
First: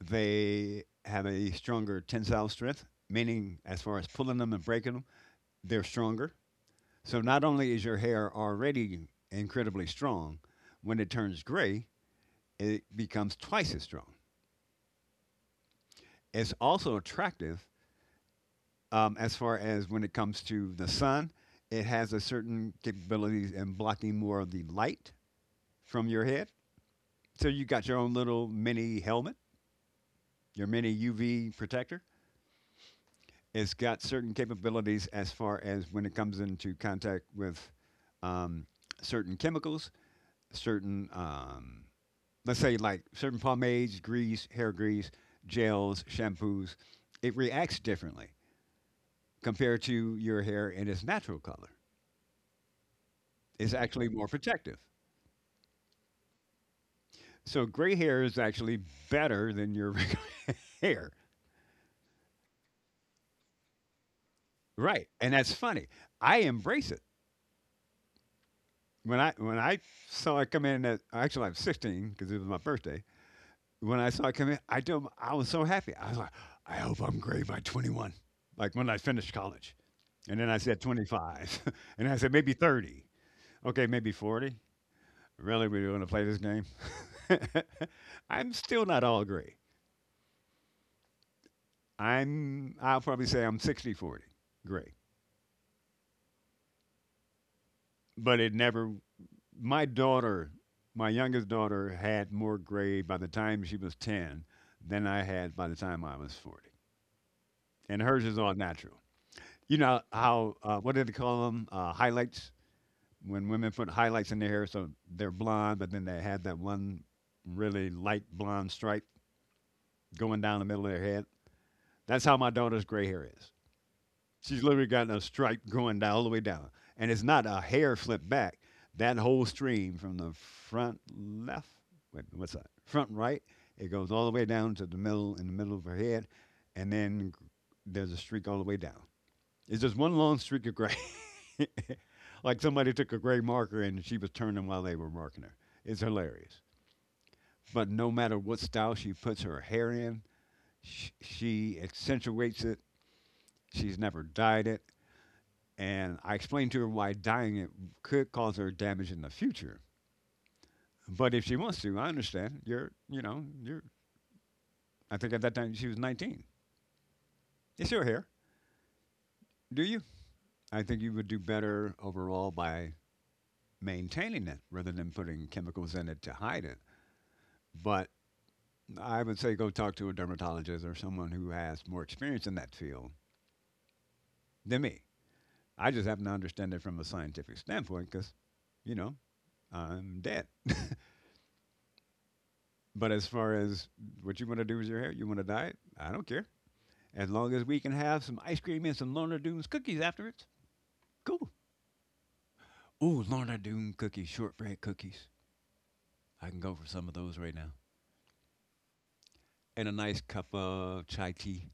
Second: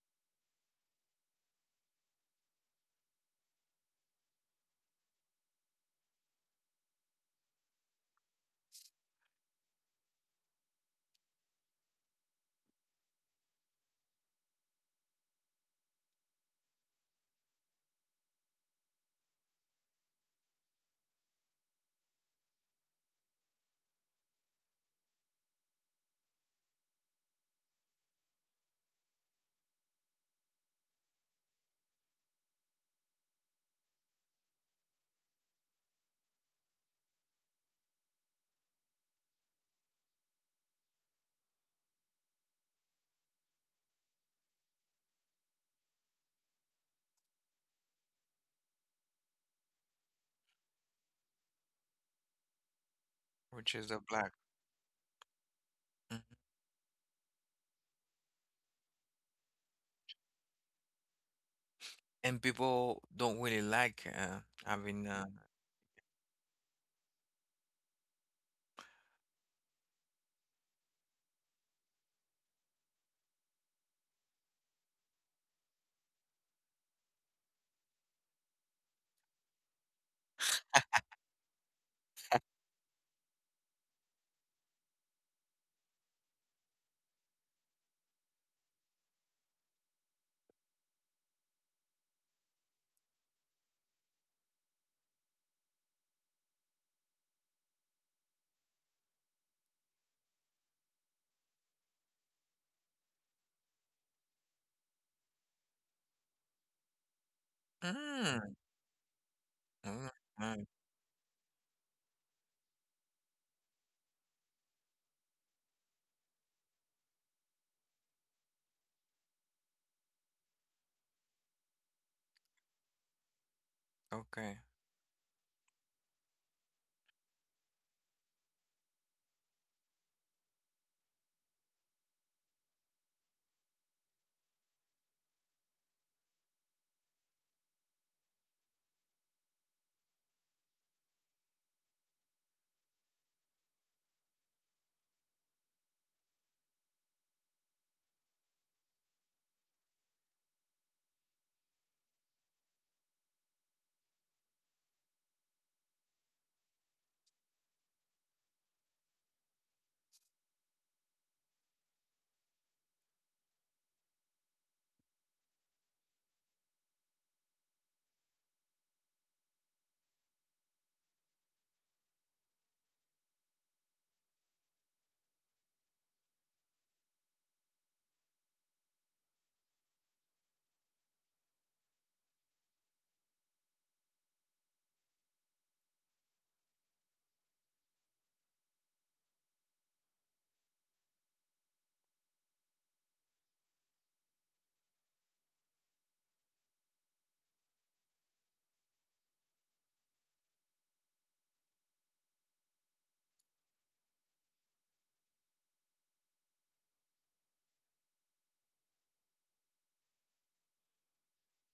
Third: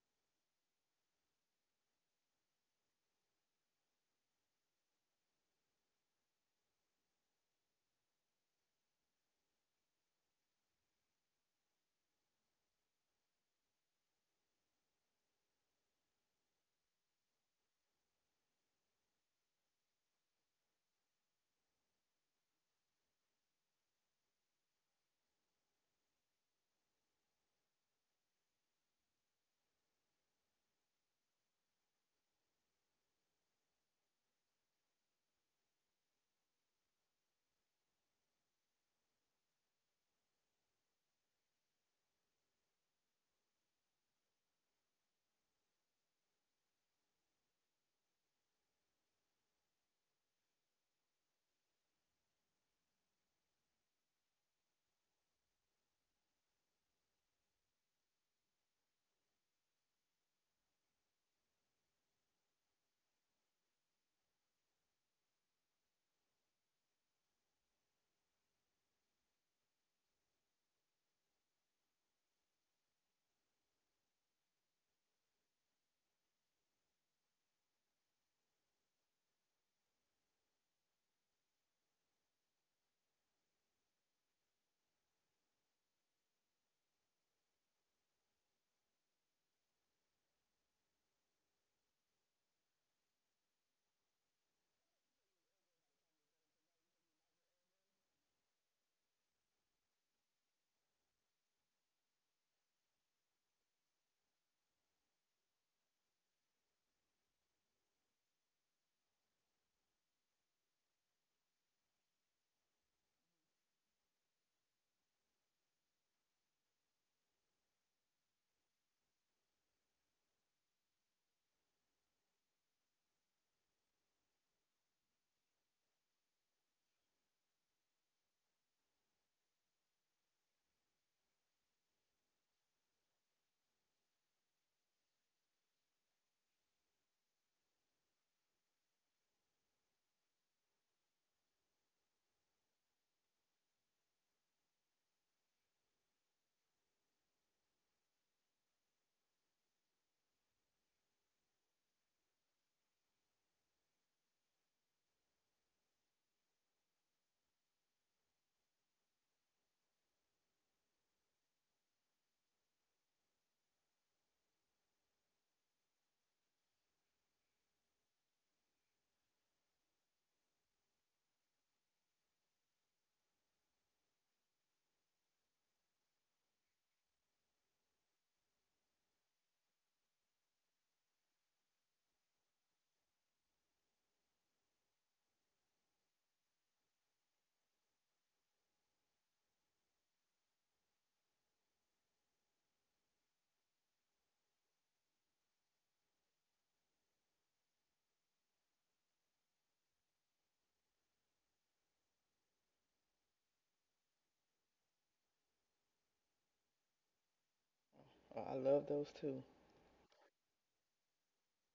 [SPEAKER 3] They have a stronger tensile strength, meaning as far as pulling them and breaking them, they're stronger. So not only is your hair already incredibly strong, when it turns gray, it becomes twice as strong. It's also attractive as far as when it comes to the sun. It has a certain capabilities in blocking more of the light from your head. So you got your own little mini helmet, your mini UV protector. It's got certain capabilities as far as when it comes into contact with um, certain chemicals, certain let's say like certain pomades, grease, hair grease, gels, shampoos, it reacts differently compared to your hair in its natural color. It's
[SPEAKER 1] which is a
[SPEAKER 3] actually more
[SPEAKER 1] black.
[SPEAKER 3] protective. So gray hair is actually better than your regular hair.
[SPEAKER 1] And people don't really like, having,
[SPEAKER 3] Right. And that's funny. I embrace it. When I saw it come in at actually I was 16 because it was my birthday. When I saw it come in, I was so happy. I was like, I hope I'm gray by 21. Like when I finished college. And then I said 25. And I said maybe 30. Okay, maybe 40. Really, we want to play this game? I'm still not all gray. I'll probably say I'm 60/40 gray. But it never, my daughter, my youngest daughter had more gray by the time she was 10 than I had by the time I was 40. And hers is all
[SPEAKER 1] mm,
[SPEAKER 3] natural. You know
[SPEAKER 1] mm,
[SPEAKER 3] how,
[SPEAKER 1] mm,
[SPEAKER 3] what do they call them? Highlights. When women put highlights in their hair, so they're blonde, but then they have that one really light blonde stripe going down the middle of their head. That's how my daughter's gray hair is.
[SPEAKER 1] okay.
[SPEAKER 3] She's literally got a stripe going down all the way down, and it's not a hair flip back. That whole stream from the front left, wait, what's that? Front right. It goes all the way down to the middle in the middle of her head, and then there's a streak all the way down. It's just one long streak of gray. Like somebody took a gray marker and she was turning while they were marking her. It's hilarious. But no matter what style she puts her hair in, she accentuates it. She's never dyed it. And I explained to her why dyeing it could cause her damage in the future. But if she wants to, I understand. You're. I think at that time she was 19. It's your hair. Do you? I think you would do better overall by maintaining it rather than putting chemicals in it to hide it. But I would say go talk to a dermatologist or someone who has more experience in that field than me. I just happen to understand it from a scientific standpoint because, you know, I'm dead. But as far as what you want to do with your hair, you want to dye it, I don't care. As long as we can have some ice cream and some Lorna Doones cookies afterwards, cool. Ooh, Lorna Doone cookies, shortbread cookies. I can go for some of those right now.
[SPEAKER 2] Oh, I love those too.
[SPEAKER 3] And a nice cup of chai tea.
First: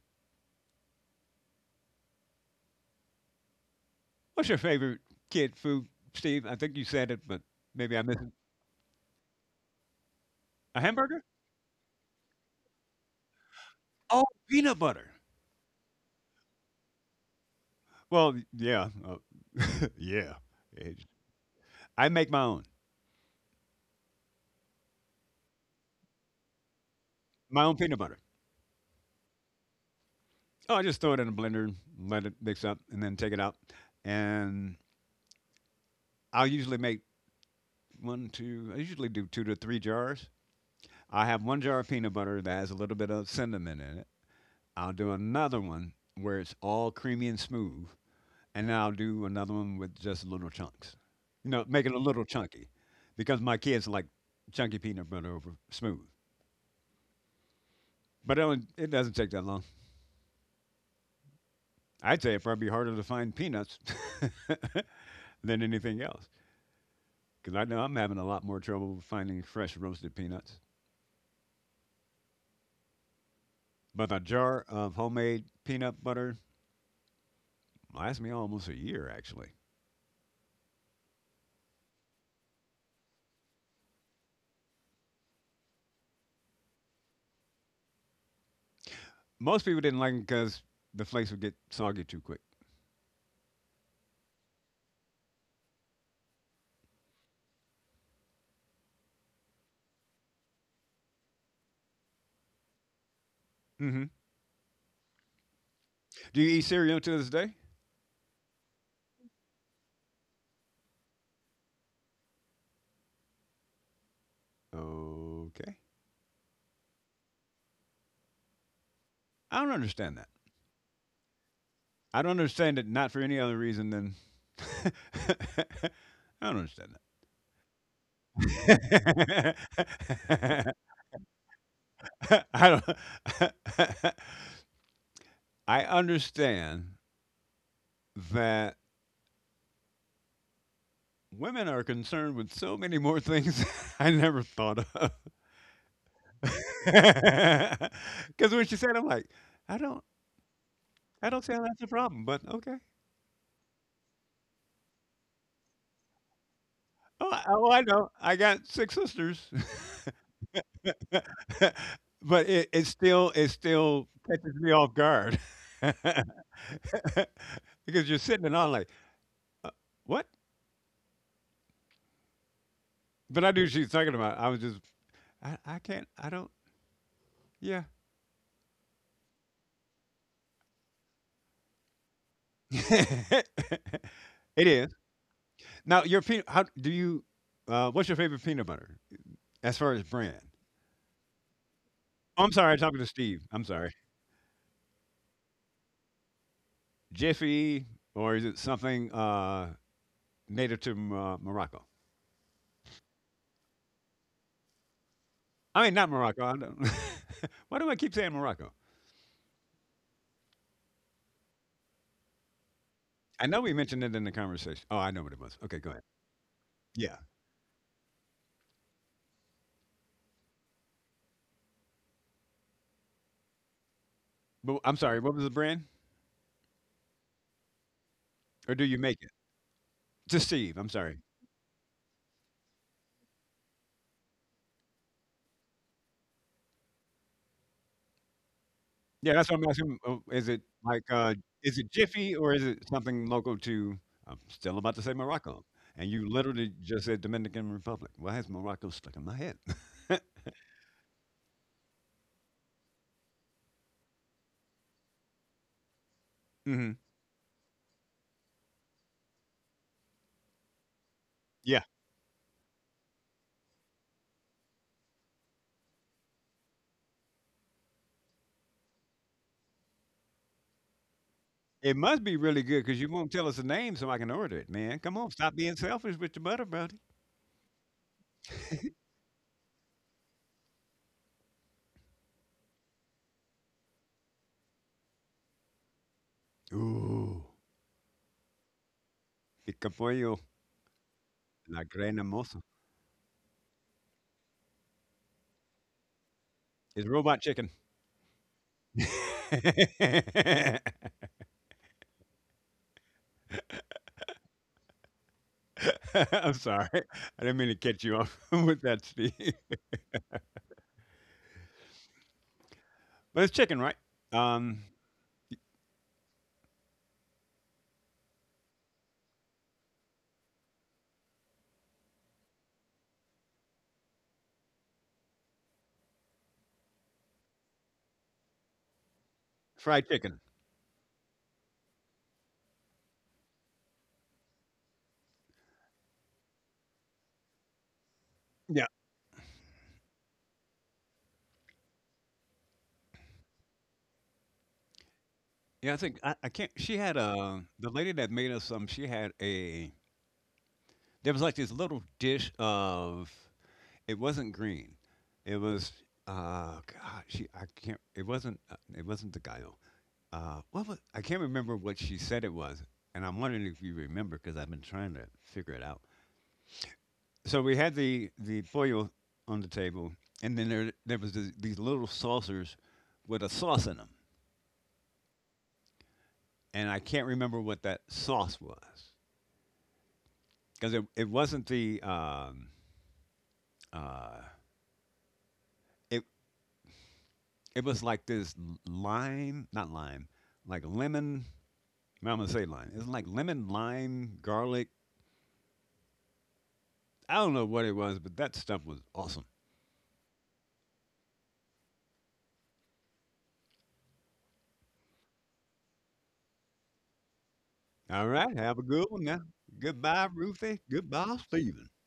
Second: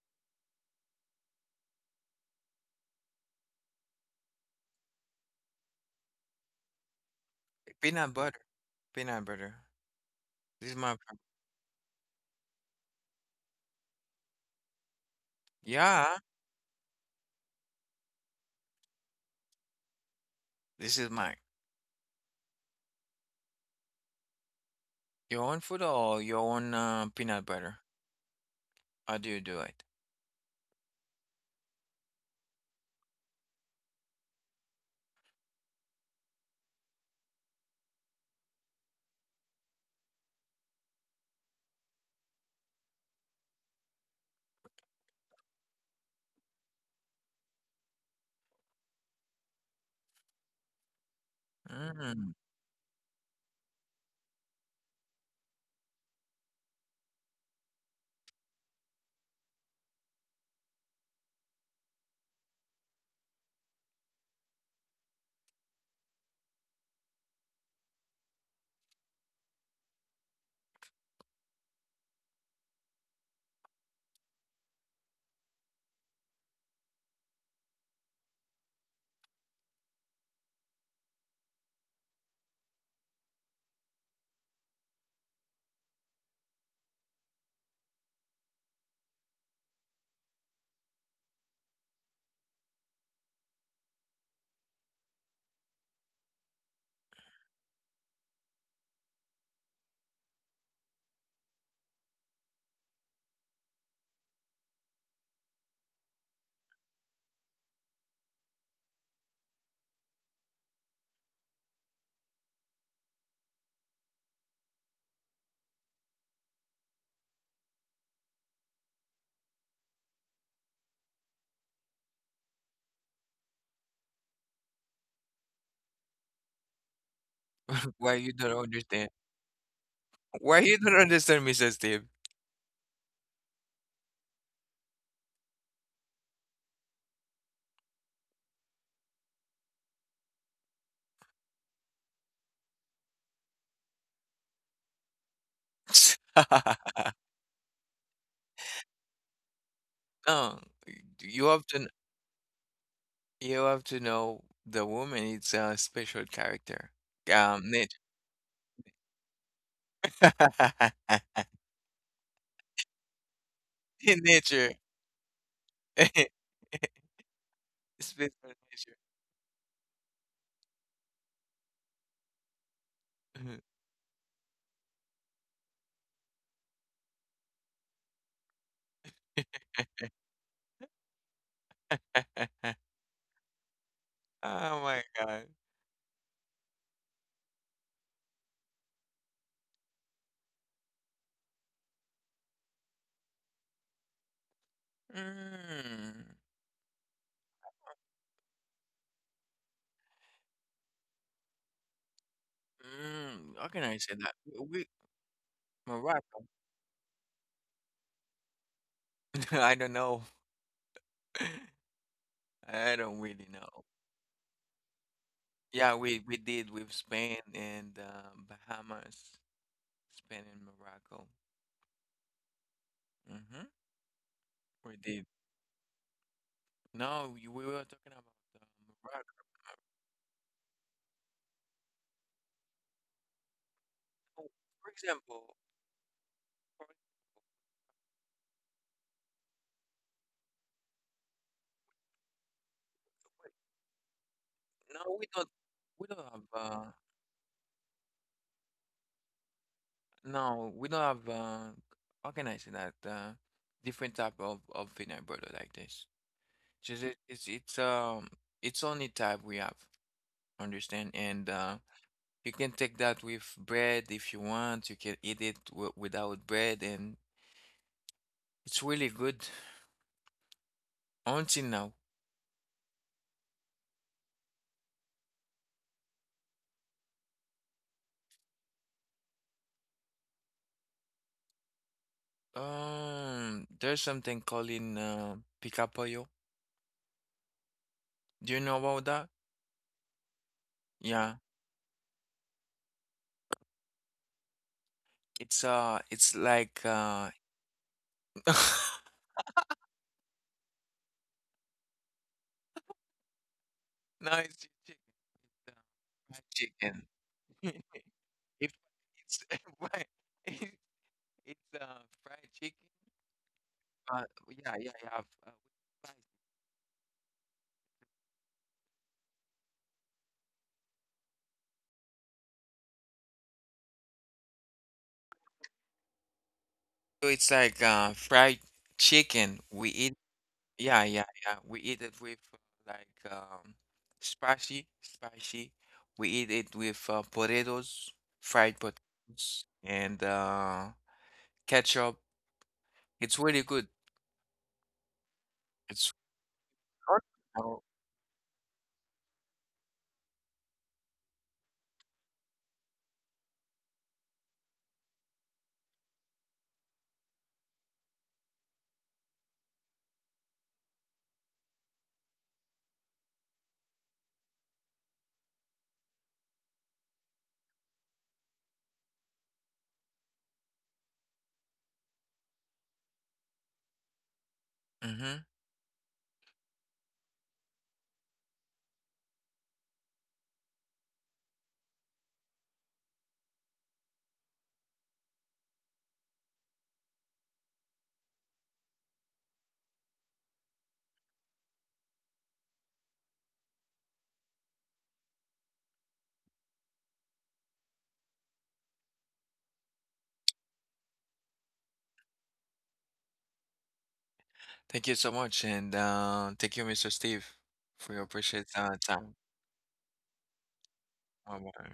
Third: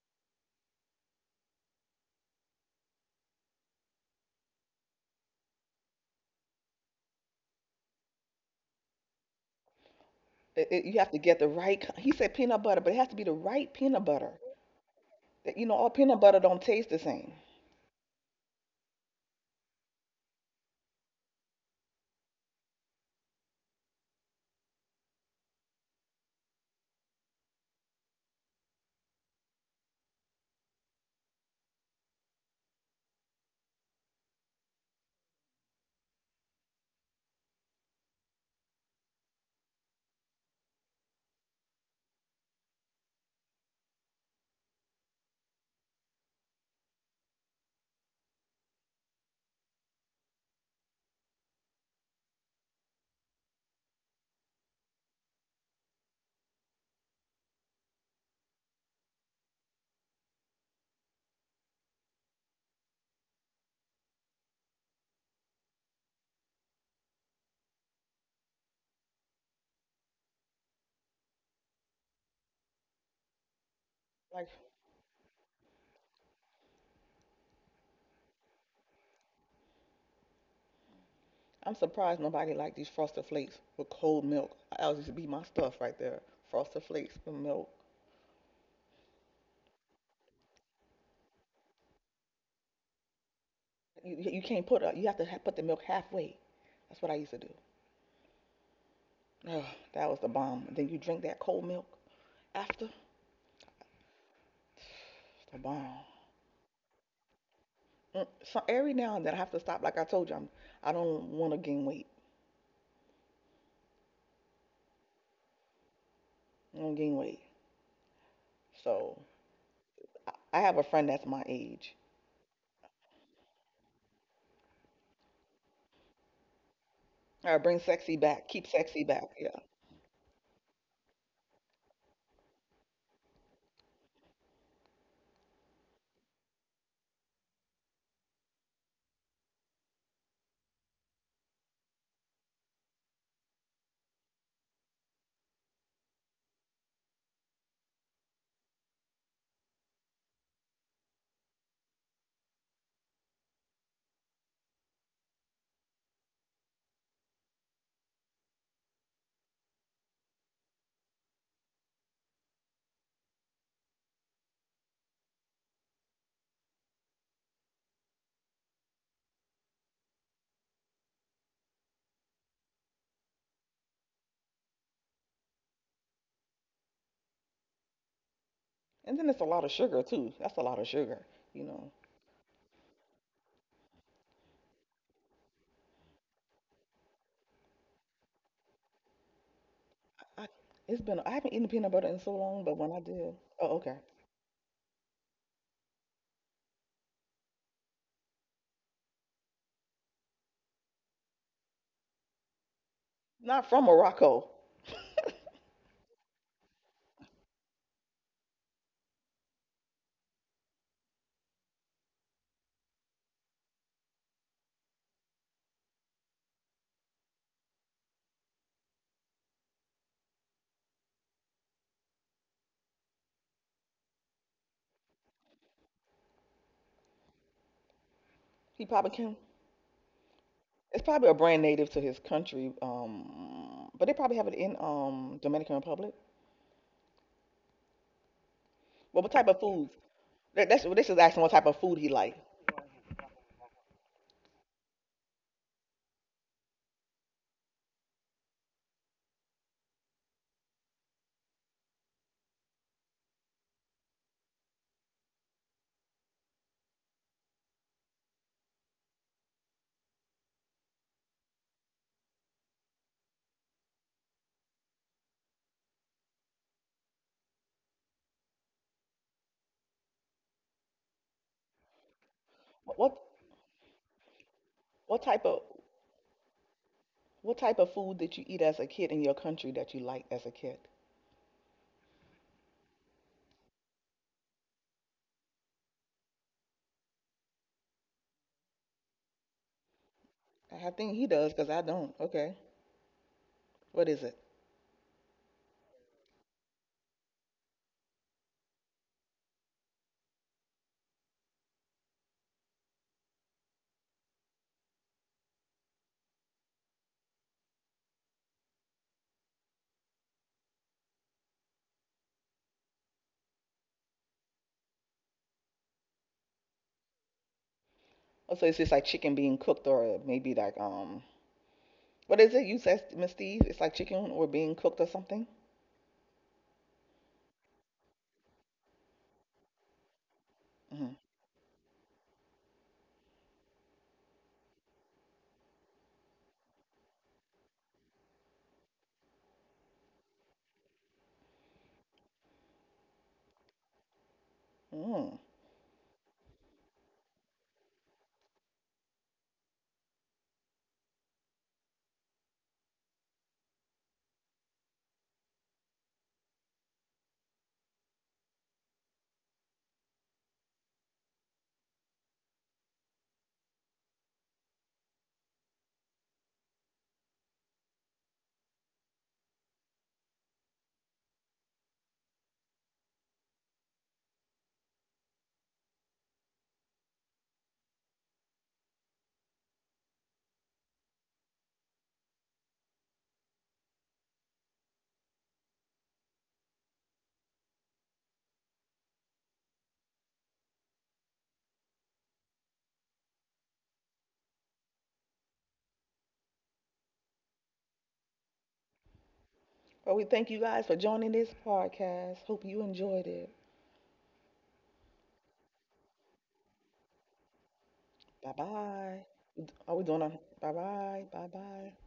[SPEAKER 3] What's your favorite kid food, Steve? I think you said it, but maybe I
[SPEAKER 1] Peanut
[SPEAKER 3] missed it.
[SPEAKER 1] butter. Peanut butter. This is
[SPEAKER 3] A
[SPEAKER 1] my
[SPEAKER 2] You have to
[SPEAKER 1] fav-
[SPEAKER 3] hamburger?
[SPEAKER 2] get the right. ki- He said peanut butter, but it has to be the right peanut
[SPEAKER 3] Oh,
[SPEAKER 2] butter.
[SPEAKER 3] peanut butter.
[SPEAKER 2] You know, all
[SPEAKER 1] Yeah,
[SPEAKER 2] peanut butter don't taste the same.
[SPEAKER 3] Well, yeah, yeah.
[SPEAKER 1] this
[SPEAKER 3] It-
[SPEAKER 1] is my
[SPEAKER 3] I make
[SPEAKER 1] your own food or your own, peanut
[SPEAKER 3] my own
[SPEAKER 1] butter.
[SPEAKER 3] peanut butter.
[SPEAKER 1] How do you do it?
[SPEAKER 3] Oh, I just throw it in a blender, and let it mix up, and then take it out. And I'll usually make I usually do two to three jars. I have one jar of peanut butter that has a little bit of cinnamon in it. I'll do another one where it's all creamy and smooth. And then I'll do another one with just little chunks. You know, make it a little
[SPEAKER 1] Mm.
[SPEAKER 3] chunky because my kids like chunky peanut butter over smooth. It doesn't take that long. I'd say it'd probably be harder to find peanuts than anything else because I know I'm having a lot more trouble finding fresh roasted peanuts. But a
[SPEAKER 2] Like,
[SPEAKER 3] jar of homemade peanut butter lasts me almost a year, actually.
[SPEAKER 2] I'm surprised nobody liked these Frosted Flakes with cold milk. That used to be my stuff right there. Frosted Flakes with milk.
[SPEAKER 3] Most people didn't like them because the flakes would get soggy too quick.
[SPEAKER 2] You can't put a, you have to put the milk halfway. That's what I used to do. Oh, that was the bomb. And then you drink that cold milk after.
[SPEAKER 3] Hmm.
[SPEAKER 2] It's the bomb.
[SPEAKER 3] Do you eat cereal to this day?
[SPEAKER 2] Mm. So every now and then I have to stop. Like I told you, I'm, I don't want to gain weight.
[SPEAKER 3] Okay.
[SPEAKER 2] I don't gain weight. So
[SPEAKER 3] I don't understand that.
[SPEAKER 2] I have a friend that's my age.
[SPEAKER 3] I don't understand it not for any other reason than. I don't understand
[SPEAKER 2] All right, bring
[SPEAKER 1] Why
[SPEAKER 2] sexy
[SPEAKER 1] you
[SPEAKER 2] back.
[SPEAKER 1] don't
[SPEAKER 2] Keep sexy
[SPEAKER 1] understand?
[SPEAKER 2] back. Yeah.
[SPEAKER 3] that.
[SPEAKER 1] Why you don't understand, Mr. Steve?
[SPEAKER 3] I don't. I understand that women are concerned with so many more things I never thought of. Because when she said, I'm like, I don't,
[SPEAKER 1] No,
[SPEAKER 3] I don't
[SPEAKER 1] you
[SPEAKER 3] see how
[SPEAKER 1] have
[SPEAKER 3] that's a
[SPEAKER 1] to,
[SPEAKER 3] problem, but okay.
[SPEAKER 1] know the woman is a special character.
[SPEAKER 3] Oh, I
[SPEAKER 1] Nature.
[SPEAKER 3] know. I got six sisters, but it still
[SPEAKER 1] In
[SPEAKER 3] catches me
[SPEAKER 1] nature.
[SPEAKER 3] off guard because
[SPEAKER 1] It's
[SPEAKER 3] you're
[SPEAKER 1] been
[SPEAKER 3] sitting
[SPEAKER 1] for
[SPEAKER 3] and I'm like,
[SPEAKER 1] leisure.
[SPEAKER 3] uh, what? But I knew she was talking about. I can't, I don't, yeah.
[SPEAKER 2] And then it's a lot of sugar too. That's a lot of sugar, you know.
[SPEAKER 3] It
[SPEAKER 1] Oh
[SPEAKER 3] is
[SPEAKER 1] my god.
[SPEAKER 3] now your peanut. How do you? What's your favorite peanut butter as far as brand?
[SPEAKER 2] I, it's been I haven't eaten peanut butter in so
[SPEAKER 3] Oh, I'm
[SPEAKER 2] long,
[SPEAKER 3] sorry,
[SPEAKER 2] but
[SPEAKER 3] I'm
[SPEAKER 2] when
[SPEAKER 3] talking
[SPEAKER 2] I
[SPEAKER 3] to
[SPEAKER 2] did,
[SPEAKER 3] Steve. I'm
[SPEAKER 2] oh
[SPEAKER 3] sorry.
[SPEAKER 2] okay,
[SPEAKER 1] Mm,
[SPEAKER 3] Jiffy, or is it something native to Morocco?
[SPEAKER 1] how
[SPEAKER 2] not
[SPEAKER 1] can
[SPEAKER 2] from
[SPEAKER 1] I say that?
[SPEAKER 2] Morocco.
[SPEAKER 1] We
[SPEAKER 3] I mean, not
[SPEAKER 1] Morocco.
[SPEAKER 3] Morocco. I don't. Why do I keep saying Morocco?
[SPEAKER 1] I don't know. I don't really
[SPEAKER 3] I know we
[SPEAKER 1] know.
[SPEAKER 3] mentioned it in the conversation. Oh, I know what it was. Okay, go
[SPEAKER 1] Yeah,
[SPEAKER 3] ahead.
[SPEAKER 1] we did with
[SPEAKER 3] Yeah.
[SPEAKER 1] Spain and, Bahamas, Spain and Morocco. hmm
[SPEAKER 3] But
[SPEAKER 1] We
[SPEAKER 3] I'm sorry.
[SPEAKER 1] did.
[SPEAKER 3] What was the brand?
[SPEAKER 1] No, we were talking about,
[SPEAKER 3] Or
[SPEAKER 2] He
[SPEAKER 3] do you
[SPEAKER 2] probably
[SPEAKER 3] make it?
[SPEAKER 2] can.
[SPEAKER 1] Morocco.
[SPEAKER 3] To Steve. I'm
[SPEAKER 2] It's
[SPEAKER 3] sorry.
[SPEAKER 2] probably a brand native to his country, but they probably have
[SPEAKER 1] Oh,
[SPEAKER 2] it in
[SPEAKER 1] for example,
[SPEAKER 2] Dominican Republic.
[SPEAKER 1] for
[SPEAKER 2] Well, what
[SPEAKER 3] Yeah,
[SPEAKER 2] type
[SPEAKER 3] that's
[SPEAKER 2] of
[SPEAKER 3] what I'm
[SPEAKER 2] foods?
[SPEAKER 3] asking. Oh, is it
[SPEAKER 2] That, that's
[SPEAKER 3] like,
[SPEAKER 2] this is asking what type of
[SPEAKER 3] is it
[SPEAKER 2] food he
[SPEAKER 3] Jiffy
[SPEAKER 2] liked.
[SPEAKER 3] or is it something local to, I'm still about to say
[SPEAKER 1] no, we don't.
[SPEAKER 3] Morocco.
[SPEAKER 1] We
[SPEAKER 3] And
[SPEAKER 1] don't
[SPEAKER 3] you
[SPEAKER 1] have,
[SPEAKER 3] literally just said Dominican Republic. Why is Morocco stuck in my head?
[SPEAKER 1] no, we don't have organizing that, different type of peanut butter like this.
[SPEAKER 3] Hmm.
[SPEAKER 1] Just it, it's only type we have, understand? And
[SPEAKER 3] Yeah.
[SPEAKER 1] you can take that with bread if you want. You can eat it w without bread, and it's really good. Until
[SPEAKER 3] It
[SPEAKER 1] now,
[SPEAKER 3] must be really good
[SPEAKER 2] What
[SPEAKER 3] because you
[SPEAKER 2] what
[SPEAKER 3] won't tell us the name so I can order it, man. Come
[SPEAKER 2] what
[SPEAKER 3] on,
[SPEAKER 2] type
[SPEAKER 3] stop
[SPEAKER 2] of
[SPEAKER 3] being selfish with your butter, buddy.
[SPEAKER 2] what type of food did you eat as a kid in your country that you liked as a kid?
[SPEAKER 1] there's something calling, picapoyo.
[SPEAKER 3] Ooh.
[SPEAKER 1] Do you know about that?
[SPEAKER 3] Pica pollo,
[SPEAKER 2] I think he
[SPEAKER 1] Yeah,
[SPEAKER 2] does because I
[SPEAKER 3] la
[SPEAKER 2] don't.
[SPEAKER 3] gran
[SPEAKER 2] Okay,
[SPEAKER 3] hermosa.
[SPEAKER 2] what is it?
[SPEAKER 1] it's like,
[SPEAKER 3] It's robot chicken.
[SPEAKER 1] no, it's
[SPEAKER 3] I'm sorry. I
[SPEAKER 1] chicken.
[SPEAKER 3] didn't mean
[SPEAKER 1] Fried
[SPEAKER 3] to
[SPEAKER 1] chicken.
[SPEAKER 3] catch you off
[SPEAKER 1] If
[SPEAKER 3] with that, Steve.
[SPEAKER 1] it's right, it's fried chicken.
[SPEAKER 3] But it's chicken, right?
[SPEAKER 1] Yeah,
[SPEAKER 3] Um,
[SPEAKER 1] yeah, yeah. With rice.
[SPEAKER 2] Oh, so it's just like chicken being cooked or maybe like what is it you said, Miss Steve? It's like chicken or being cooked or something.
[SPEAKER 1] So it's like fried chicken. We
[SPEAKER 3] fried
[SPEAKER 1] eat.
[SPEAKER 3] chicken.
[SPEAKER 1] Yeah,
[SPEAKER 2] Mm.
[SPEAKER 1] yeah, yeah. We eat it with, like, spicy, spicy. We eat it with, potatoes, fried
[SPEAKER 3] Yeah.
[SPEAKER 1] potatoes, and ketchup. It's really good.
[SPEAKER 2] Mm.
[SPEAKER 3] Yeah, I
[SPEAKER 1] It's.
[SPEAKER 3] think I can't. She had a, the lady that made us some. She had a there was like this little dish of, it wasn't green. It was God. She I can't. It wasn't. It wasn't the gallo. What was? I can't remember what she said it was, and I'm wondering if you remember because I've been trying to figure it out. So we had the pollo on the table, and then there was this, these little saucers with a sauce in them,
[SPEAKER 1] Mm-hmm.
[SPEAKER 3] and I can't remember what that sauce was because it wasn't the uh it it was like this lime, not lime, like lemon. I'm gonna say lime. It's like lemon, lime, garlic. I don't know what it was, but that stuff was awesome.
[SPEAKER 2] Well, we thank you guys for joining this podcast. Hope you enjoyed it.
[SPEAKER 1] Thank you so much, and thank you, Mr. Steve,
[SPEAKER 3] All
[SPEAKER 1] for your
[SPEAKER 2] Bye
[SPEAKER 3] right, have
[SPEAKER 1] precious,
[SPEAKER 3] a good one
[SPEAKER 2] bye.
[SPEAKER 3] now.
[SPEAKER 1] time.
[SPEAKER 2] Are we doing
[SPEAKER 3] Goodbye,
[SPEAKER 2] on? Bye
[SPEAKER 3] Ruthie.
[SPEAKER 2] bye.
[SPEAKER 3] Goodbye,
[SPEAKER 2] Bye
[SPEAKER 1] Bye
[SPEAKER 3] Steven.
[SPEAKER 2] bye.
[SPEAKER 1] bye.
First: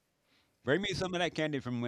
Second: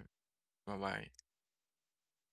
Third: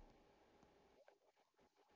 [SPEAKER 1] Bye
[SPEAKER 3] Bring me
[SPEAKER 1] bye.
[SPEAKER 3] some of that candy from